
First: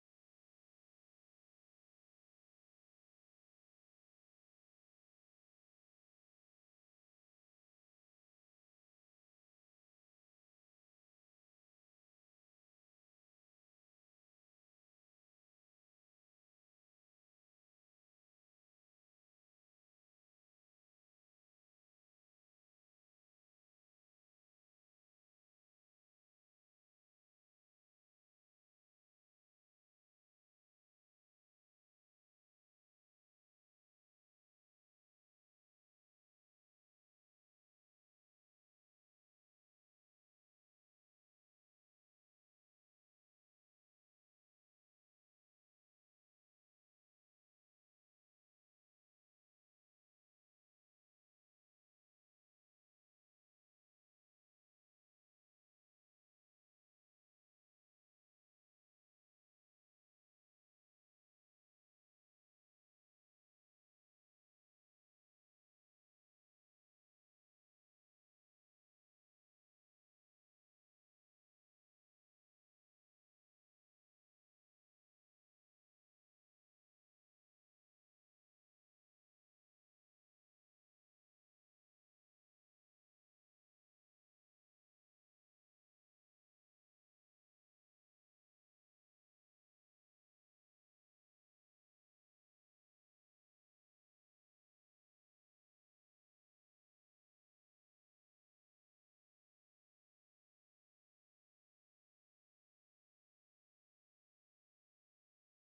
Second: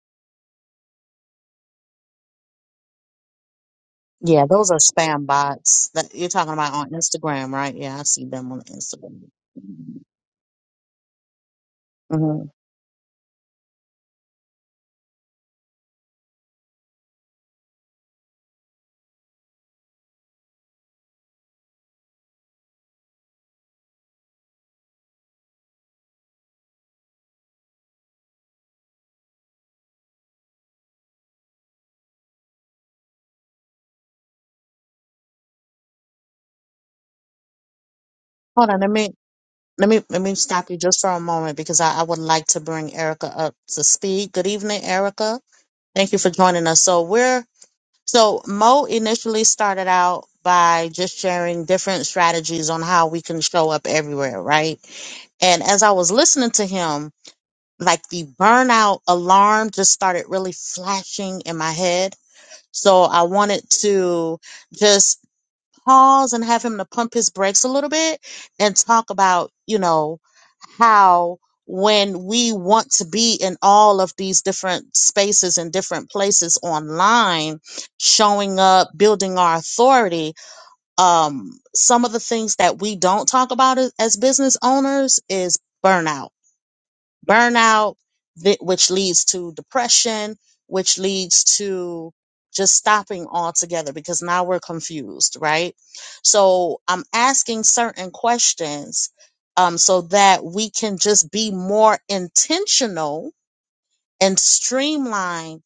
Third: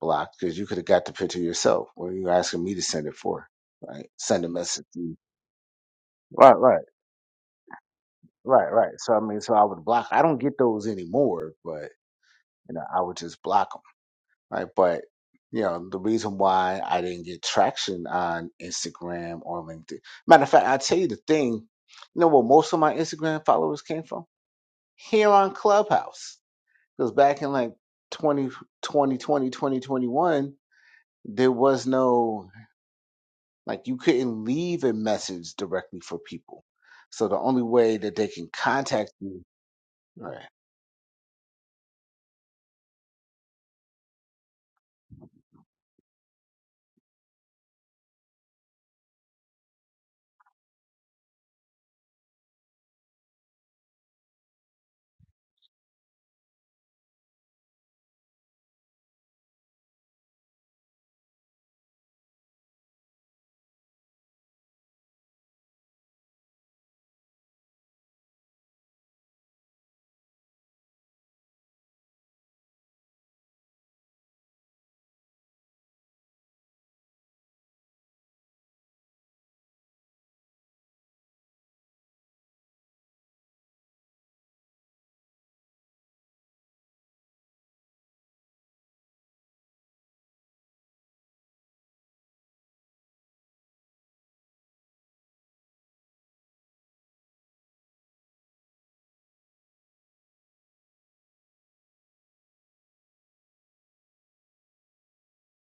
Speaker 1: Blocked, because you could have got the picture yourself. What are you asking me to send it for, right? Send
Speaker 2: Yeah,
Speaker 1: a
Speaker 2: those are
Speaker 1: message. to-
Speaker 2: spam bots that you're talking
Speaker 1: Right,
Speaker 2: about
Speaker 1: right,
Speaker 2: on Instagram, right? Yeah, I see them on
Speaker 1: right, right. So, I
Speaker 2: Instagram.
Speaker 1: mean, so I would block. I don't get those anymore, but,
Speaker 2: hmm
Speaker 1: you know, I would just block 'em right? But you know, the reason why I didn't get traction on Instagram or LinkedIn. Matter of fact, I tell you the thing. You know where most of my Instagram followers came from? Here on Clubhouse. Because back in like 2020, there was no like you couldn't leave a message directly for people. So the only way that they can
Speaker 2: Hold on, let me
Speaker 1: contact you,
Speaker 2: let me let me
Speaker 1: right,
Speaker 2: stop you just for a moment because I, I would like to bring Erica up to speed. Good evening, Erica. Thank you for joining us. So we're so Mo initially started out by just sharing different strategies on how we can show up everywhere, right? And as I was listening to him, like the burnout alarm just started really flashing in my head So I wanted to just pause and have him to pump his brakes a little bit and talk about, you know, how when we want to be in all of these different spaces and different places online, showing up, building our authority, um, some of the things that we don't talk about as as business owners is burnout burnout, thi- which leads to depression, which leads to just stopping altogether because now we're confused, right? So I'm asking certain questions um, so that we can just be more intentional and streamline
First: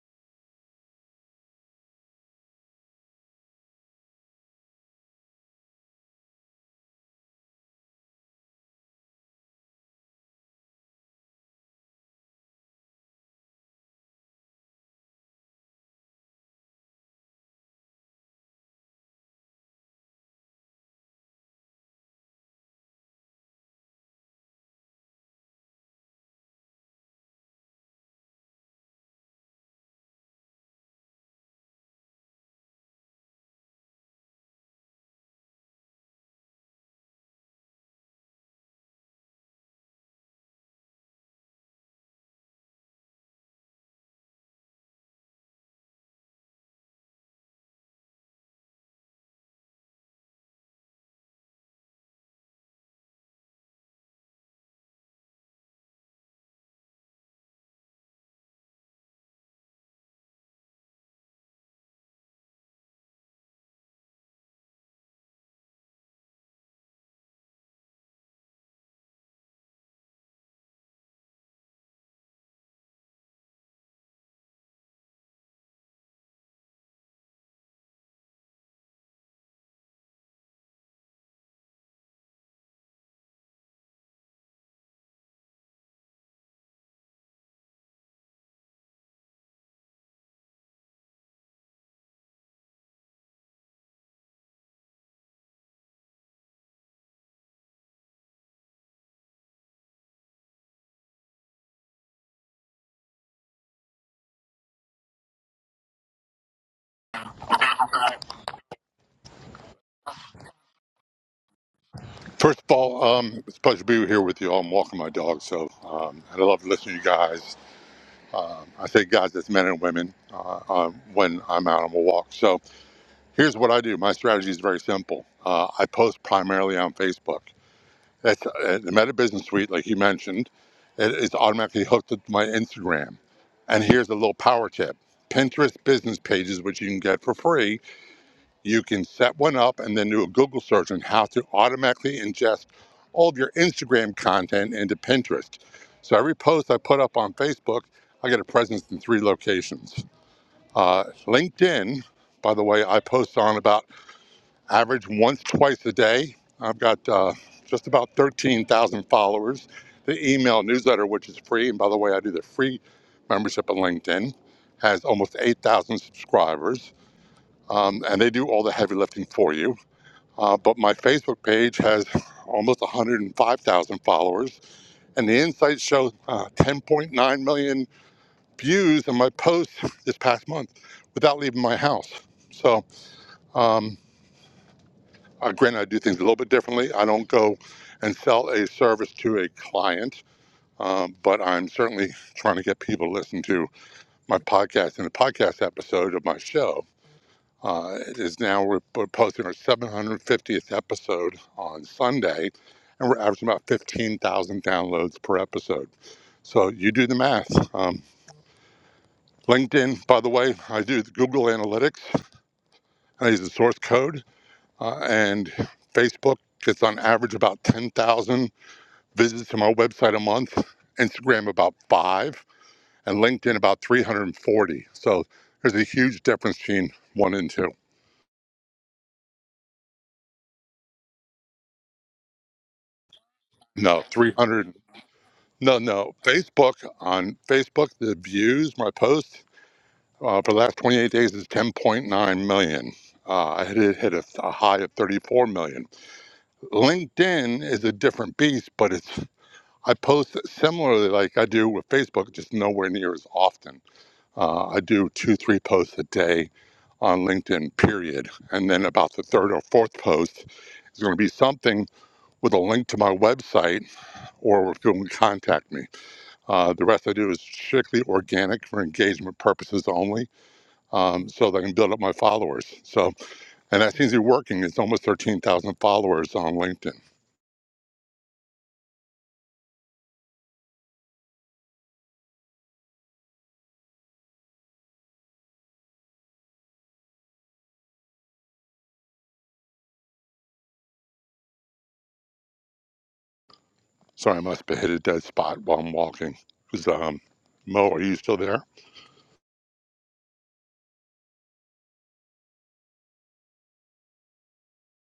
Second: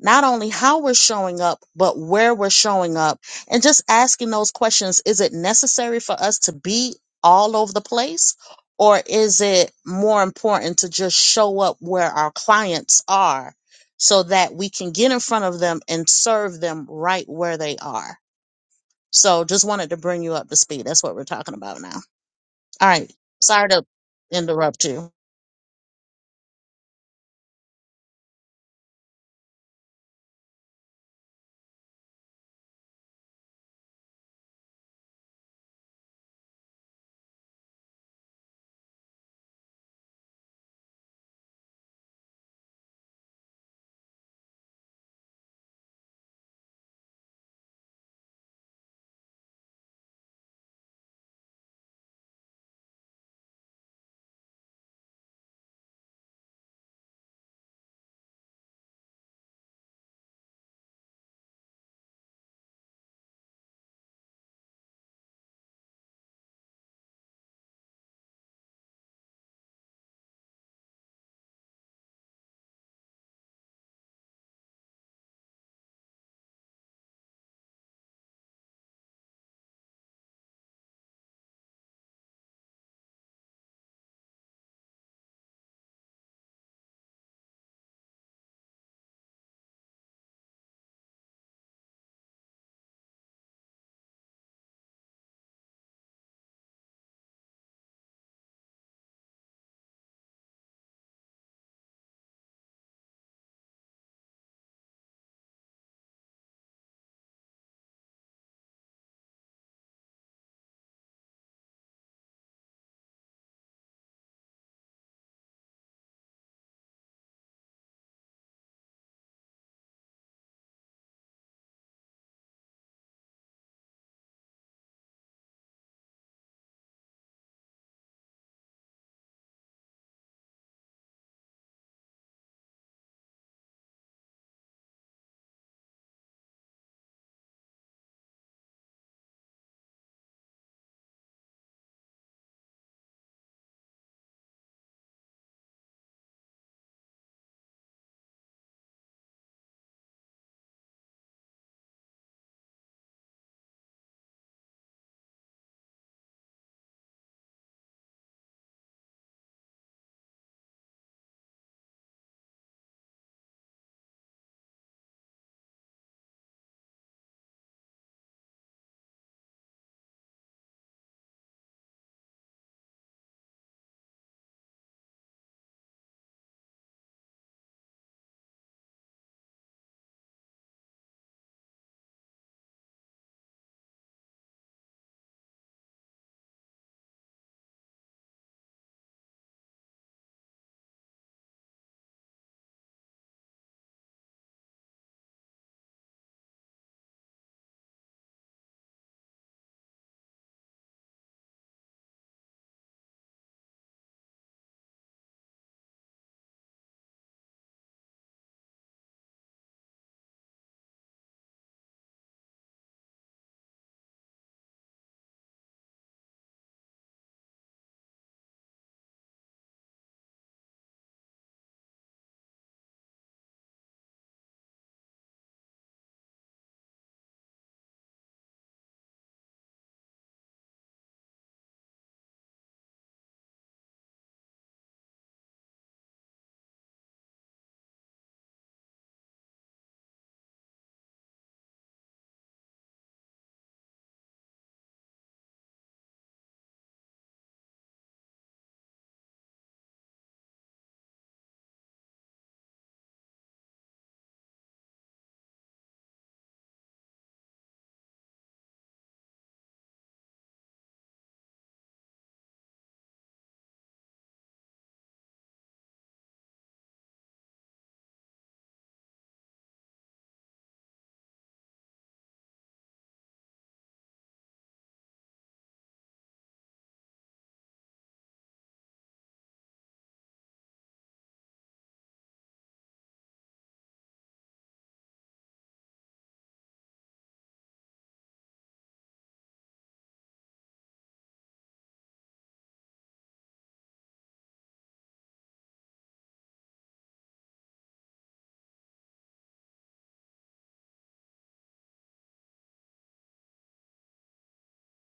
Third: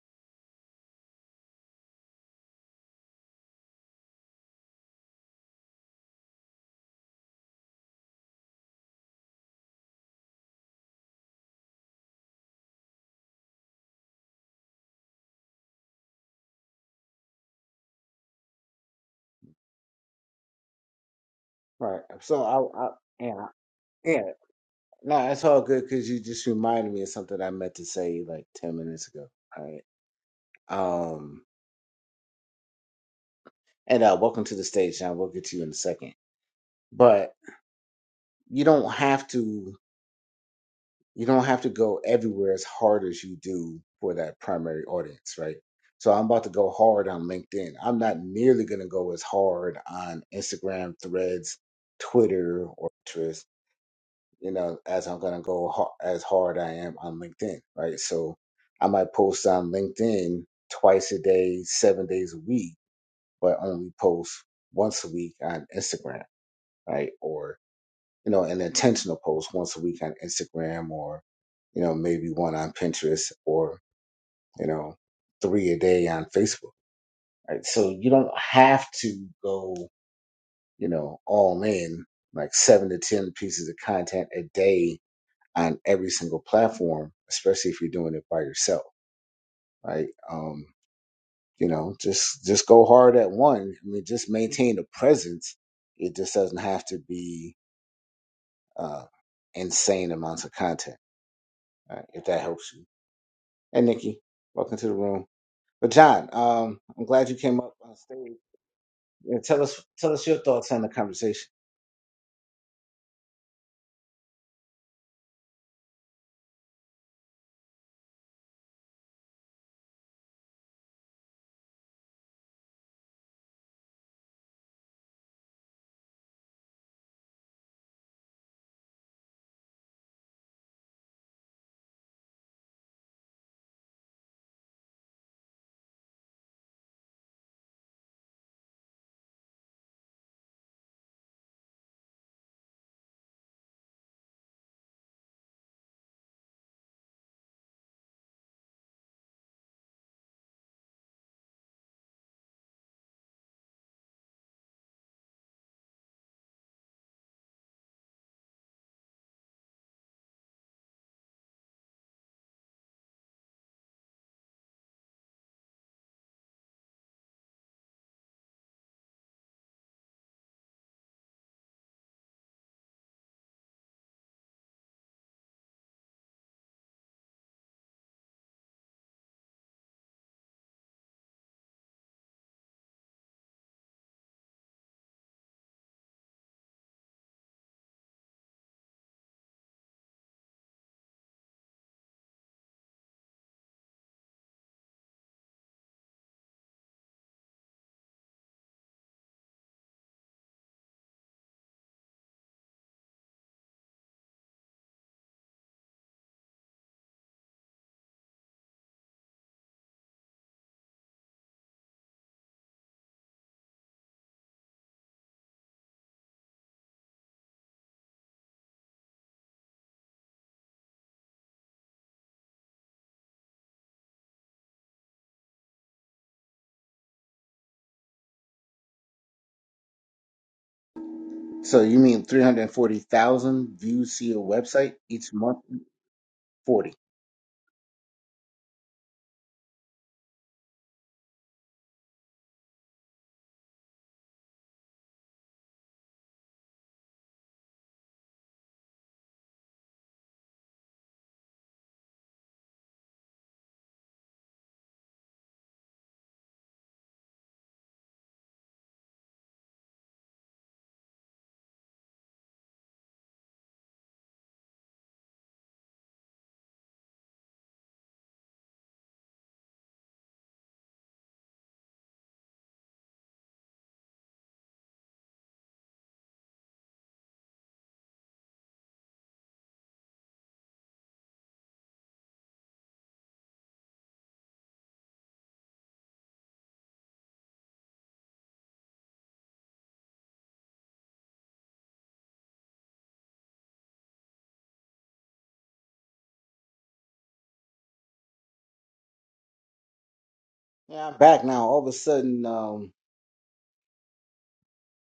Speaker 2: not only how we're showing up, but where we're showing up. And just asking those questions is it necessary for us to be all over the place? Or is it more important to just show up where our clients are so that we can get in front of them and serve them right where they are? So just wanted to bring you up to speed. That's what we're talking about now.
Speaker 1: right. So I, I
Speaker 2: All right.
Speaker 1: yeah,
Speaker 2: Sorry to
Speaker 1: yeah.
Speaker 2: interrupt you.
Speaker 1: No, it's all good because you just reminded me of something I meant to say like ten minutes ago. All right. Um, and uh, welcome to the stage, John. We'll get to you in a second. But you don't have to. You don't have to go everywhere as hard as you do for that primary audience, right? So I'm about to go hard on LinkedIn. I'm not nearly going to go as hard on Instagram, Threads, Twitter, or Pinterest. you know, as I'm gonna go ha- as hard I am on LinkedIn, right? So I might post on LinkedIn twice a day, seven days a week, but only post once a week on Instagram, right? Or you know, an intentional post once a week on Instagram, or you know, maybe one on Pinterest, or you know, three a day on Facebook, right? So you don't have to go, you know, all in like seven to ten pieces of content a day on every single platform, especially if you're doing it by yourself, right? Um, you know, just just go hard at one. I mean, just maintain a presence. It just doesn't have to be uh, insane amounts of content, right? if that helps you. And Nikki, welcome to the room. But John, um, I'm glad you came up on stage. Yeah, tell us tell us your thoughts on the conversation.
Speaker 3: First of all, um, it's a pleasure to be here with you all. I'm walking my dog, so um, and I love listening to you guys. I say guys, that's men and women uh, um, when I'm out on a walk. So here's what I do. My strategy is very simple. Uh, I post primarily on Facebook. That's uh, the Meta Business Suite, like you mentioned. It is automatically hooked up to my Instagram. And here's a little power tip: Pinterest business pages, which you can get for free you can set one up and then do a Google search on how to automatically ingest all of your Instagram content into Pinterest. So every post I put up on Facebook, I get a presence in three locations. Uh, LinkedIn, by the way, I post on about average once, twice a day. I've got uh, just about 13,000 followers. The email newsletter, which is free, and by the way, I do the free membership on LinkedIn, has almost 8,000 subscribers, um, and they do all the heavy lifting for you. Uh, but my Facebook page has almost 105,000 followers, and the insights show uh, 10.9 million views on my posts this past month without leaving my house. So, um, uh, granted, I do things a little bit differently. I don't go and sell a service to a client, um, but I'm certainly trying to get people to listen to my podcast in a podcast episode of my show uh, it is now we're, we're posting our 750th episode on Sunday, and we're averaging about 15,000 downloads per episode. So you do the math. Um, LinkedIn, by the way, I do the Google Analytics. I use the source code, uh, and Facebook gets on average about 10,000 visits to my website a month. Instagram about five, and LinkedIn about 340. So there's a huge difference between one and two.
Speaker 1: So you mean 340,000
Speaker 3: No,
Speaker 1: views to your
Speaker 3: 300.
Speaker 1: website each month?
Speaker 3: No, no. Facebook
Speaker 1: 40.
Speaker 3: on Facebook, the views my post uh, for the last 28 days is 10.9 million. Uh, I hit hit a, a high of 34 million. LinkedIn is a different beast, but it's I post similarly like I do with Facebook, just nowhere near as often. Uh, I do two, three posts a day on LinkedIn, period. And then about the third or fourth post is going to be something with a link to my website or if you can contact me. Uh, the rest I do is strictly organic for engagement purposes only, um, so that I can build up my followers. So, and that seems to be working. It's almost 13,000 followers on LinkedIn. Sorry, I must have hit a dead spot while I'm walking. Is, um, Mo, are you still there?
Speaker 1: Yeah, I'm back now. All of a sudden, um,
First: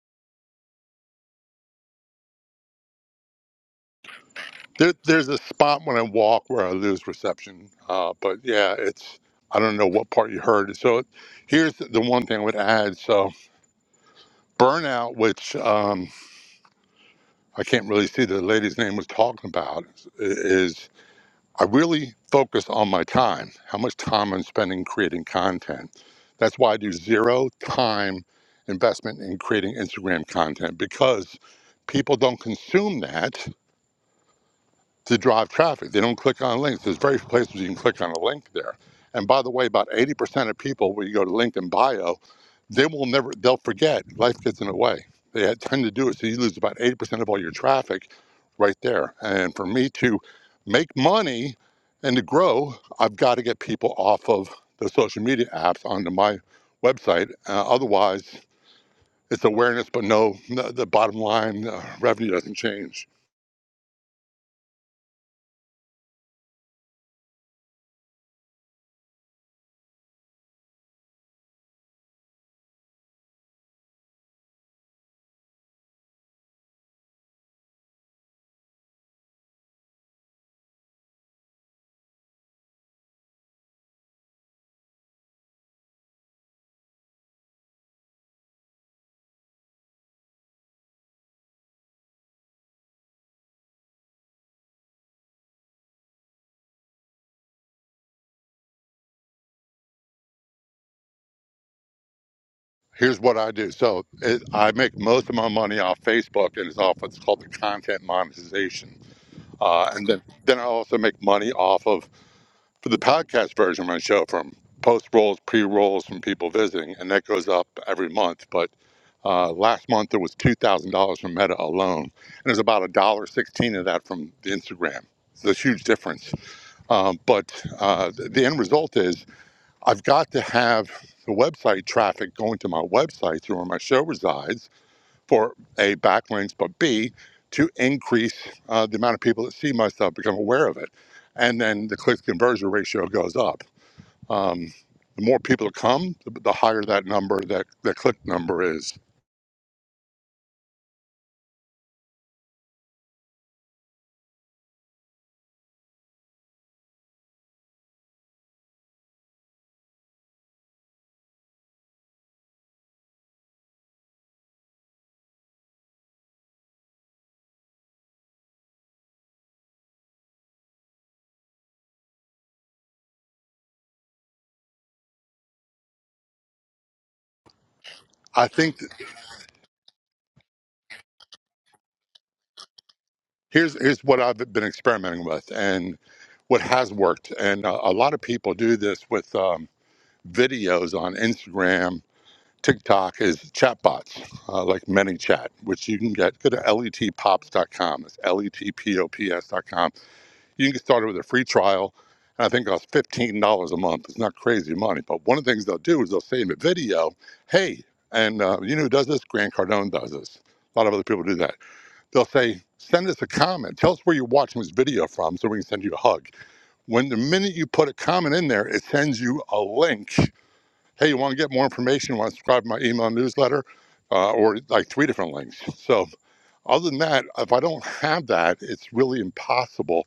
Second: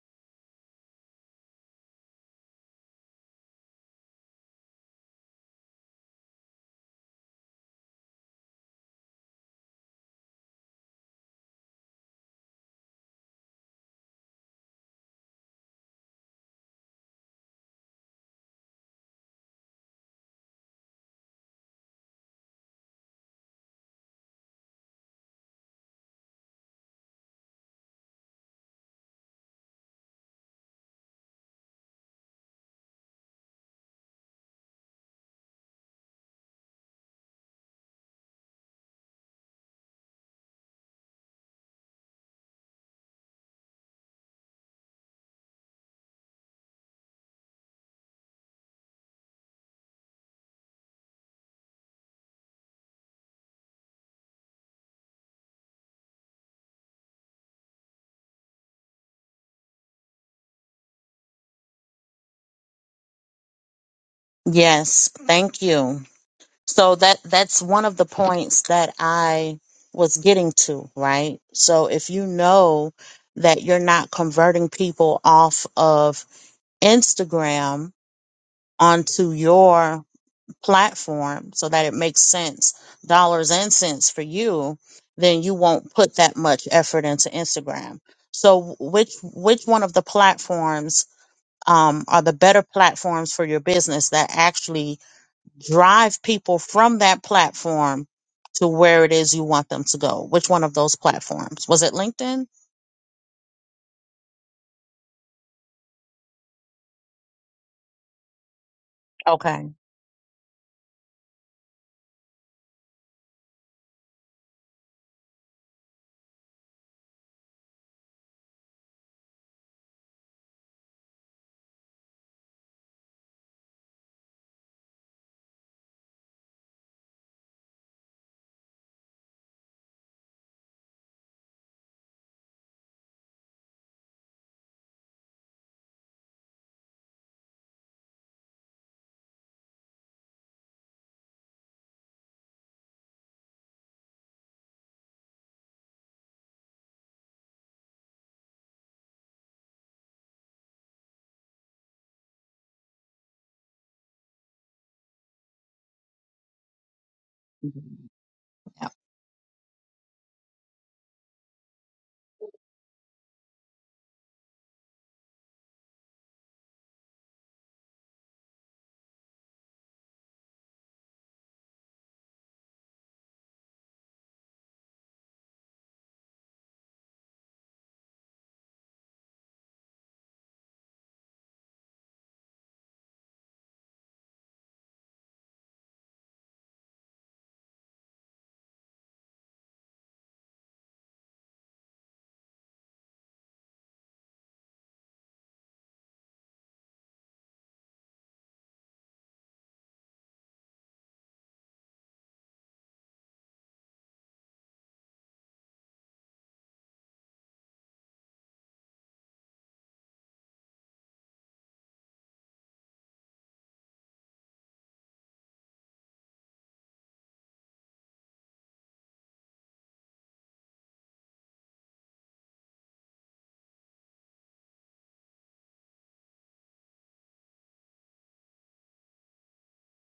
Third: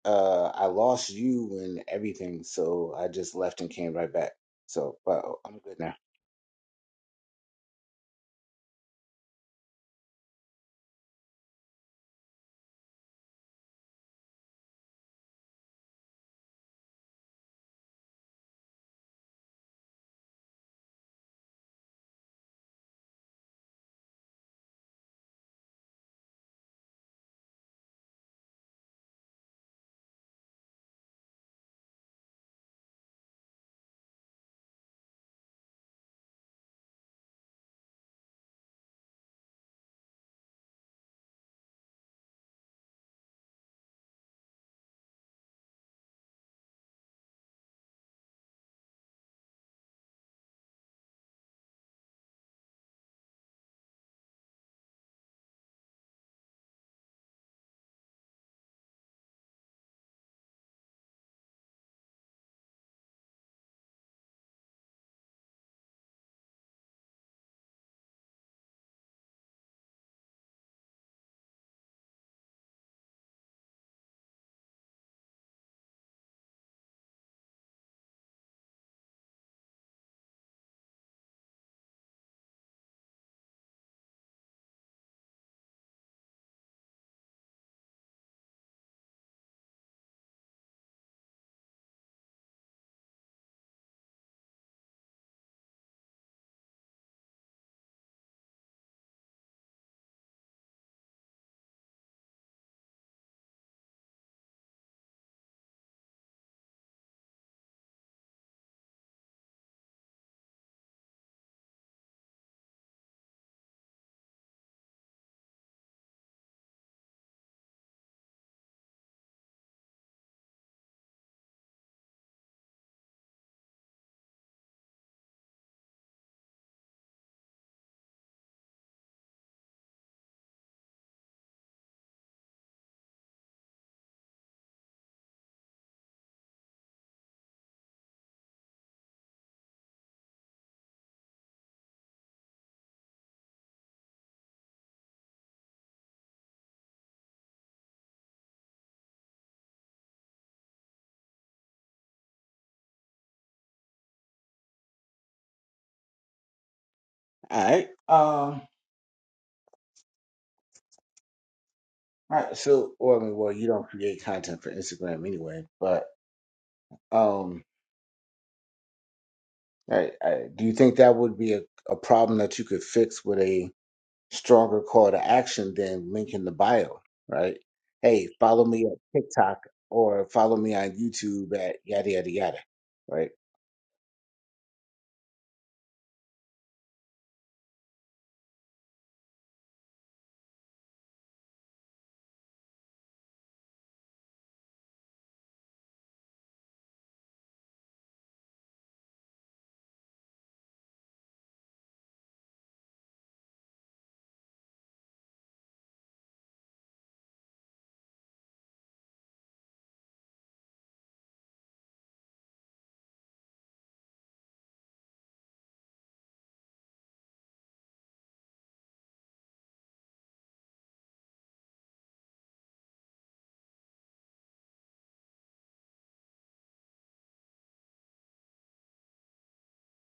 Speaker 1: uh I lost you and everything, so I just left and came right back.
Speaker 3: there?
Speaker 1: So, but
Speaker 3: There's a
Speaker 1: oh, I'm good
Speaker 3: spot
Speaker 1: now.
Speaker 3: when I walk where I lose reception. Uh, but yeah, it's, I don't know what part you heard. So here's the one thing I would add. So burnout, which um, I can't really see the lady's name was talking about, is I really focus on my time, how much time I'm spending creating content. That's why I do zero time investment in creating Instagram content because people don't consume that to drive traffic. They don't click on links. There's various places you can click on a link there. And by the way, about 80% of people, when you go to LinkedIn bio, they will never, they'll forget. Life gets in the way. They tend to do it. So you lose about 80% of all your traffic right there. And for me to make money and to grow, I've got to get people off of the social media apps onto my website. Uh, otherwise, it's awareness, but no, the the bottom line uh, revenue doesn't change.
Speaker 2: Yes. Thank you. So that that's one of the points that I was getting to, right? So if you know that you're not converting people off of Instagram onto your platform so that it makes sense, dollars and cents for you, then you won't put that much effort into Instagram. So which which one of the platforms um, are the better platforms for your business that actually drive people from that platform to where it is you want them to go. Which one of those platforms? Was it LinkedIn?
Speaker 3: here's what I do. So it, I make most of my money off Facebook, and it's off what's called the content monetization.
Speaker 2: Okay.
Speaker 3: Uh, and then then I also make money off of for the podcast version of my show from post rolls, pre rolls from people visiting, and that goes up every month. But uh, last month there was two thousand dollars from Meta alone, and there's about a dollar sixteen of that from the Instagram. It's a huge difference. Um, but uh, the the end result is I've got to have the website traffic going to my website through where my show resides for A, backlinks, but B, to increase uh, the amount of people that see my stuff, become aware of it. And then the click conversion ratio goes up. Um, the more people that come, the, the higher that number, that, that click number is.
Speaker 1: All right. Um.
Speaker 2: Yeah.
Speaker 1: All right. So, well, I mean, well, you don't create content for Instagram anyway, but um, all right, all right. do you think that would be a, a problem that you could fix with a stronger call to action than link in the bio, right? Hey,
Speaker 3: I
Speaker 1: follow
Speaker 3: think
Speaker 1: me
Speaker 3: that
Speaker 1: at TikTok or follow me on YouTube at yada yada yada, right?
Speaker 3: here's, here's what I've been experimenting with and what has worked. And uh, a lot of people do this with um, videos on Instagram TikTok is chatbots, uh, like ManyChat, which you can get. Go to letpops.com. It's letpops.com. You can get started with a free trial, and I think it costs fifteen dollars a month. It's not crazy money, but one of the things they'll do is they'll say in the video. Hey, and uh, you know who does this? Grant Cardone does this. A lot of other people do that. They'll say, send us a comment. Tell us where you're watching this video from so we can send you a hug. When the minute you put a comment in there, it sends you a link Hey, you want to get more information? Want to subscribe to my email newsletter uh, or like three different links? So, other than that, if I don't have that, it's really impossible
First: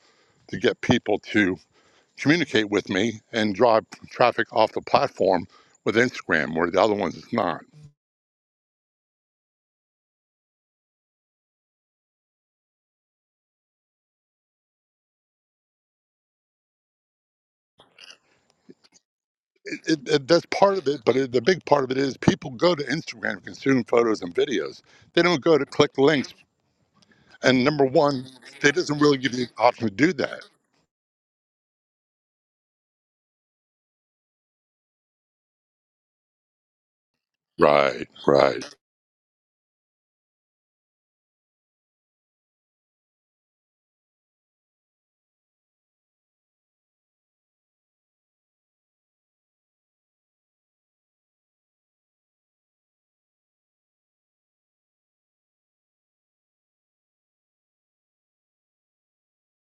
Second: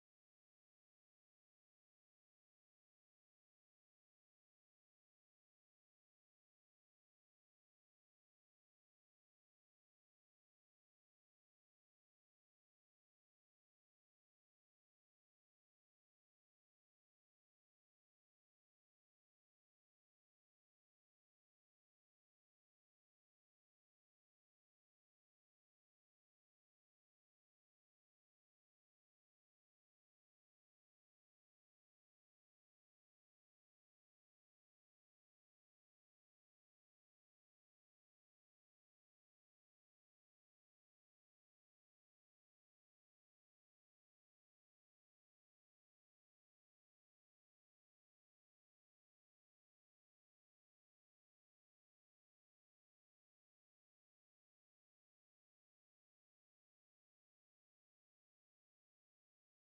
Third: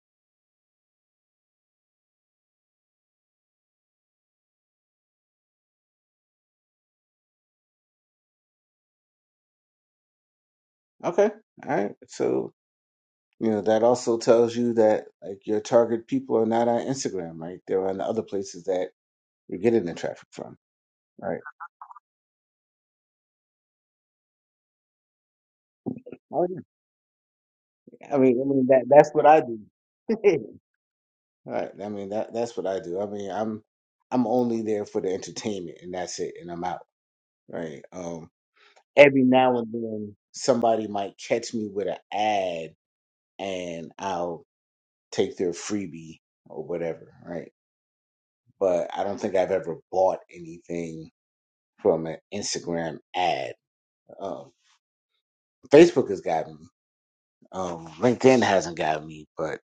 Speaker 3: to get people to communicate with me and drive traffic off the platform with Instagram, where the other ones is not.
Speaker 1: Okay. All right. So You know, that also tells you that like your target people are not on Instagram, right? They're on the other places that you're
Speaker 3: It,
Speaker 1: getting the
Speaker 3: it, it,
Speaker 1: traffic
Speaker 3: that's
Speaker 1: from,
Speaker 3: part of it, but it,
Speaker 1: right?
Speaker 3: the big part of it is people go to Instagram to consume photos and videos. They don't go to click links.
Speaker 1: Oh, yeah.
Speaker 3: And number
Speaker 1: I
Speaker 3: one,
Speaker 1: mean, I mean
Speaker 3: it
Speaker 1: that
Speaker 3: doesn't
Speaker 1: that's
Speaker 3: really
Speaker 1: what
Speaker 3: give
Speaker 1: I
Speaker 3: you the
Speaker 1: do.
Speaker 3: option to do that.
Speaker 1: right. I mean that that's what I do. I mean, I'm I'm only there for the entertainment and that's it and I'm out, right?
Speaker 3: Right,
Speaker 1: Um
Speaker 3: right.
Speaker 1: every now and then somebody might catch me with an ad and I'll take their freebie or whatever, right? But I don't think I've ever bought anything from an Instagram ad. Um, Facebook has got me. Um, LinkedIn hasn't got me, but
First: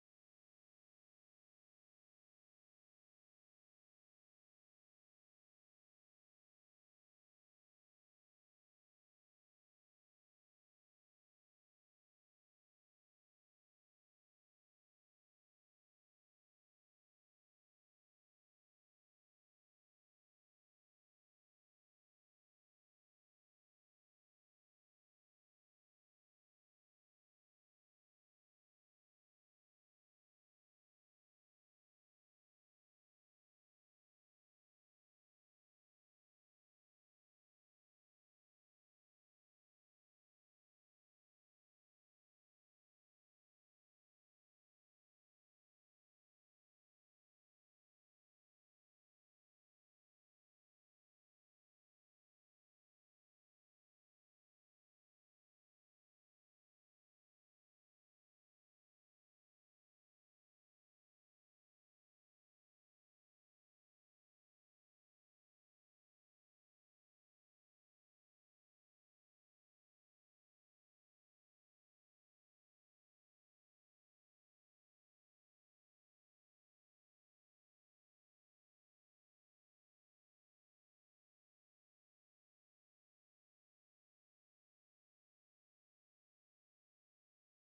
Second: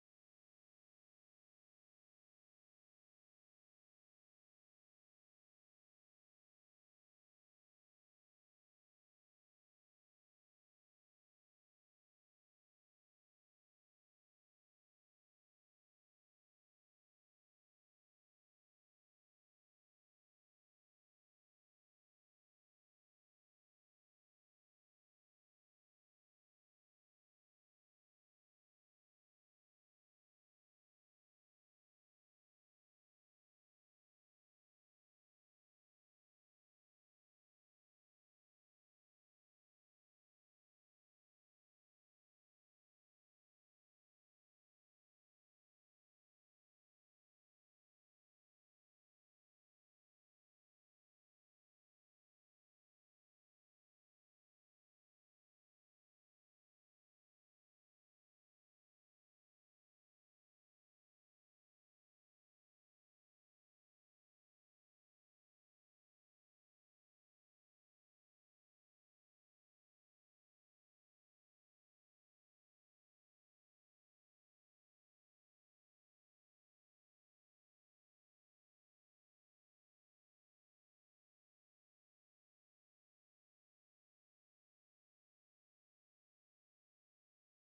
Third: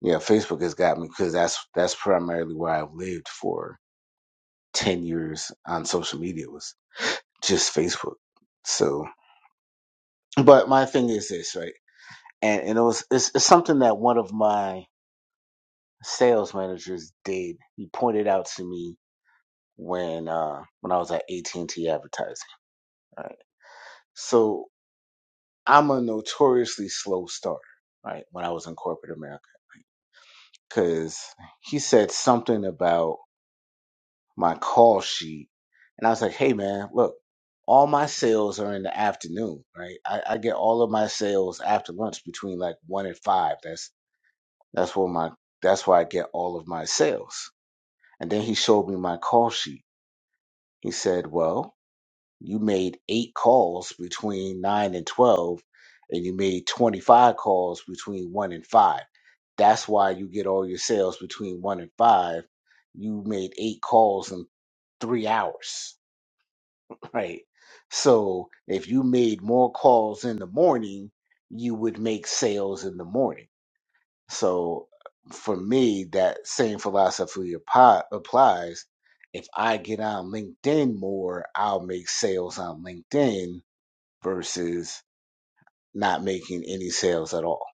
Speaker 1: yeah, Facebook has got me because that's that's primarily where I've lived for ten years on social media was just Facebook. So, but my thing is this, right? And, and it was it's, it's something that one of my sales managers did. He pointed out to me when uh when I was at AT and T advertising. Right. So I'm a notoriously slow starter, right? When I was in corporate America, because he said something about my call sheet, and I was like, "Hey, man, look, all my sales are in the afternoon, right? I, I get all of my sales after lunch between like one and five. That's that's where my that's where I get all of my sales." And then he showed me my call sheet. He said, "Well." You made eight calls between nine and twelve, and you made twenty-five calls between one and five. That's why you get all your sales between one and five. You made eight calls in three hours, right? So if you made more calls in the morning, you would make sales in the morning. So for me, that same philosophy appli- applies. If I get on LinkedIn more, I'll make sales on LinkedIn versus not making any sales at all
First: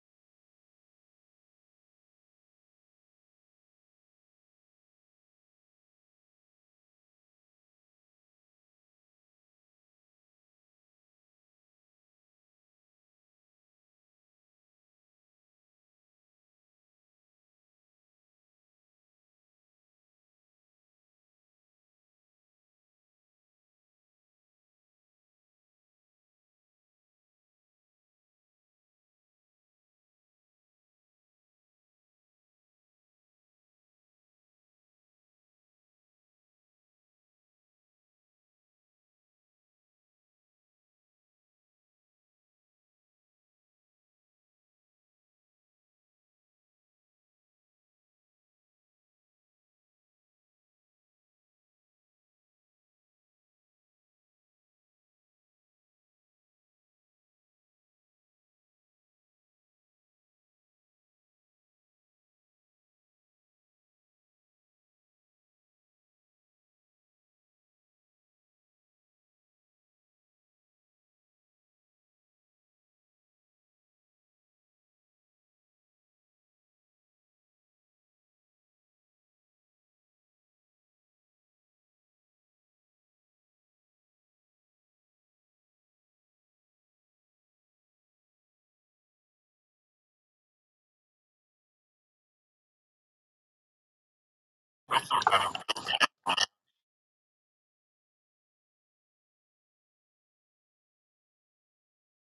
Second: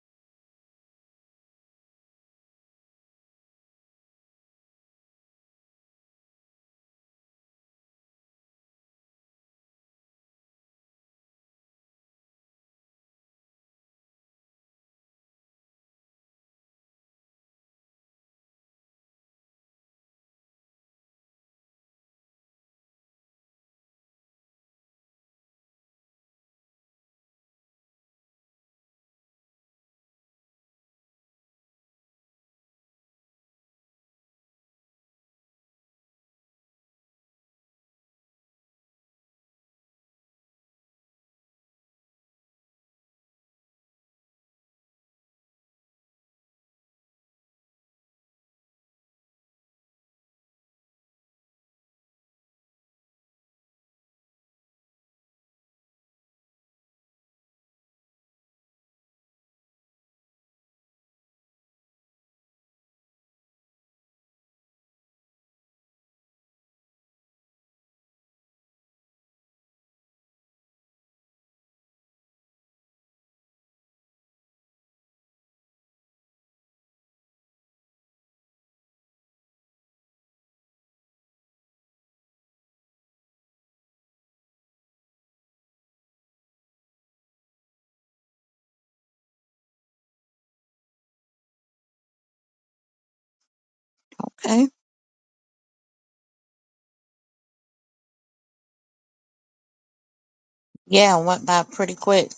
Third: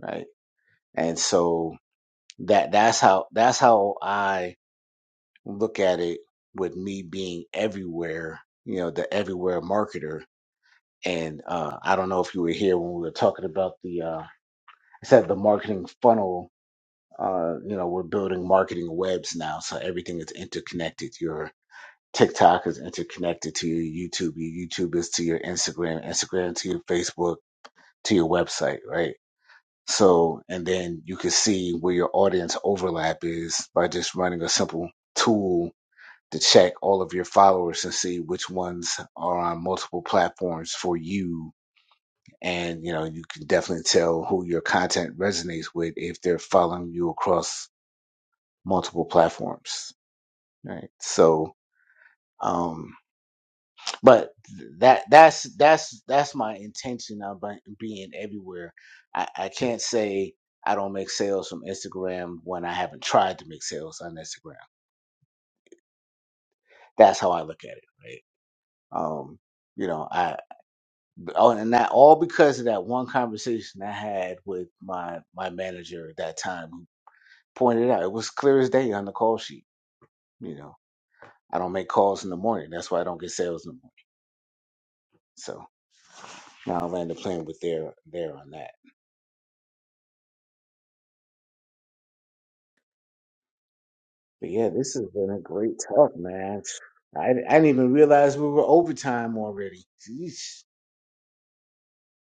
Speaker 1: right and so that that's how that's how i look at it with me being everywhere you know the everywhere marketer and uh i don't know if you were here when we were talking about the uh i said the marketing funnel uh you know we're building marketing webs now so everything is interconnected your tiktok is interconnected to your youtube your youtube is to your instagram instagram to your facebook to your website right So, and then you can see where your audience overlap is by just running a simple tool to check all of your followers and see which ones are on multiple platforms for you. And, you know, you can definitely tell who your content resonates with if they're following you across multiple platforms. Right. So, um, but that that's that's that's my intention of be- being everywhere I, I can't say i don't make sales from instagram when i haven't tried to make sales on instagram that's how i look at it right um you know i oh and that all because of that one conversation i had with my my manager at that time who pointed out it was clear as day on the call sheet you know i don't make calls in the morning that's why i don't get sales in the morning so now i'll land the plane with there there on that But
Speaker 2: Okay.
Speaker 1: yeah, this has been a great talk, man. I, I didn't even realize we were overtime already. Jeez.
Speaker 2: Yeah, it went by pretty quick.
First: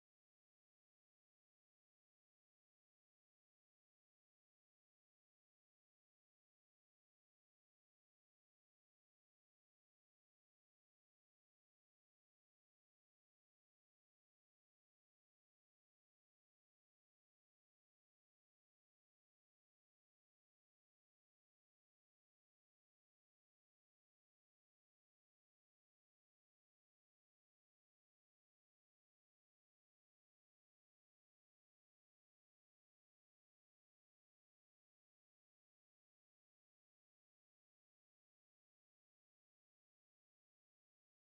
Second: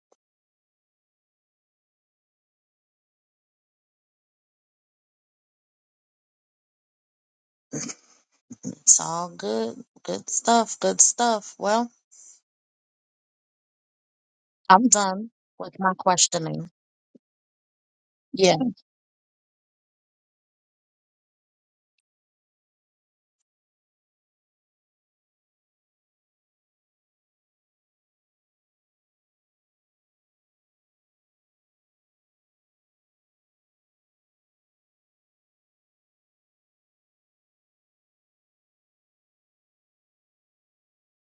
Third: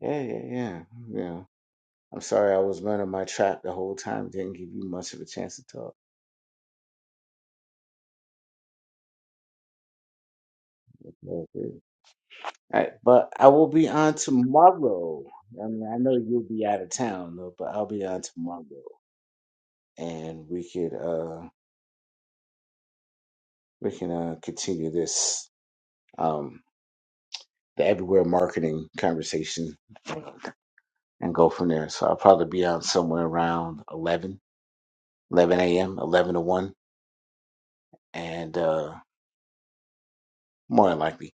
Speaker 1: Yeah, yeah, yeah, yeah. I'm sorry I was running my trap the whole time. Didn't give you much of a chance to talk.
Speaker 2: It's all good. Good stuff. Good stuff.
Speaker 1: Okay.
Speaker 2: Well,
Speaker 1: All right, but I will be on
Speaker 2: I'm
Speaker 1: tomorrow.
Speaker 2: done
Speaker 1: I
Speaker 2: with
Speaker 1: mean,
Speaker 2: my
Speaker 1: I know you'll be
Speaker 2: questioning.
Speaker 1: out of town though, but I'll be on
Speaker 2: Yeah.
Speaker 1: tomorrow, and we could uh we can uh continue this um the everywhere marketing conversation. and go from there. So I'll probably be on somewhere around 11, 11 a.m., 11 to 1. And uh, more than likely,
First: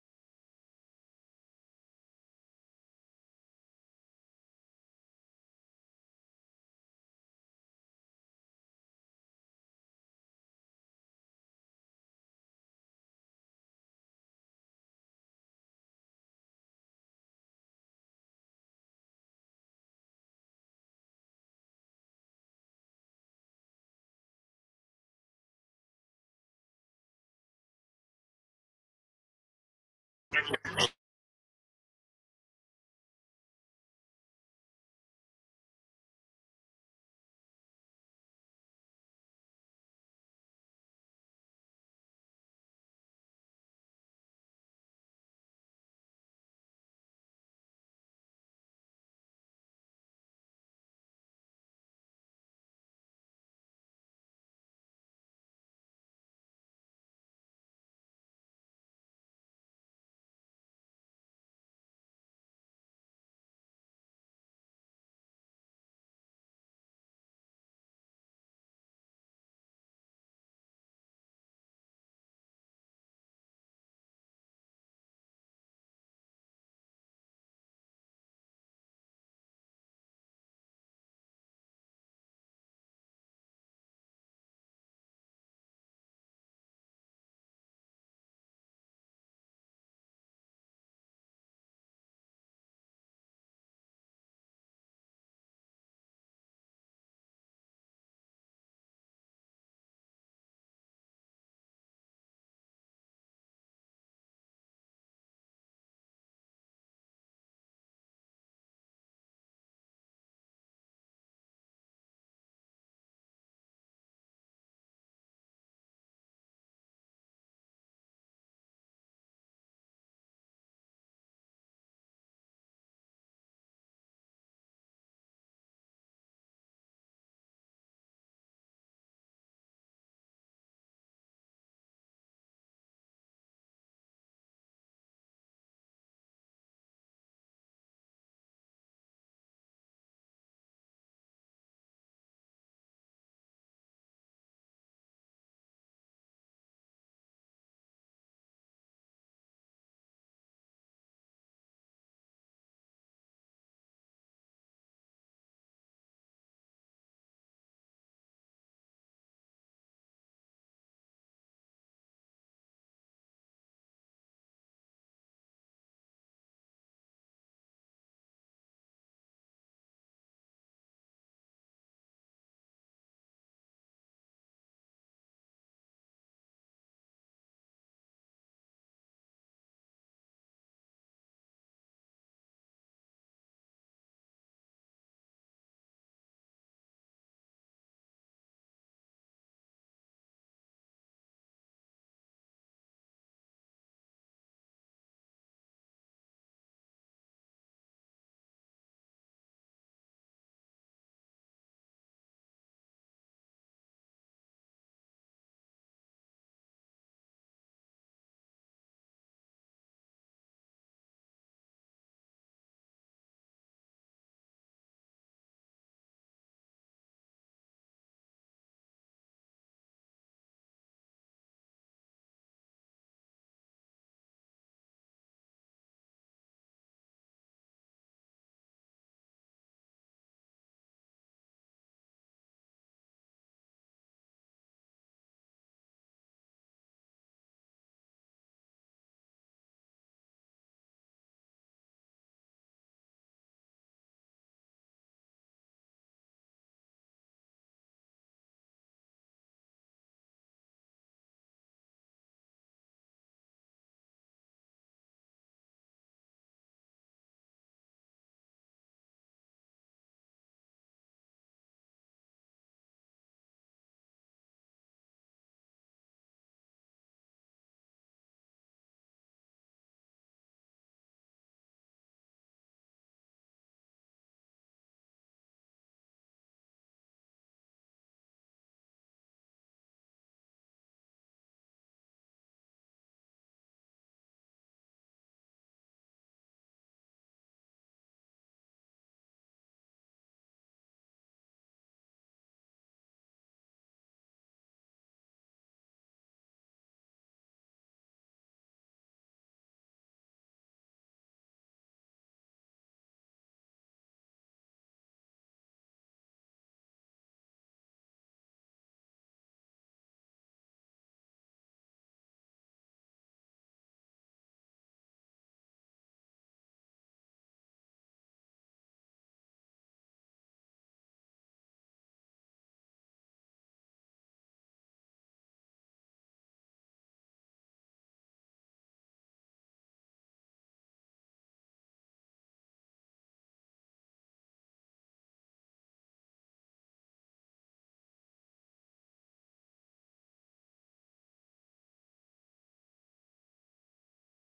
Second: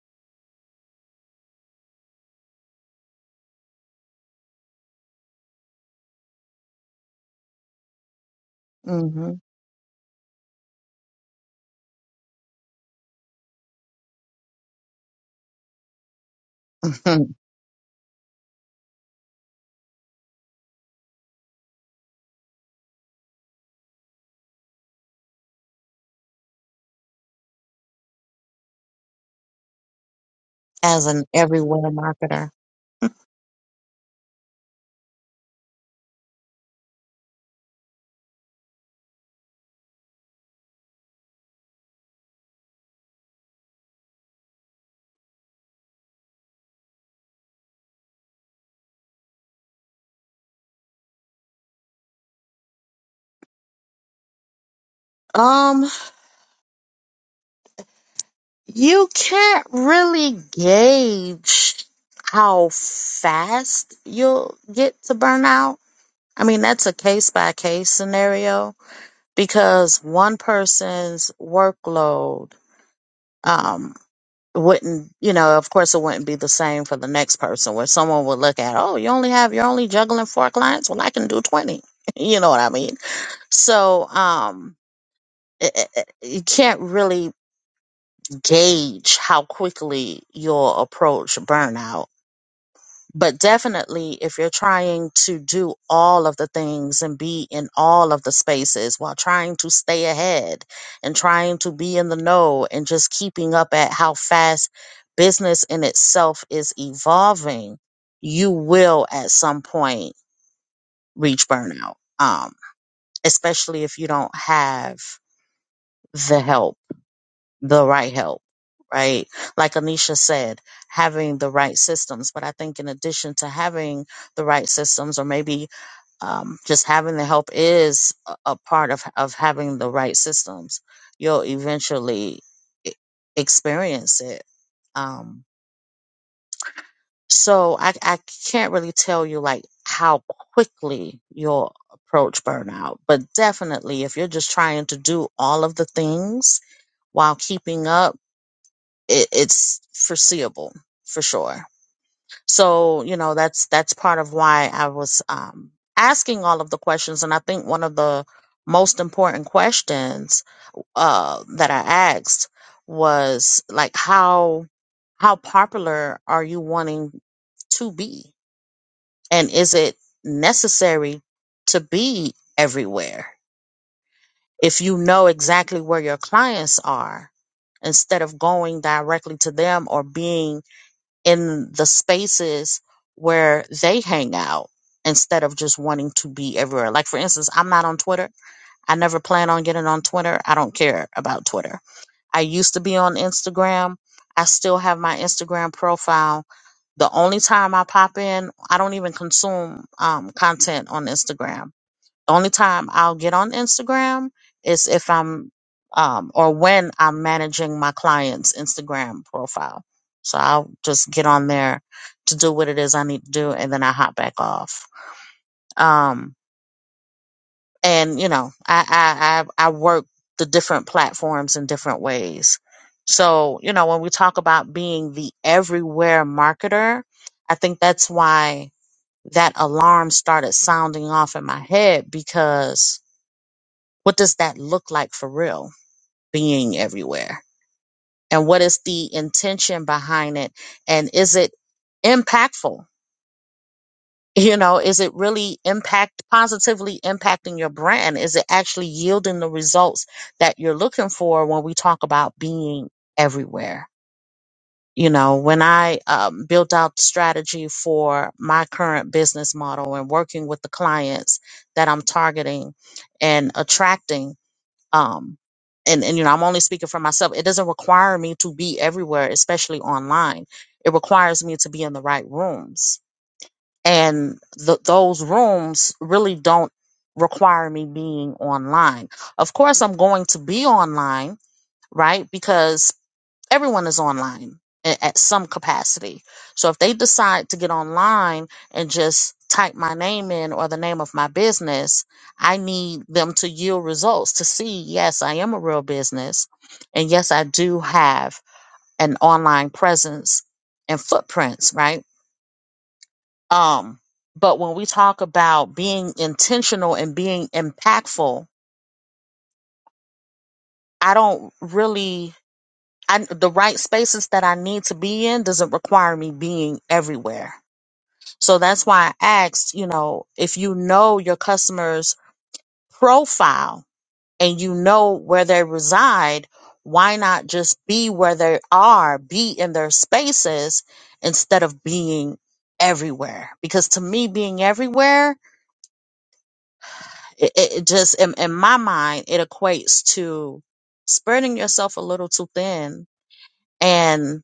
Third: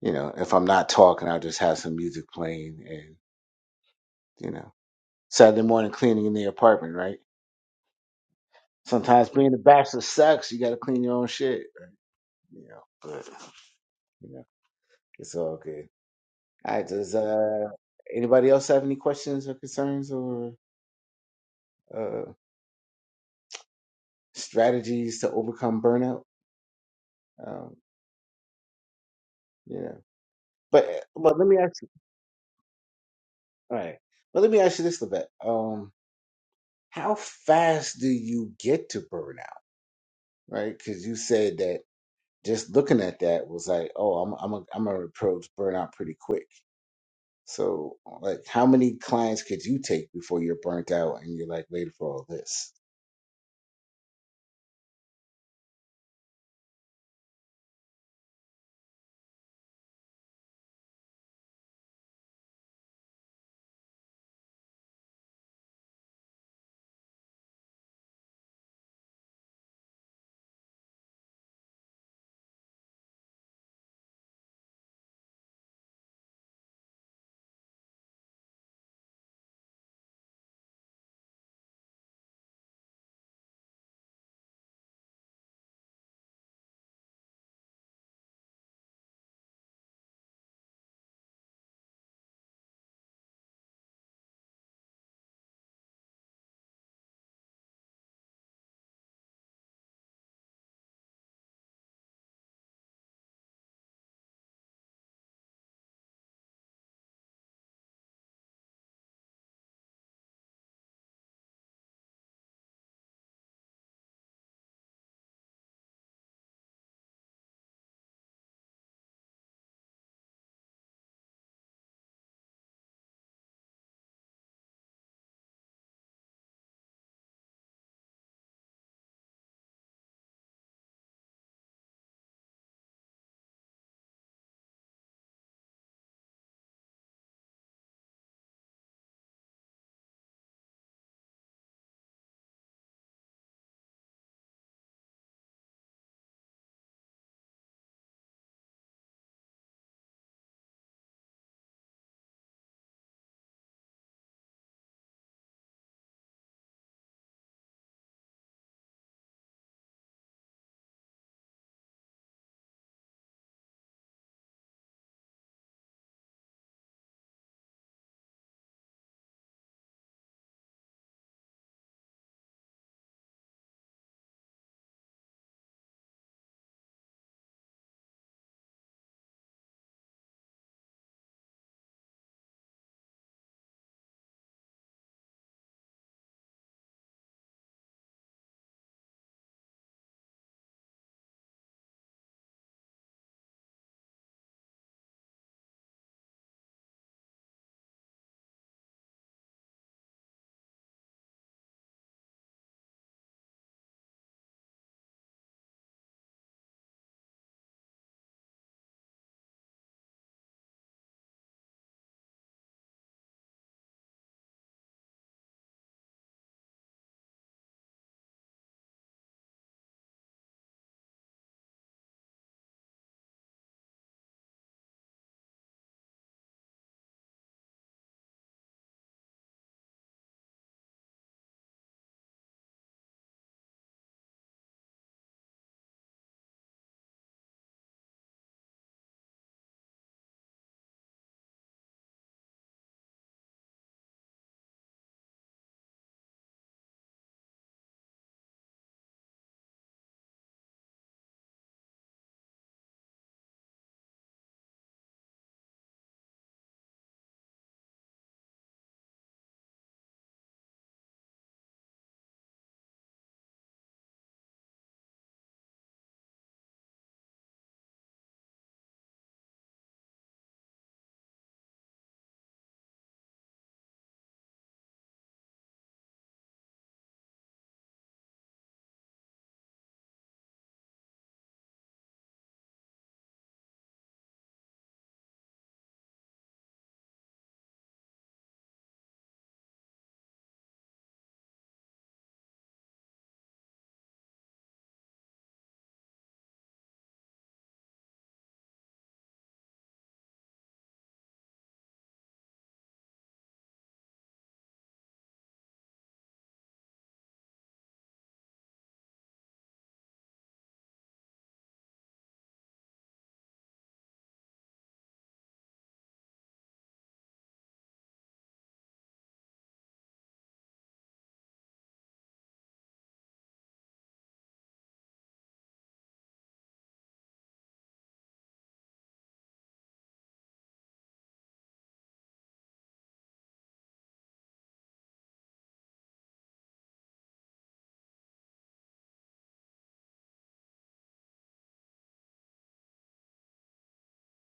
Speaker 1: you know, if I'm not talking, I'll just have some music playing and, you know, Saturday morning cleaning in the apartment, right? Sometimes
Speaker 2: hmm
Speaker 1: being a bachelor sucks. You got to clean your own shit, you know, but, you know, it's all good. All right. Does uh, anybody else have any questions or concerns or uh, strategies to overcome burnout? Um, you know, but,
Speaker 2: As an
Speaker 1: but let me ask.
Speaker 2: everywhere marketer.
Speaker 1: All right. Well, let me ask you this, Levette. Um, how fast do you get to burnout? Right? Because you said that just looking at that was like, oh, I'm I'm a, I'm gonna approach burnout pretty quick. So, like, how many clients could you take before you're burnt out and you're like waiting for all this?
Speaker 2: Um, you can't really gauge how fast you'll get to burnout. I mean, that's a case by case scenario because one person's workload, um, wouldn't you know of course it wouldn't be the same for the next person where someone would look at oh you only have you're only juggling four clients well i can do 20 you know what i mean so um it, it, it- you can't really gauge how quickly you'll approach burnout but definitely, if you're trying to do all of the things and be in all of the spaces while trying to stay ahead and trying to be in the know and just keeping up at how fast business in itself is evolving, you will at some point reach burnout, um, especially if you don't have the help the right help, right? Like Anisha said, having the right systems. But I think in addition to having the right systems, or maybe um, just having the help is a a part of, of having the right systems, you'll eventually e- experience it. Um, so I, I can't really tell you like how quickly you'll approach burnout, but definitely if you're just trying to do all of the things while keeping up it, it's foreseeable for sure. So, you know, that's that's part of why I was um, asking all of the questions, and I think one of the most important questions uh, that I asked was like how how popular are you wanting to be, and is it necessary to be everywhere? If you know exactly where your clients are, instead of going directly to them or being in the spaces where they hang out instead of just wanting to be everywhere. Like, for instance, I'm not on Twitter. I never plan on getting on Twitter. I don't care about Twitter. I used to be on Instagram. I still have my Instagram profile. The only time I pop in, I don't even consume um, content on Instagram only time I'll get on Instagram is if I'm um, or when I'm managing my client's Instagram profile. So I'll just get on there to do what it is I need to do, and then I hop back off. Um, and you know, I I I, I work the different platforms in different ways. So you know, when we talk about being the everywhere marketer, I think that's why that alarm started sounding off in my head because what does that look like for real being everywhere and what is the intention behind it and is it impactful you know is it really impact positively impacting your brand is it actually yielding the results that you're looking for when we talk about being everywhere you know when i um, built out the strategy for my current business model and working with the clients that i'm targeting and attracting um and and you know i'm only speaking for myself it doesn't require me to be everywhere especially online it requires me to be in the right rooms and th- those rooms really don't require me being online of course i'm going to be online right because everyone is online a- at some capacity. So if they decide to get online and just type my name in or the name of my business, I need them to yield results to see, yes, I am a real business. And yes, I do have an online presence and footprints, right? Um, but when we talk about being intentional and being impactful, I don't really I, the right spaces that I need to be in doesn't require me being everywhere So that's why I asked, you know, if you know your customer's profile and you know where they reside, why not just be where they are, be in their spaces instead of being everywhere? Because to me, being everywhere, it, it it just, in, in my mind, it equates to spreading yourself a little too thin. And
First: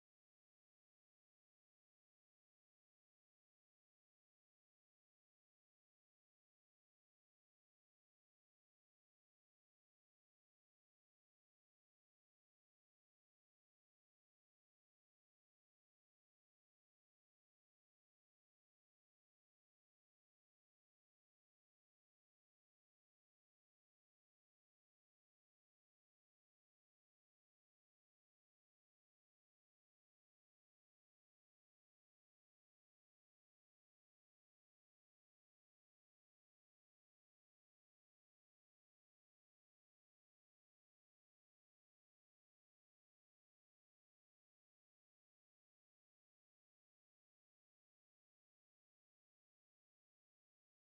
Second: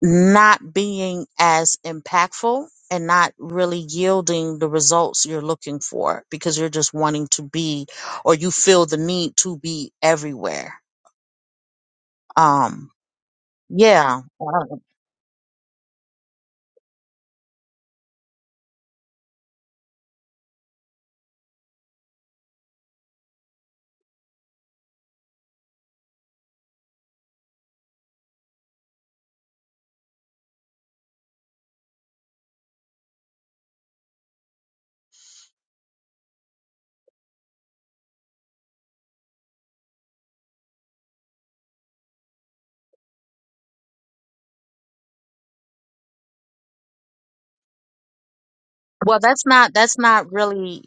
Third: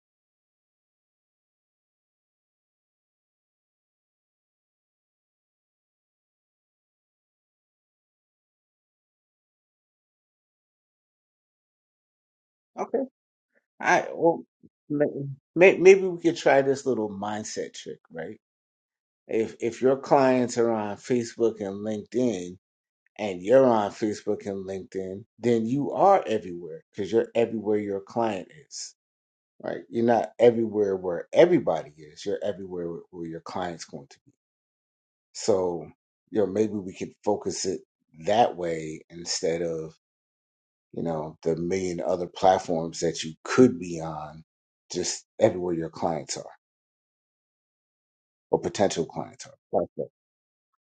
Speaker 2: not being as impactful and not really yielding the results you're looking for because you're just wanting to be or you feel the need to be everywhere. Um
Speaker 1: Okay. All right.
Speaker 2: yeah.
Speaker 1: Well, may- may- maybe we could try this little mindset trick, right? If if your clients are on Facebook and LinkedIn and you're on Facebook and LinkedIn, then you are everywhere because you're everywhere your client is, right? You're not everywhere where everybody is. You're everywhere where your client's going to be. So, you know, maybe we could focus it that way instead of, you know, the million other platforms that you could be on, just everywhere your clients are or potential
Speaker 2: Well, that's
Speaker 1: clients are.
Speaker 2: not
Speaker 1: Like
Speaker 2: that's
Speaker 1: that.
Speaker 2: not really,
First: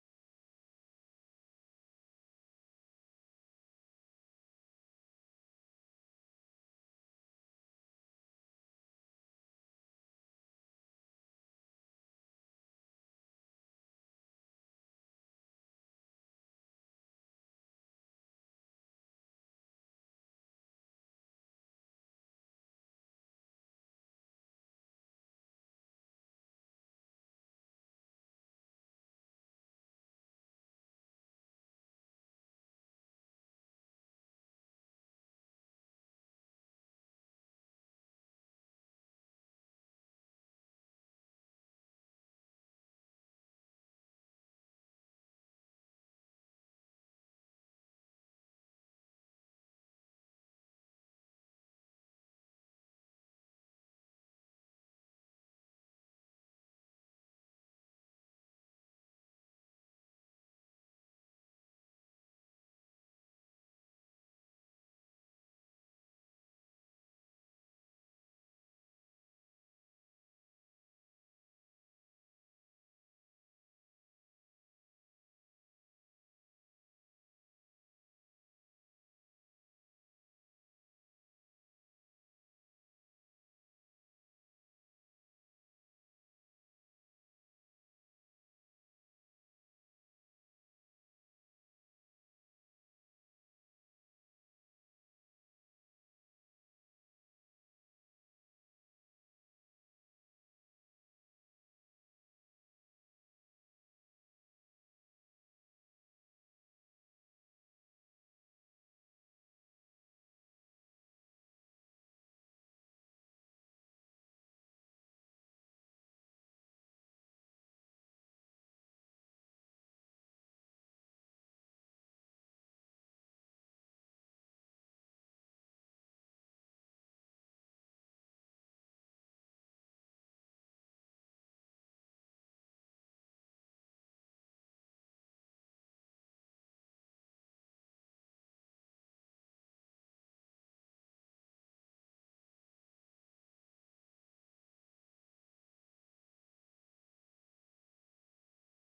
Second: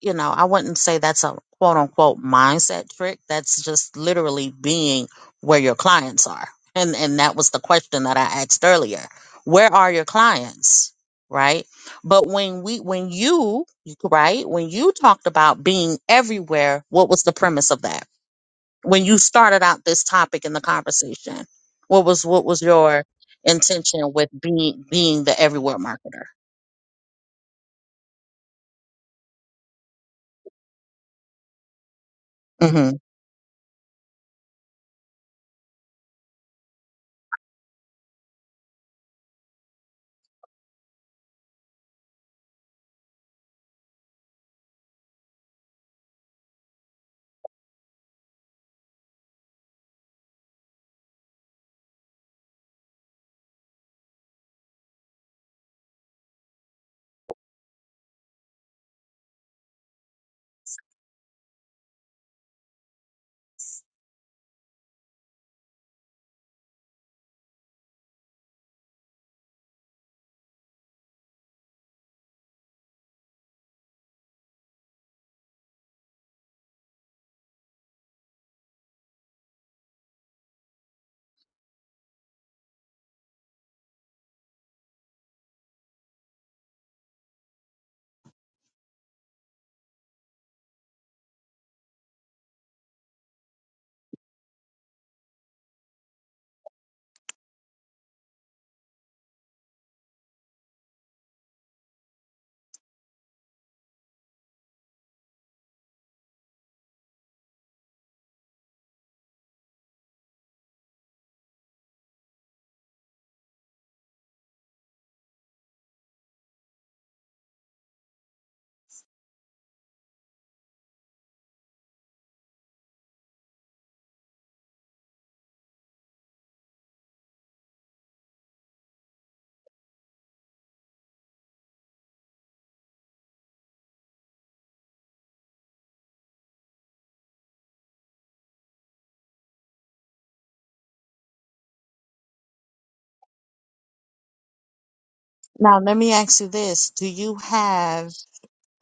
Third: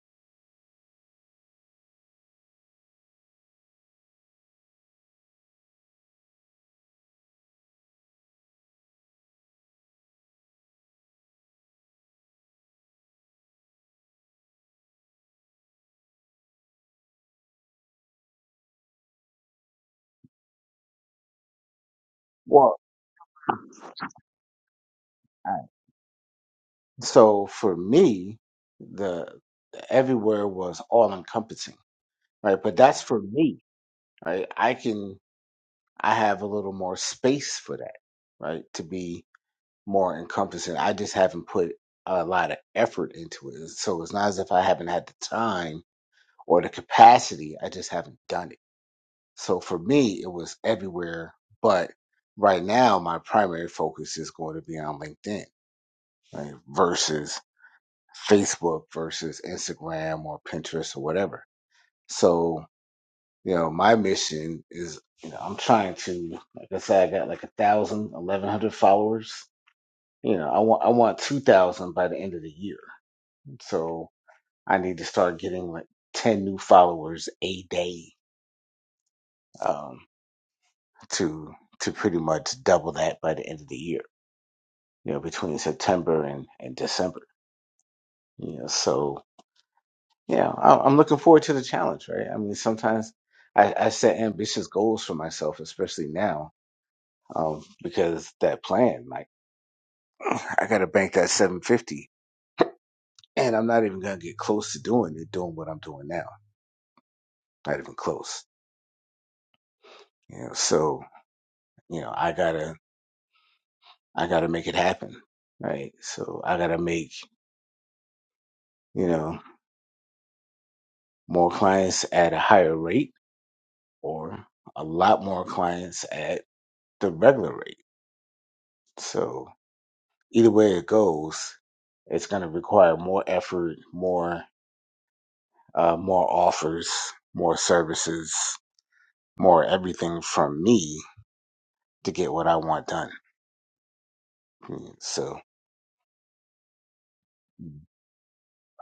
Speaker 2: you know, I wouldn't say that's a quote unquote mindset trick. That's just literally being where your clients are. And and that was the question that I asked earlier. Where are your clients? Right? But when we when you right, when you talked about being everywhere, what was the premise of that? When you started out this topic in the conversation, what was what was
Speaker 1: Well,
Speaker 2: your intention with being being the
Speaker 1: I-
Speaker 2: everywhere marketer?
Speaker 1: so for me, the the everywhere was all encompassing right? But
Speaker 2: Mm-hmm.
Speaker 1: that's for me, right? I can, I have a little more space for that, right? To be more encompassing. I just haven't put a lot of effort into it. So it's not as if I haven't had the time or the capacity. I just haven't done it. So for me, it was everywhere. But right now, my primary focus is going to be on LinkedIn, right? Versus Facebook versus Instagram or Pinterest or whatever. So. You know, my mission is, you know, I'm trying to, like I said, I got like a thousand, eleven hundred followers. You know, I want I want two thousand by the end of the year. So I need to start getting like ten new followers a day, um, to to pretty much double that by the end of the year. You know, between September and and December. You know, so yeah, I, I'm looking forward to the challenge. Right? I mean, sometimes I, I set ambitious goals for myself, especially now um, because that plan. like, I gotta bank that 750. And I'm not even gonna get close to doing it, doing what I'm doing now. Not even close. You know, so, you know, I gotta, I gotta make it happen. Right. So I gotta make, you know, more clients at a higher rate or a lot more clients at the regular rate. So either way it goes, it's gonna require more effort, more, uh, more offers, more services, more everything from me to get what I want done Mm, So,
Speaker 2: Now, let me ask you this. Do you have,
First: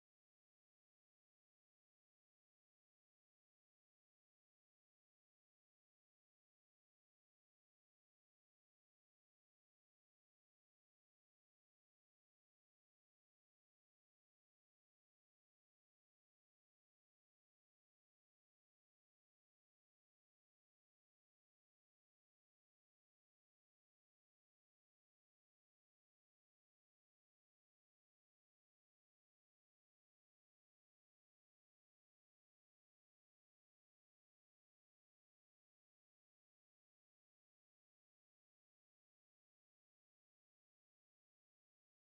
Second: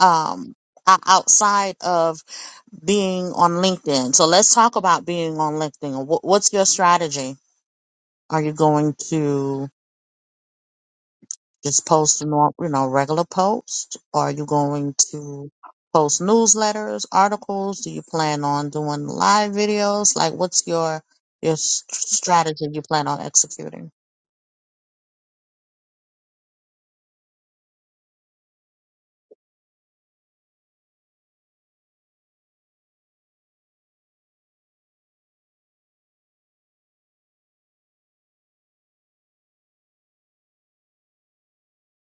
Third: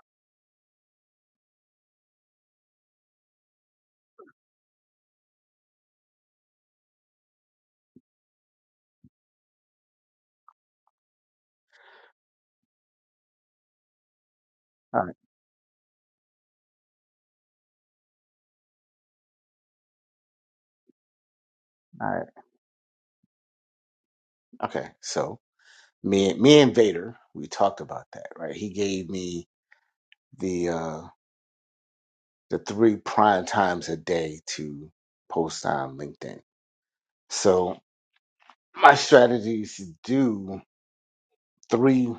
Speaker 2: um, o- outside of being on LinkedIn? So let's talk about being on LinkedIn. Wh- What's your strategy? Are you going to just post, a nor- you know, regular post? Are you going
Speaker 1: all right,
Speaker 2: to post newsletters, articles? Do you plan on doing live videos? Like, what's your, your s-
Speaker 1: all right,
Speaker 2: strategy you plan on executing?
Speaker 1: okay. So, me, me and Vader, we talked about that, right? He gave me the uh the three prime times a day to post on LinkedIn. So, my strategy is to do three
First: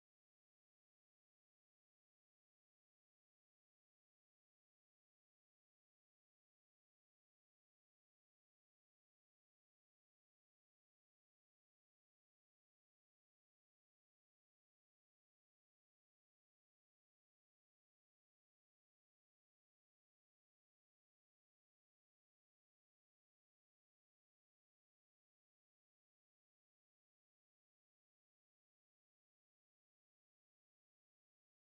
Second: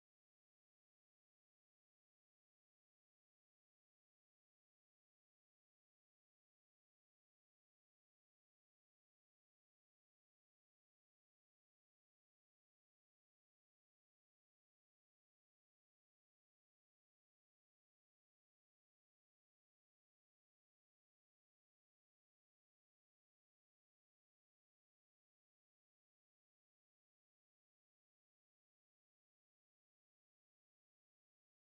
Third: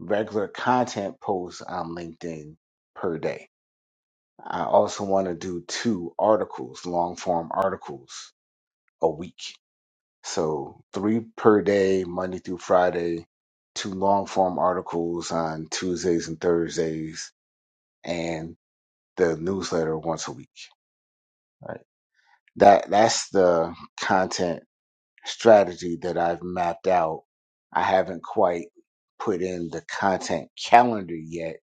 Speaker 1: regular content posts on LinkedIn per day. I also want to do two articles, long form articles a week. So three per day, Monday through Friday, two long form articles on Tuesdays and Thursdays, and the newsletter once a week. Right. That that's the content strategy that I've mapped out. I haven't quite put in the content calendar yet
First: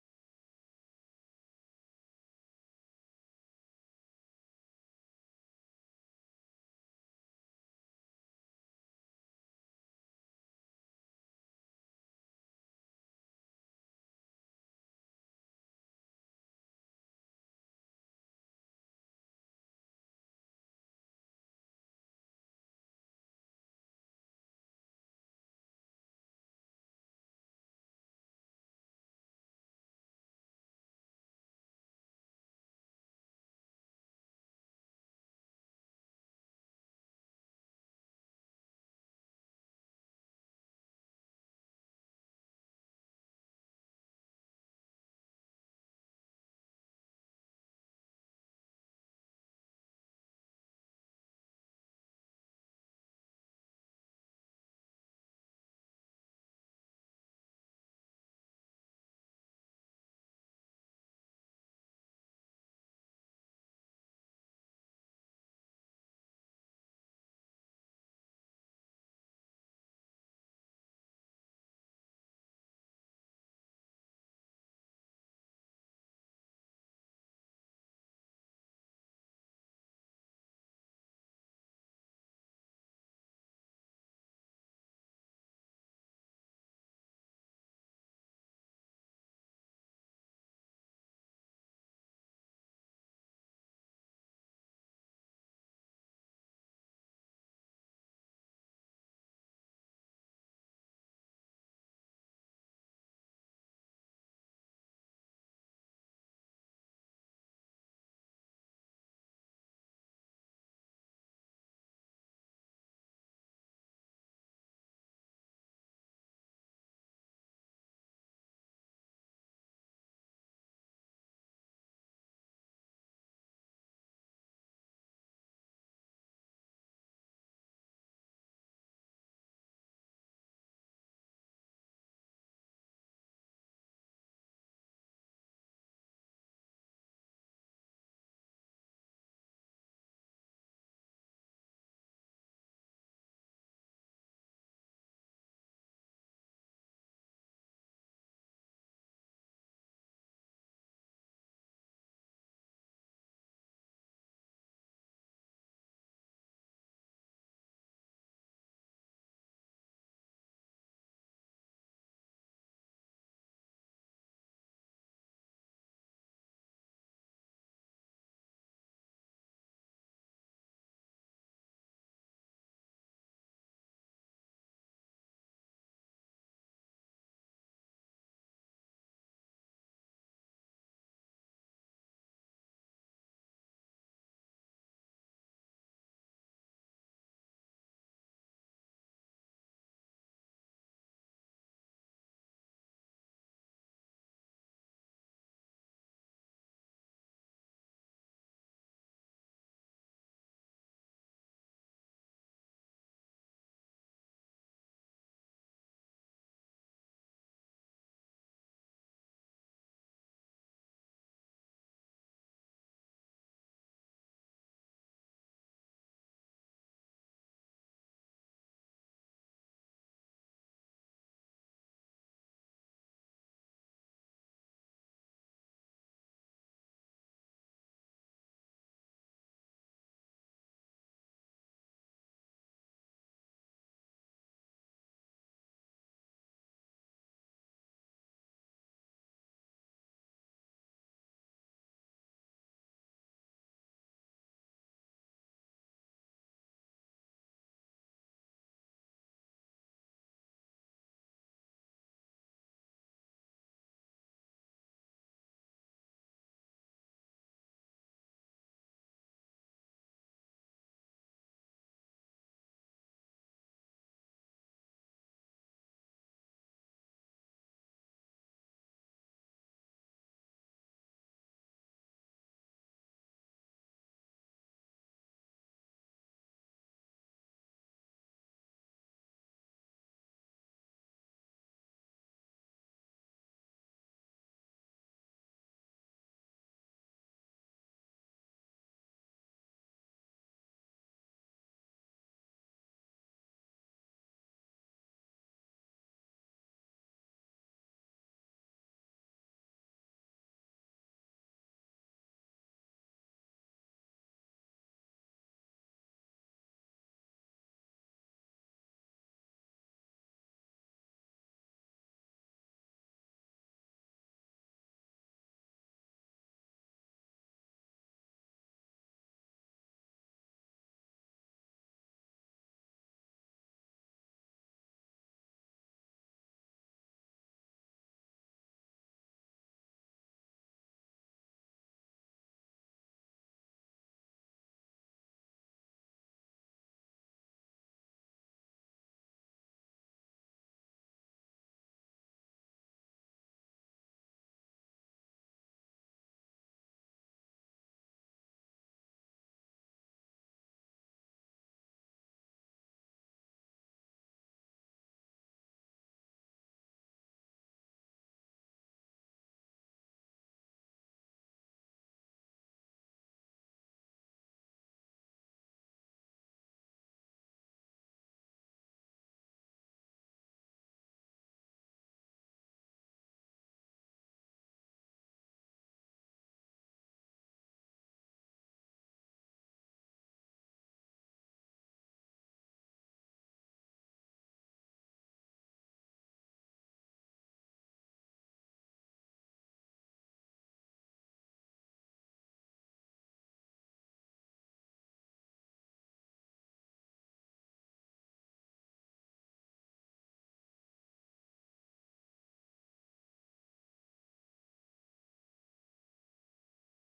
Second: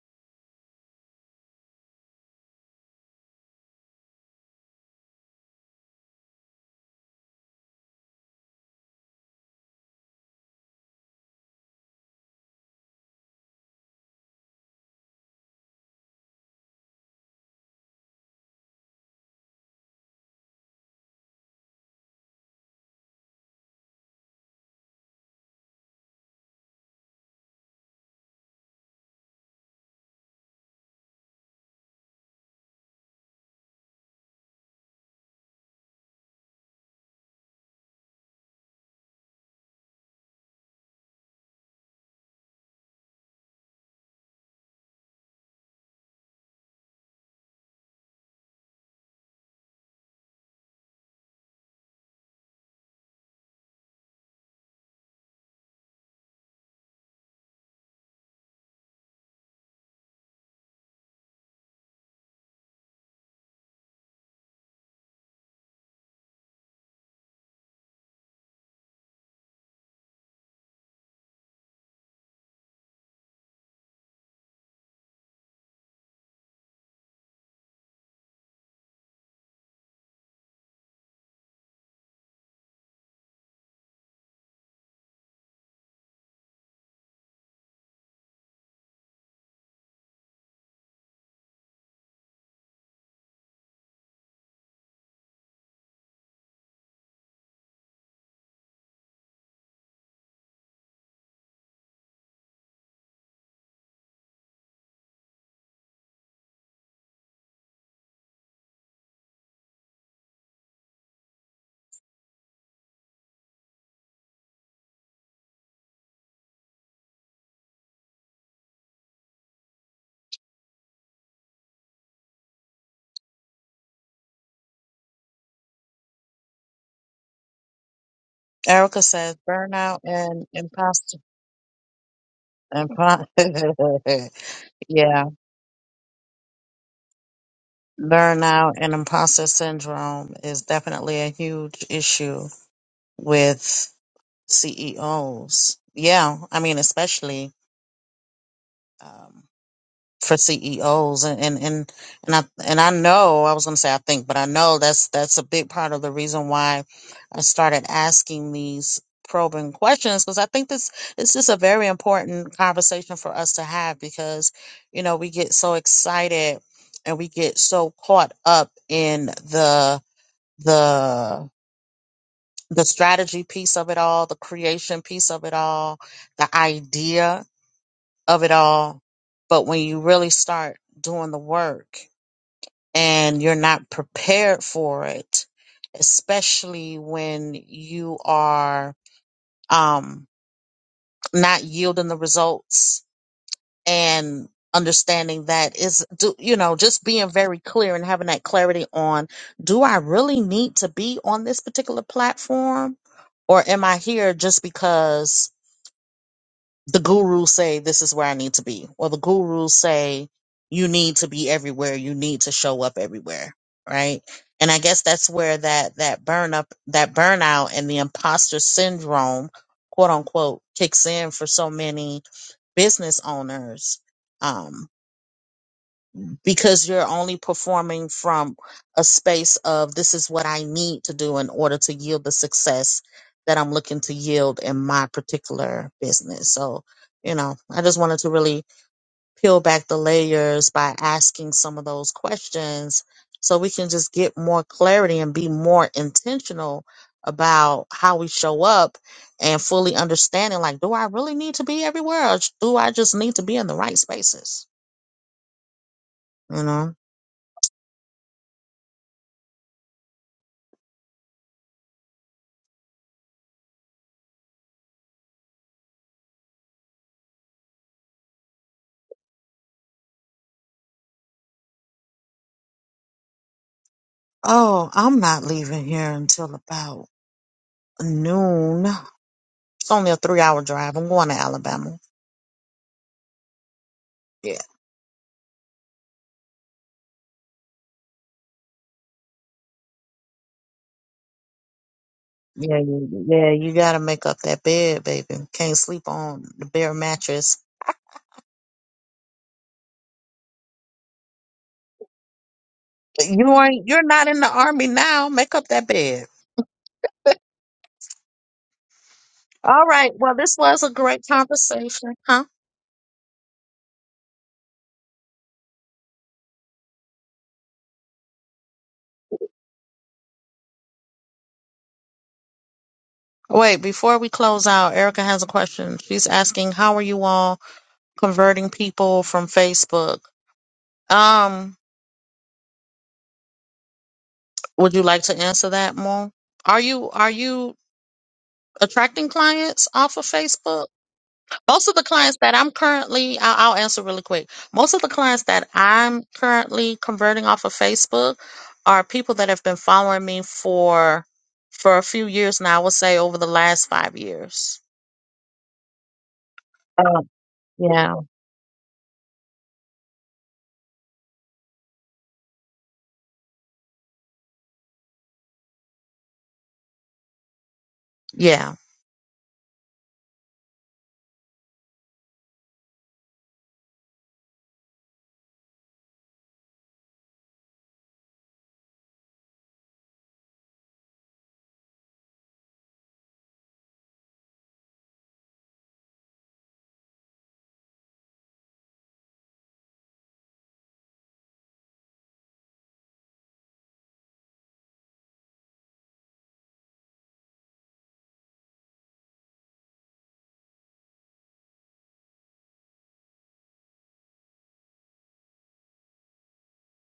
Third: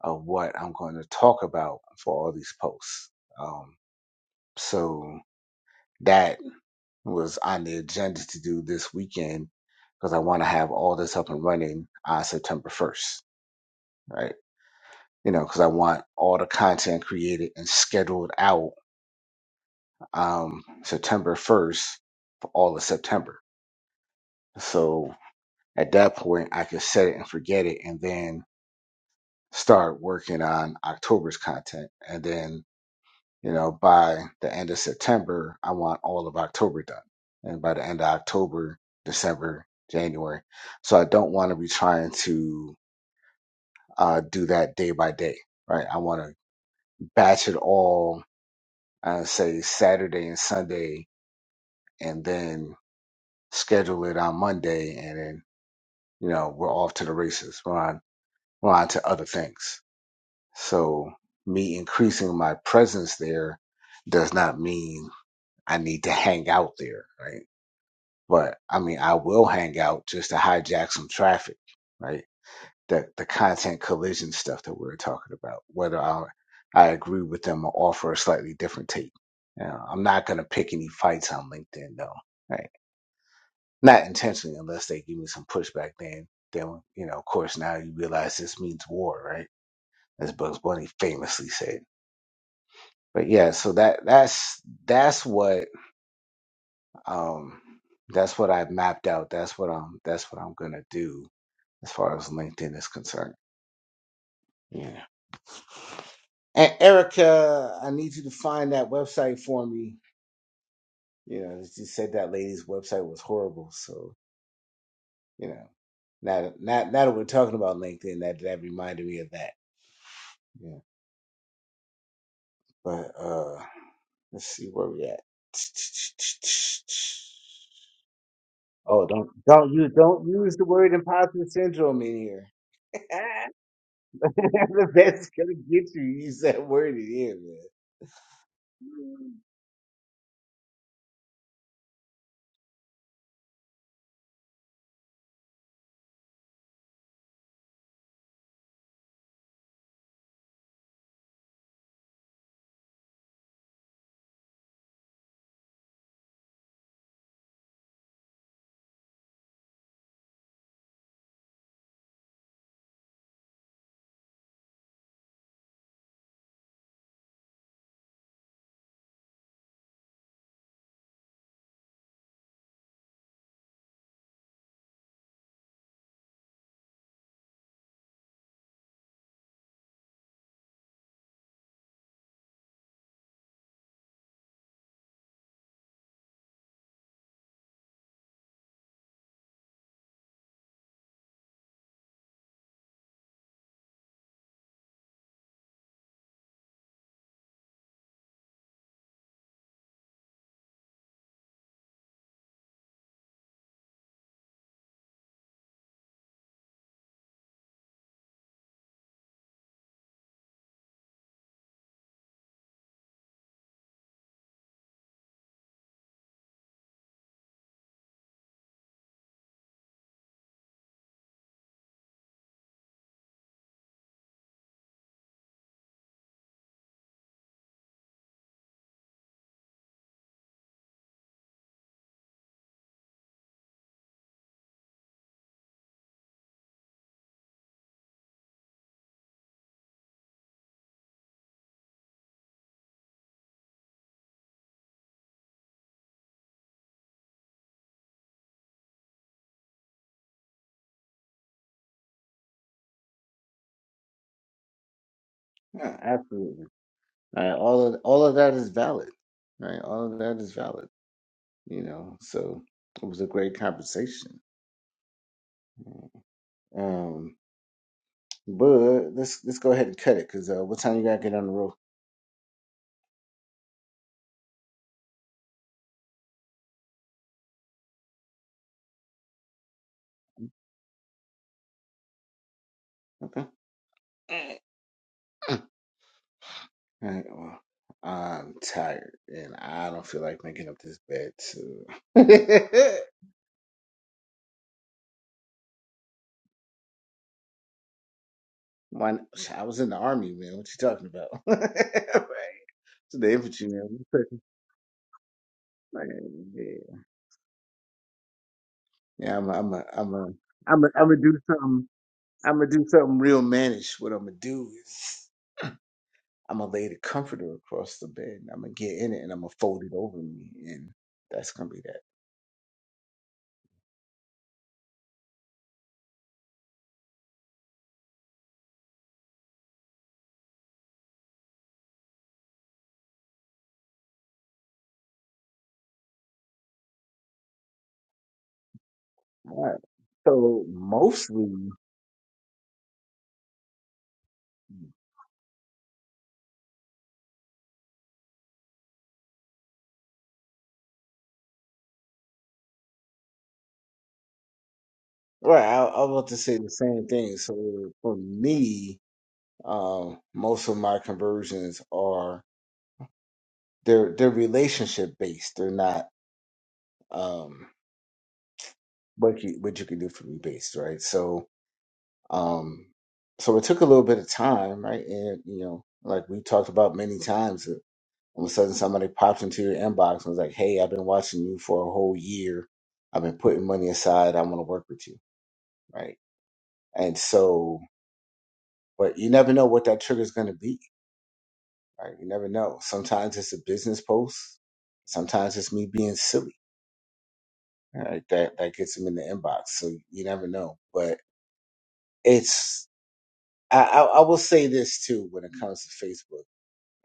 Speaker 1: of what I'm going to talk about for all these posts. Um, so that was on the agenda to do this weekend because I want to have all this up and running on September 1st, right? You know, because I want all the content created and scheduled out um, September 1st for all of September. So at that point, I can set it and forget it and then start working on October's content. And then you know, by the end of September, I want all of October done. And by the end of October, December, January. So I don't want to be trying to uh, do that day by day, right? I want to batch it all, uh, say Saturday and Sunday, and then schedule it on Monday. And then, you know, we're off to the races. We're on, we're on to other things. So me increasing my presence there does not mean I need to hang out there, right? but I mean, I will hang out just to hijack some traffic, right? The the content collision stuff that we were talking about, whether I I agree with them or offer a slightly different take. You know, I'm not gonna pick any fights on LinkedIn though, right? Not intentionally, unless they give me some pushback. Then then you know, of course, now you realize this means war, right? As Bugs Bunny famously said. But yeah, so that that's that's what um that's what I mapped out. That's what I'm that's what I'm gonna do as far as LinkedIn is concerned. Yeah. And Erica, I need you to find that website for me. You know, she said that lady's website was horrible. So, you know, now, that- now, now that we're talking about LinkedIn, that, that reminded me of that. Yeah. But uh let's see where we at.
Speaker 2: Erica
Speaker 1: Oh, don't
Speaker 2: says
Speaker 1: don't you
Speaker 2: burnout
Speaker 1: don't
Speaker 2: and
Speaker 1: use the word
Speaker 2: imposter.
Speaker 1: imposter syndrome in here.
Speaker 2: impo-
Speaker 1: the
Speaker 2: yeah,
Speaker 1: best gonna get you. Use that word in here,
Speaker 2: burnout and
Speaker 1: man.
Speaker 2: imposter syndrome is definitely a huge issue with CEOs. Yeah, I mean, especially. um, for CEOs and and and and I and I know I was going to say I think, but I know that's that's a big part of the reason why I started asking these probing questions because I think this it's just a very important conversation for us to have because you know we get so excited and we get so caught up in the the the strategy piece of it all, the creation piece of it all, the idea of it all. But when you really start doing the work and you're not prepared for it, especially when you are um, not yielding the results and understanding that is, do, you know, just being very clear and having that clarity on do I really need to be on this particular platform? Or am I here just because the gurus say this is where I need to be, or the gurus say you need to be everywhere, you need to show up everywhere, right? And I guess that's where that that burn up, that burnout, and the imposter syndrome, quote unquote, kicks in for so many business owners. um, because you're only performing from a space of this is what I need to do in order to yield the success that I'm looking to yield in my particular business. So, you know, I just wanted to really peel back the layers by asking some of those questions so we can just get more clarity and be more intentional about how we show up and fully understanding like do I really need to be everywhere or do I just need to be in the right spaces?
Speaker 1: Yeah, absolutely.
Speaker 2: You know?
Speaker 1: Right? All of all of that is valid. Right? All of that is valid. You know, so it was a great conversation. Um, but let's let's go ahead and cut it because uh, what time you gotta get on the road?
Speaker 2: Oh, I'm not leaving here until about noon. It's only a three hour drive. I'm going to Alabama.
Speaker 1: Okay.
Speaker 2: Yeah.
Speaker 1: All right. Well, I'm tired and I don't feel like making up this bed. So.
Speaker 2: Yeah, you- yeah, you gotta make up that bed, baby. Can't sleep on the bare mattress.
Speaker 1: One, I was in the army, man. What you talking about? Right. It's the
Speaker 2: You
Speaker 1: infantry, man.
Speaker 2: ain't
Speaker 1: What
Speaker 2: you're
Speaker 1: you
Speaker 2: not in
Speaker 1: talking-
Speaker 2: the army now. Make up that bed.
Speaker 1: Man, Yeah, yeah. I'm, a, I'm, a,
Speaker 2: All right.
Speaker 1: I'm, a,
Speaker 2: Well, this
Speaker 1: I'm,
Speaker 2: was
Speaker 1: a,
Speaker 2: a
Speaker 1: I'm gonna
Speaker 2: great
Speaker 1: do something.
Speaker 2: conversation, huh?
Speaker 1: I'm gonna do something real mannish. What I'm gonna do is I'm gonna lay the comforter across the bed. and I'm gonna get in it and I'm gonna fold it over me, and that's gonna be that.
Speaker 2: Wait, before we close out, Erica has a question. She's asking, how are you all converting people from Facebook? Um, would you like to answer that more? Are you are you attracting
Speaker 1: All right.
Speaker 2: clients off of
Speaker 1: So
Speaker 2: Facebook?
Speaker 1: mostly,
Speaker 2: Most of the clients that I'm currently, I'll, I'll answer really quick. Most of the clients that I'm currently converting off of Facebook are people that have been following me for for a few years now. I would say over the last five years.
Speaker 1: right? I, I was about to say the same
Speaker 2: Oh,
Speaker 1: thing. So for
Speaker 2: yeah,
Speaker 1: me, um, most of my conversions are they're they're relationship based. They're not um
Speaker 2: yeah,
Speaker 1: what you what you can do for me based, right? So Um, so it took a little bit of time, right? And you know, like we talked about many times, uh, all of a sudden somebody pops into your inbox and was like, "Hey, I've been watching you for a whole year. I've been putting money aside. I want to work with you," right? And so, but you never know what that trigger is going to be, right? You never know. Sometimes it's a business post. Sometimes it's me being silly, right? That that gets them in the inbox. So you never know. But it's I, I, I will say this too when it comes to Facebook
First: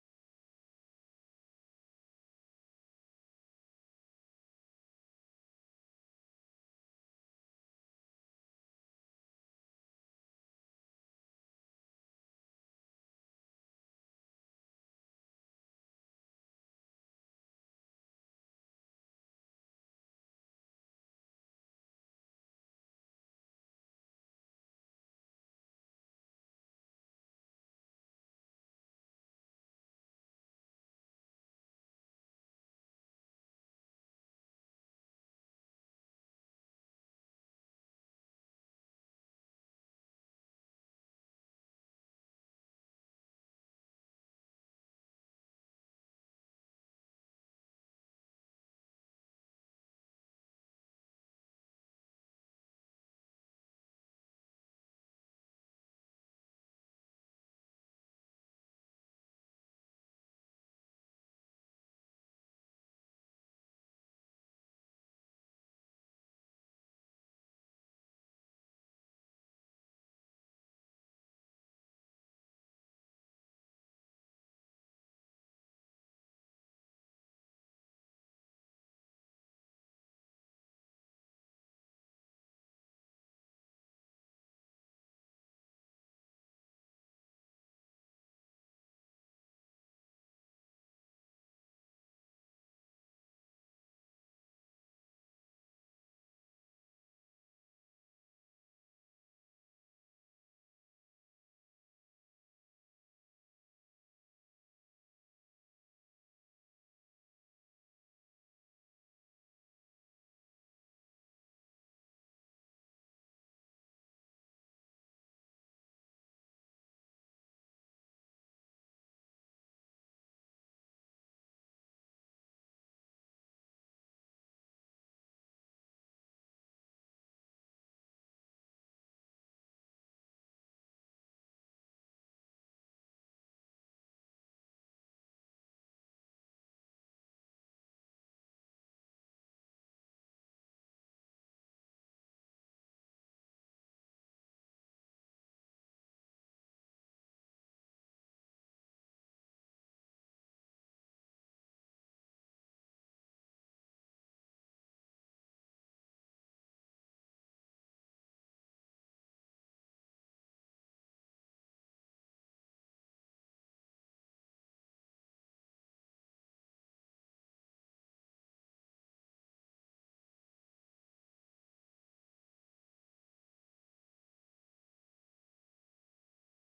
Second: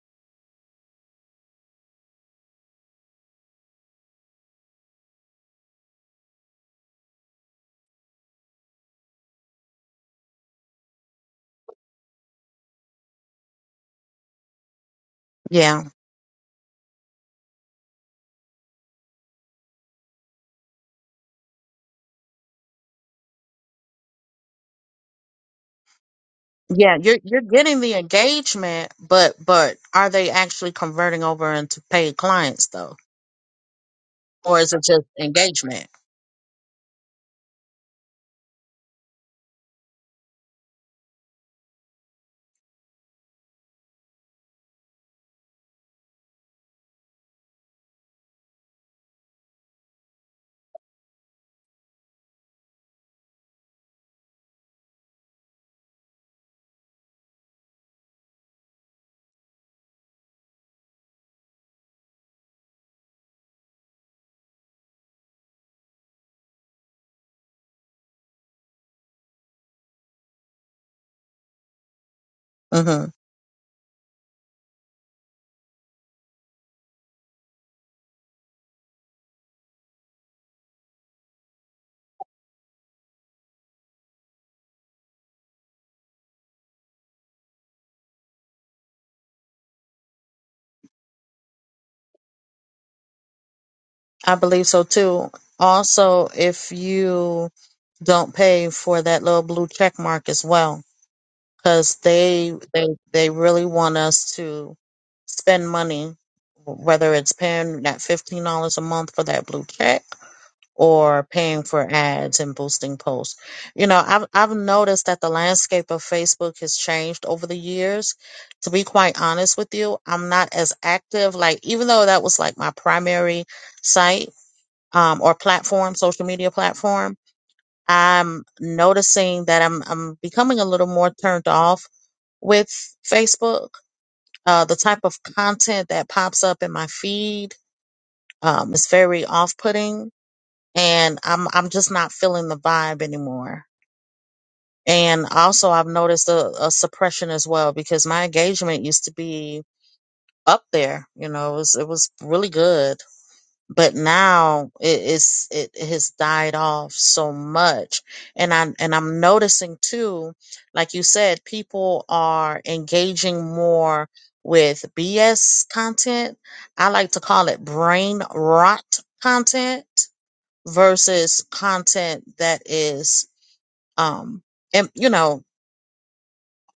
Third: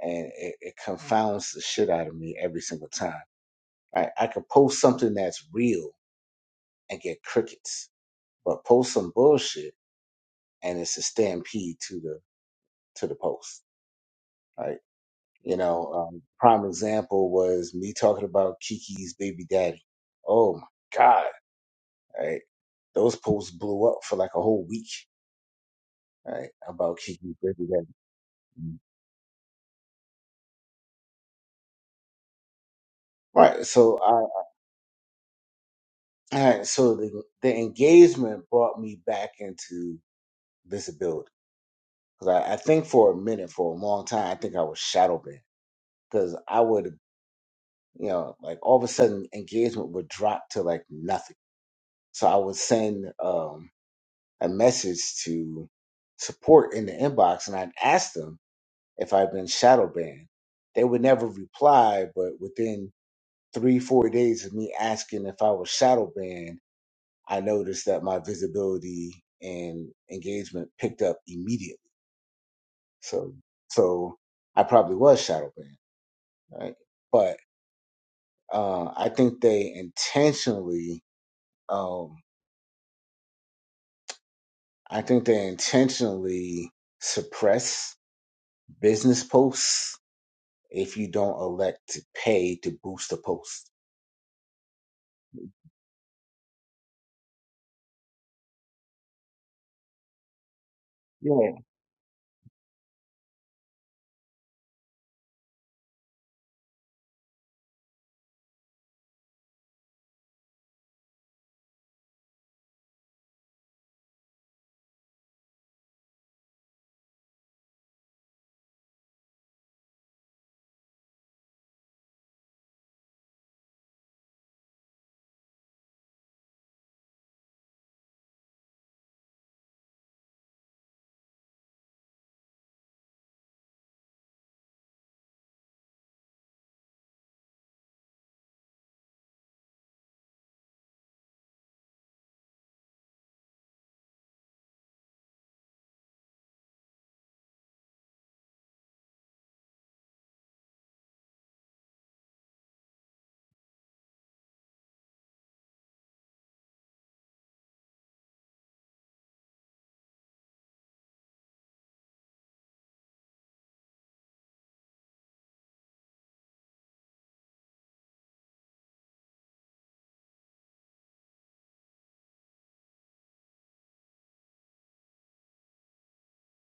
Speaker 1: and it, it confounds the shit out of me every single time. I, I could post something that's real and get crickets, but post some bullshit and it's a stampede to the to the post. Right? You
Speaker 2: yeah,
Speaker 1: know, um, prime example was me talking about Kiki's baby daddy. Oh my god! Right? Those posts blew up for like a whole week. Right? About
Speaker 2: yeah. You're
Speaker 1: Kiki's
Speaker 2: you're
Speaker 1: baby
Speaker 2: getting the
Speaker 1: daddy.
Speaker 2: engagement, but but are they actually converting over into paid clients though,
Speaker 1: Right. So I,
Speaker 2: or is it just engagement?
Speaker 1: I so the the engagement brought me back into visibility Cause I, I think for a minute, for a long time, I think I was shadow banned. Cause I would, you know, like all of a sudden engagement would drop to like nothing. So I would send um, a message to support in the inbox, and I'd ask them if I'd been shadow banned. They would never reply, but within three, four days of me asking if I was shadow banned, I noticed that my visibility and engagement picked up immediately.
Speaker 2: hmm
Speaker 1: So, so I probably was shadow banned. right? But uh, I think they intentionally, um, I think they intentionally suppress business posts if you don't elect to pay to boost a post.
Speaker 2: I believe so too. Also, if you don't pay for that little blue check mark as well
Speaker 1: Yeah,
Speaker 2: because they they they really want us to spend money whether it's paying that $15 a month for that blue check or paying for ads and boosting posts you know i've, I've noticed that the landscape of facebook has changed over the years to be quite honest with you i'm not as active like even though that was like my primary site um, or platform social media platform I'm noticing that I'm I'm becoming a little more turned off with Facebook. Uh, the type of content that pops up in my feed um, is very off-putting, and I'm I'm just not feeling the vibe anymore. And also, I've noticed a, a suppression as well because my engagement used to be up there. You know, it was it was really good, but now it is it has died off so much and i and i'm noticing too like you said people are engaging more with bs content i like to call it brain rot content versus content that is um im- you know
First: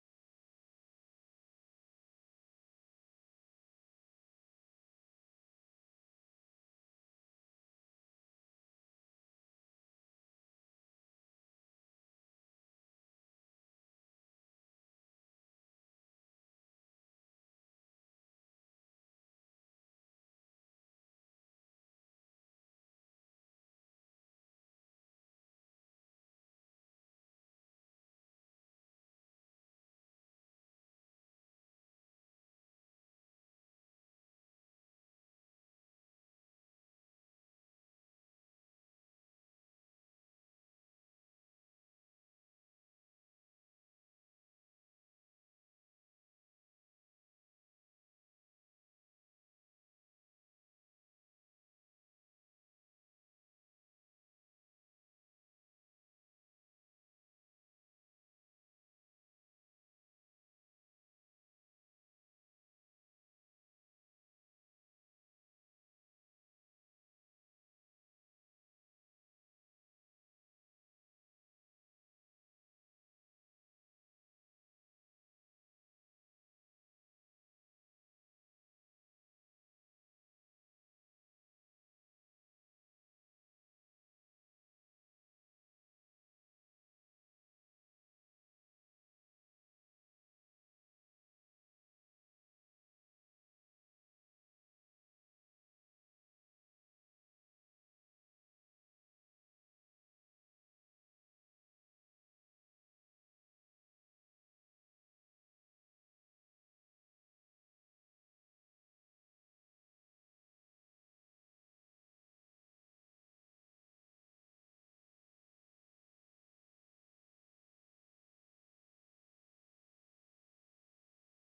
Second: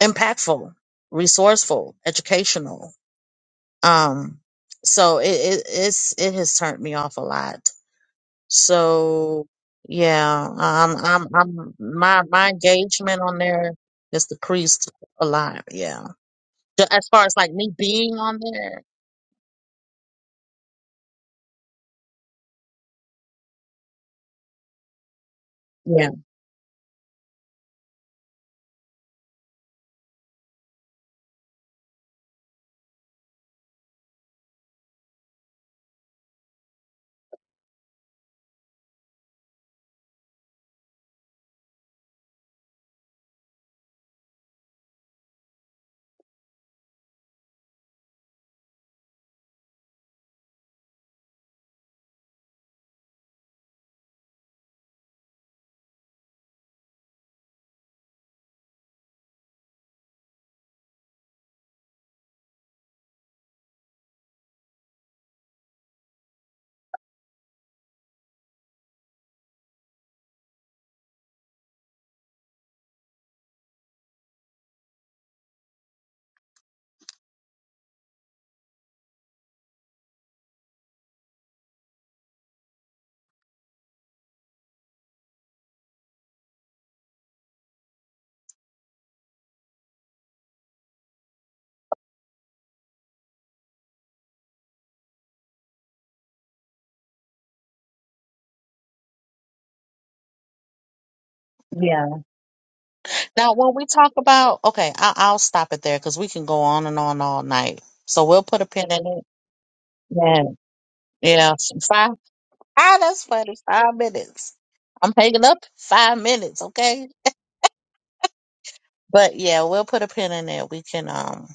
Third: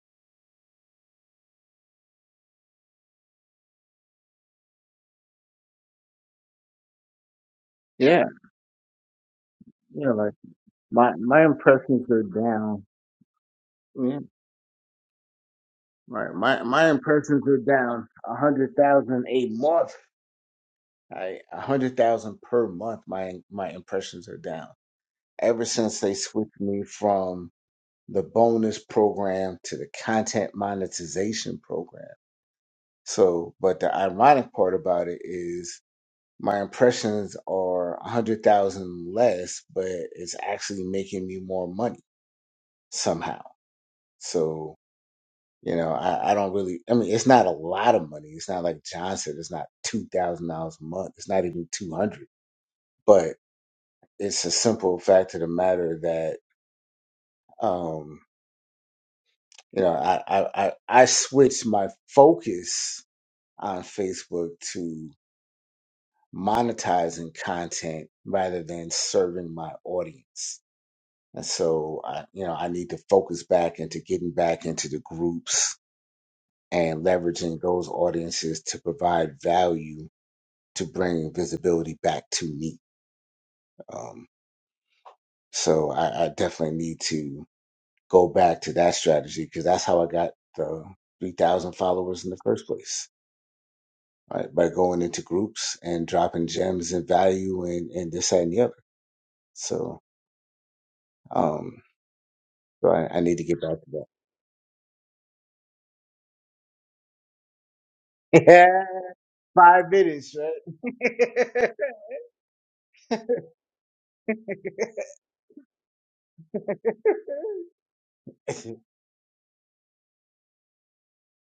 Speaker 2: impactful resourceful educational um so it, it it's it has turned me off a lot
Speaker 1: yeah,
Speaker 2: So
Speaker 1: yeah. Like
Speaker 2: yeah, um,
Speaker 1: my
Speaker 2: I'm,
Speaker 1: my
Speaker 2: I'm,
Speaker 1: impressions are
Speaker 2: my, my
Speaker 1: down.
Speaker 2: engagement on there
Speaker 1: Yeah,
Speaker 2: is decreased a lot. Yeah.
Speaker 1: right. My
Speaker 2: Ju-
Speaker 1: my
Speaker 2: As far as
Speaker 1: impressions
Speaker 2: like
Speaker 1: are
Speaker 2: me
Speaker 1: down
Speaker 2: being
Speaker 1: a
Speaker 2: on
Speaker 1: hundred
Speaker 2: there.
Speaker 1: thousand a month. I a hundred thousand per month. My my impressions are down ever since
Speaker 2: Yeah.
Speaker 1: they switched me from the bonus program to the content monetization program. So, but the ironic part about it is my impressions are 100,000 less, but it's actually making me more money somehow. So, you know, I, I don't really, I mean, it's not a lot of money. It's not like John said, it's not $2,000 a month. It's not even 200, but it's a simple fact of the matter that, um, you know, I, I, I, I switched my focus on Facebook to monetizing content rather than serving my audience. And so I, you know, I need to focus back into getting back into the groups and leveraging those audiences to provide value to bring visibility back to me. Um, so I, I definitely need to go back to that strategy because that's how I got the 3,000 followers in the first place right? By going into groups and dropping gems and value and, and this that, and the other. So, um,
Speaker 2: Yeah.
Speaker 1: so I, I need to
Speaker 2: Now,
Speaker 1: get
Speaker 2: when
Speaker 1: back
Speaker 2: we
Speaker 1: to that.
Speaker 2: talk about, okay, I, I'll stop it there because we can go on and on all night. So we'll put a
Speaker 1: Yeah,
Speaker 2: pin in it.
Speaker 1: five minutes,
Speaker 2: Yeah. Yeah.
Speaker 1: right?
Speaker 2: Five. Ah, that's funny. Five minutes. I'm hanging up five minutes. Okay.
Speaker 1: All
Speaker 2: But yeah, we'll put a pin in it. We can, um,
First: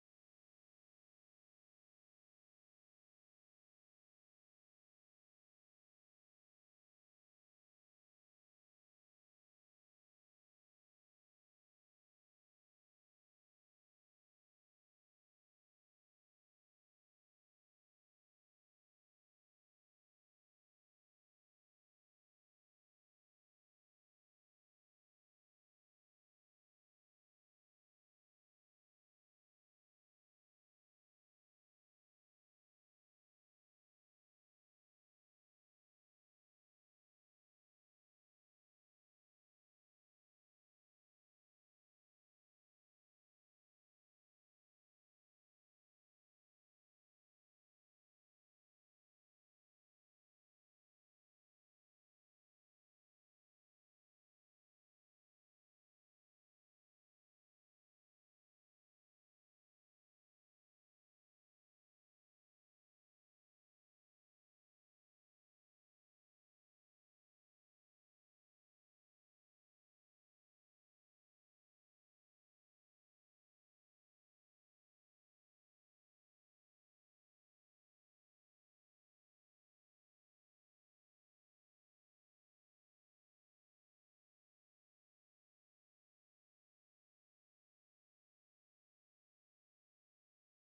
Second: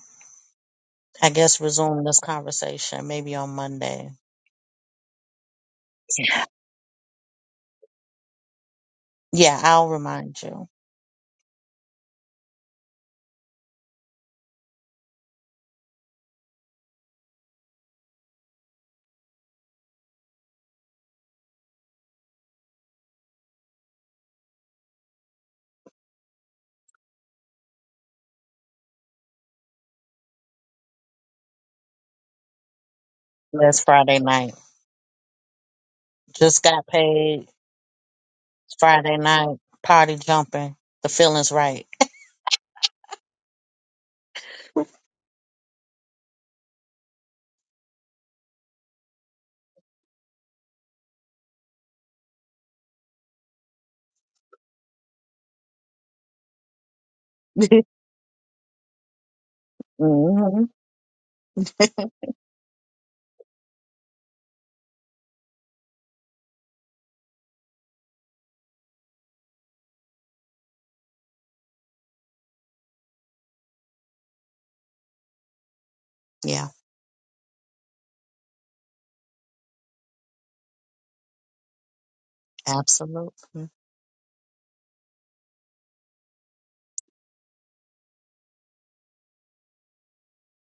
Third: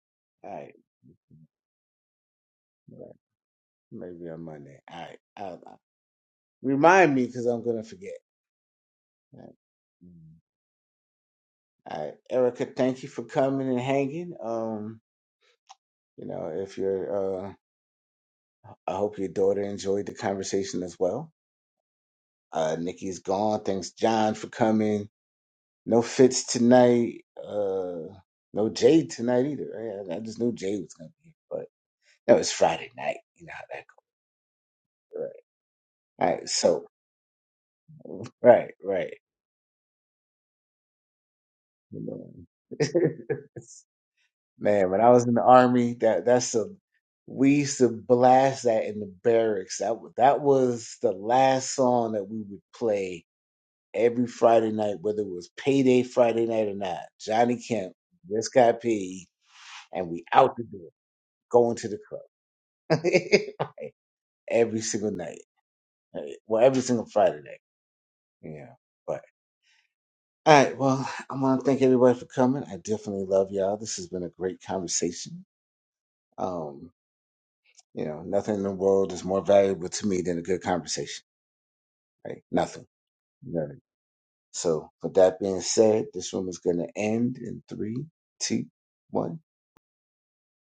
Speaker 1: right,
Speaker 2: I guess, resume this
Speaker 1: all
Speaker 2: conversation
Speaker 1: right.
Speaker 2: maybe on Monday.
Speaker 1: maybe on Monday. All right, I'll, I'll- remind me because I'm gonna forget. All
Speaker 2: Yeah, I'll
Speaker 1: right.
Speaker 2: remind you.
Speaker 1: All right, Erica, thank you for coming and hanging. Um, you know, if you're, uh, I hope your daughter enjoyed the conversation as well. Uh, Nikki's gone. Thanks, John, for coming. No Fitz tonight. Uh, no Jade tonight either. Right? I, I just knew Jade was gonna be, here, No, it's Friday night. You know how that
Speaker 2: Last Friday night.
Speaker 1: goes. Right. All right.
Speaker 2: Just
Speaker 1: So,
Speaker 2: got paid.
Speaker 1: right, right.
Speaker 2: Friday night. Party jumping. The feeling's right.
Speaker 1: You know. Man, when I was in the army, that that's a we used to blast that in the barracks. That wa- that was the last song that we would play every Friday night, whether it was payday Friday night or not. Johnny Kemp just got paid, and we out the
Speaker 2: hmm
Speaker 1: door, going to the club every single night. Right. Well, every single Friday night. Yeah, All right. Well, I want to thank everybody for coming. I definitely love y'all. This has been a great conversation.
Speaker 2: Yeah,
Speaker 1: Um, you know, nothing in the world is more valuable to me than a good conversation, right? Nothing.
Speaker 2: absolutely.
Speaker 1: None. So, with that being said, this room is going to end in three, two, one.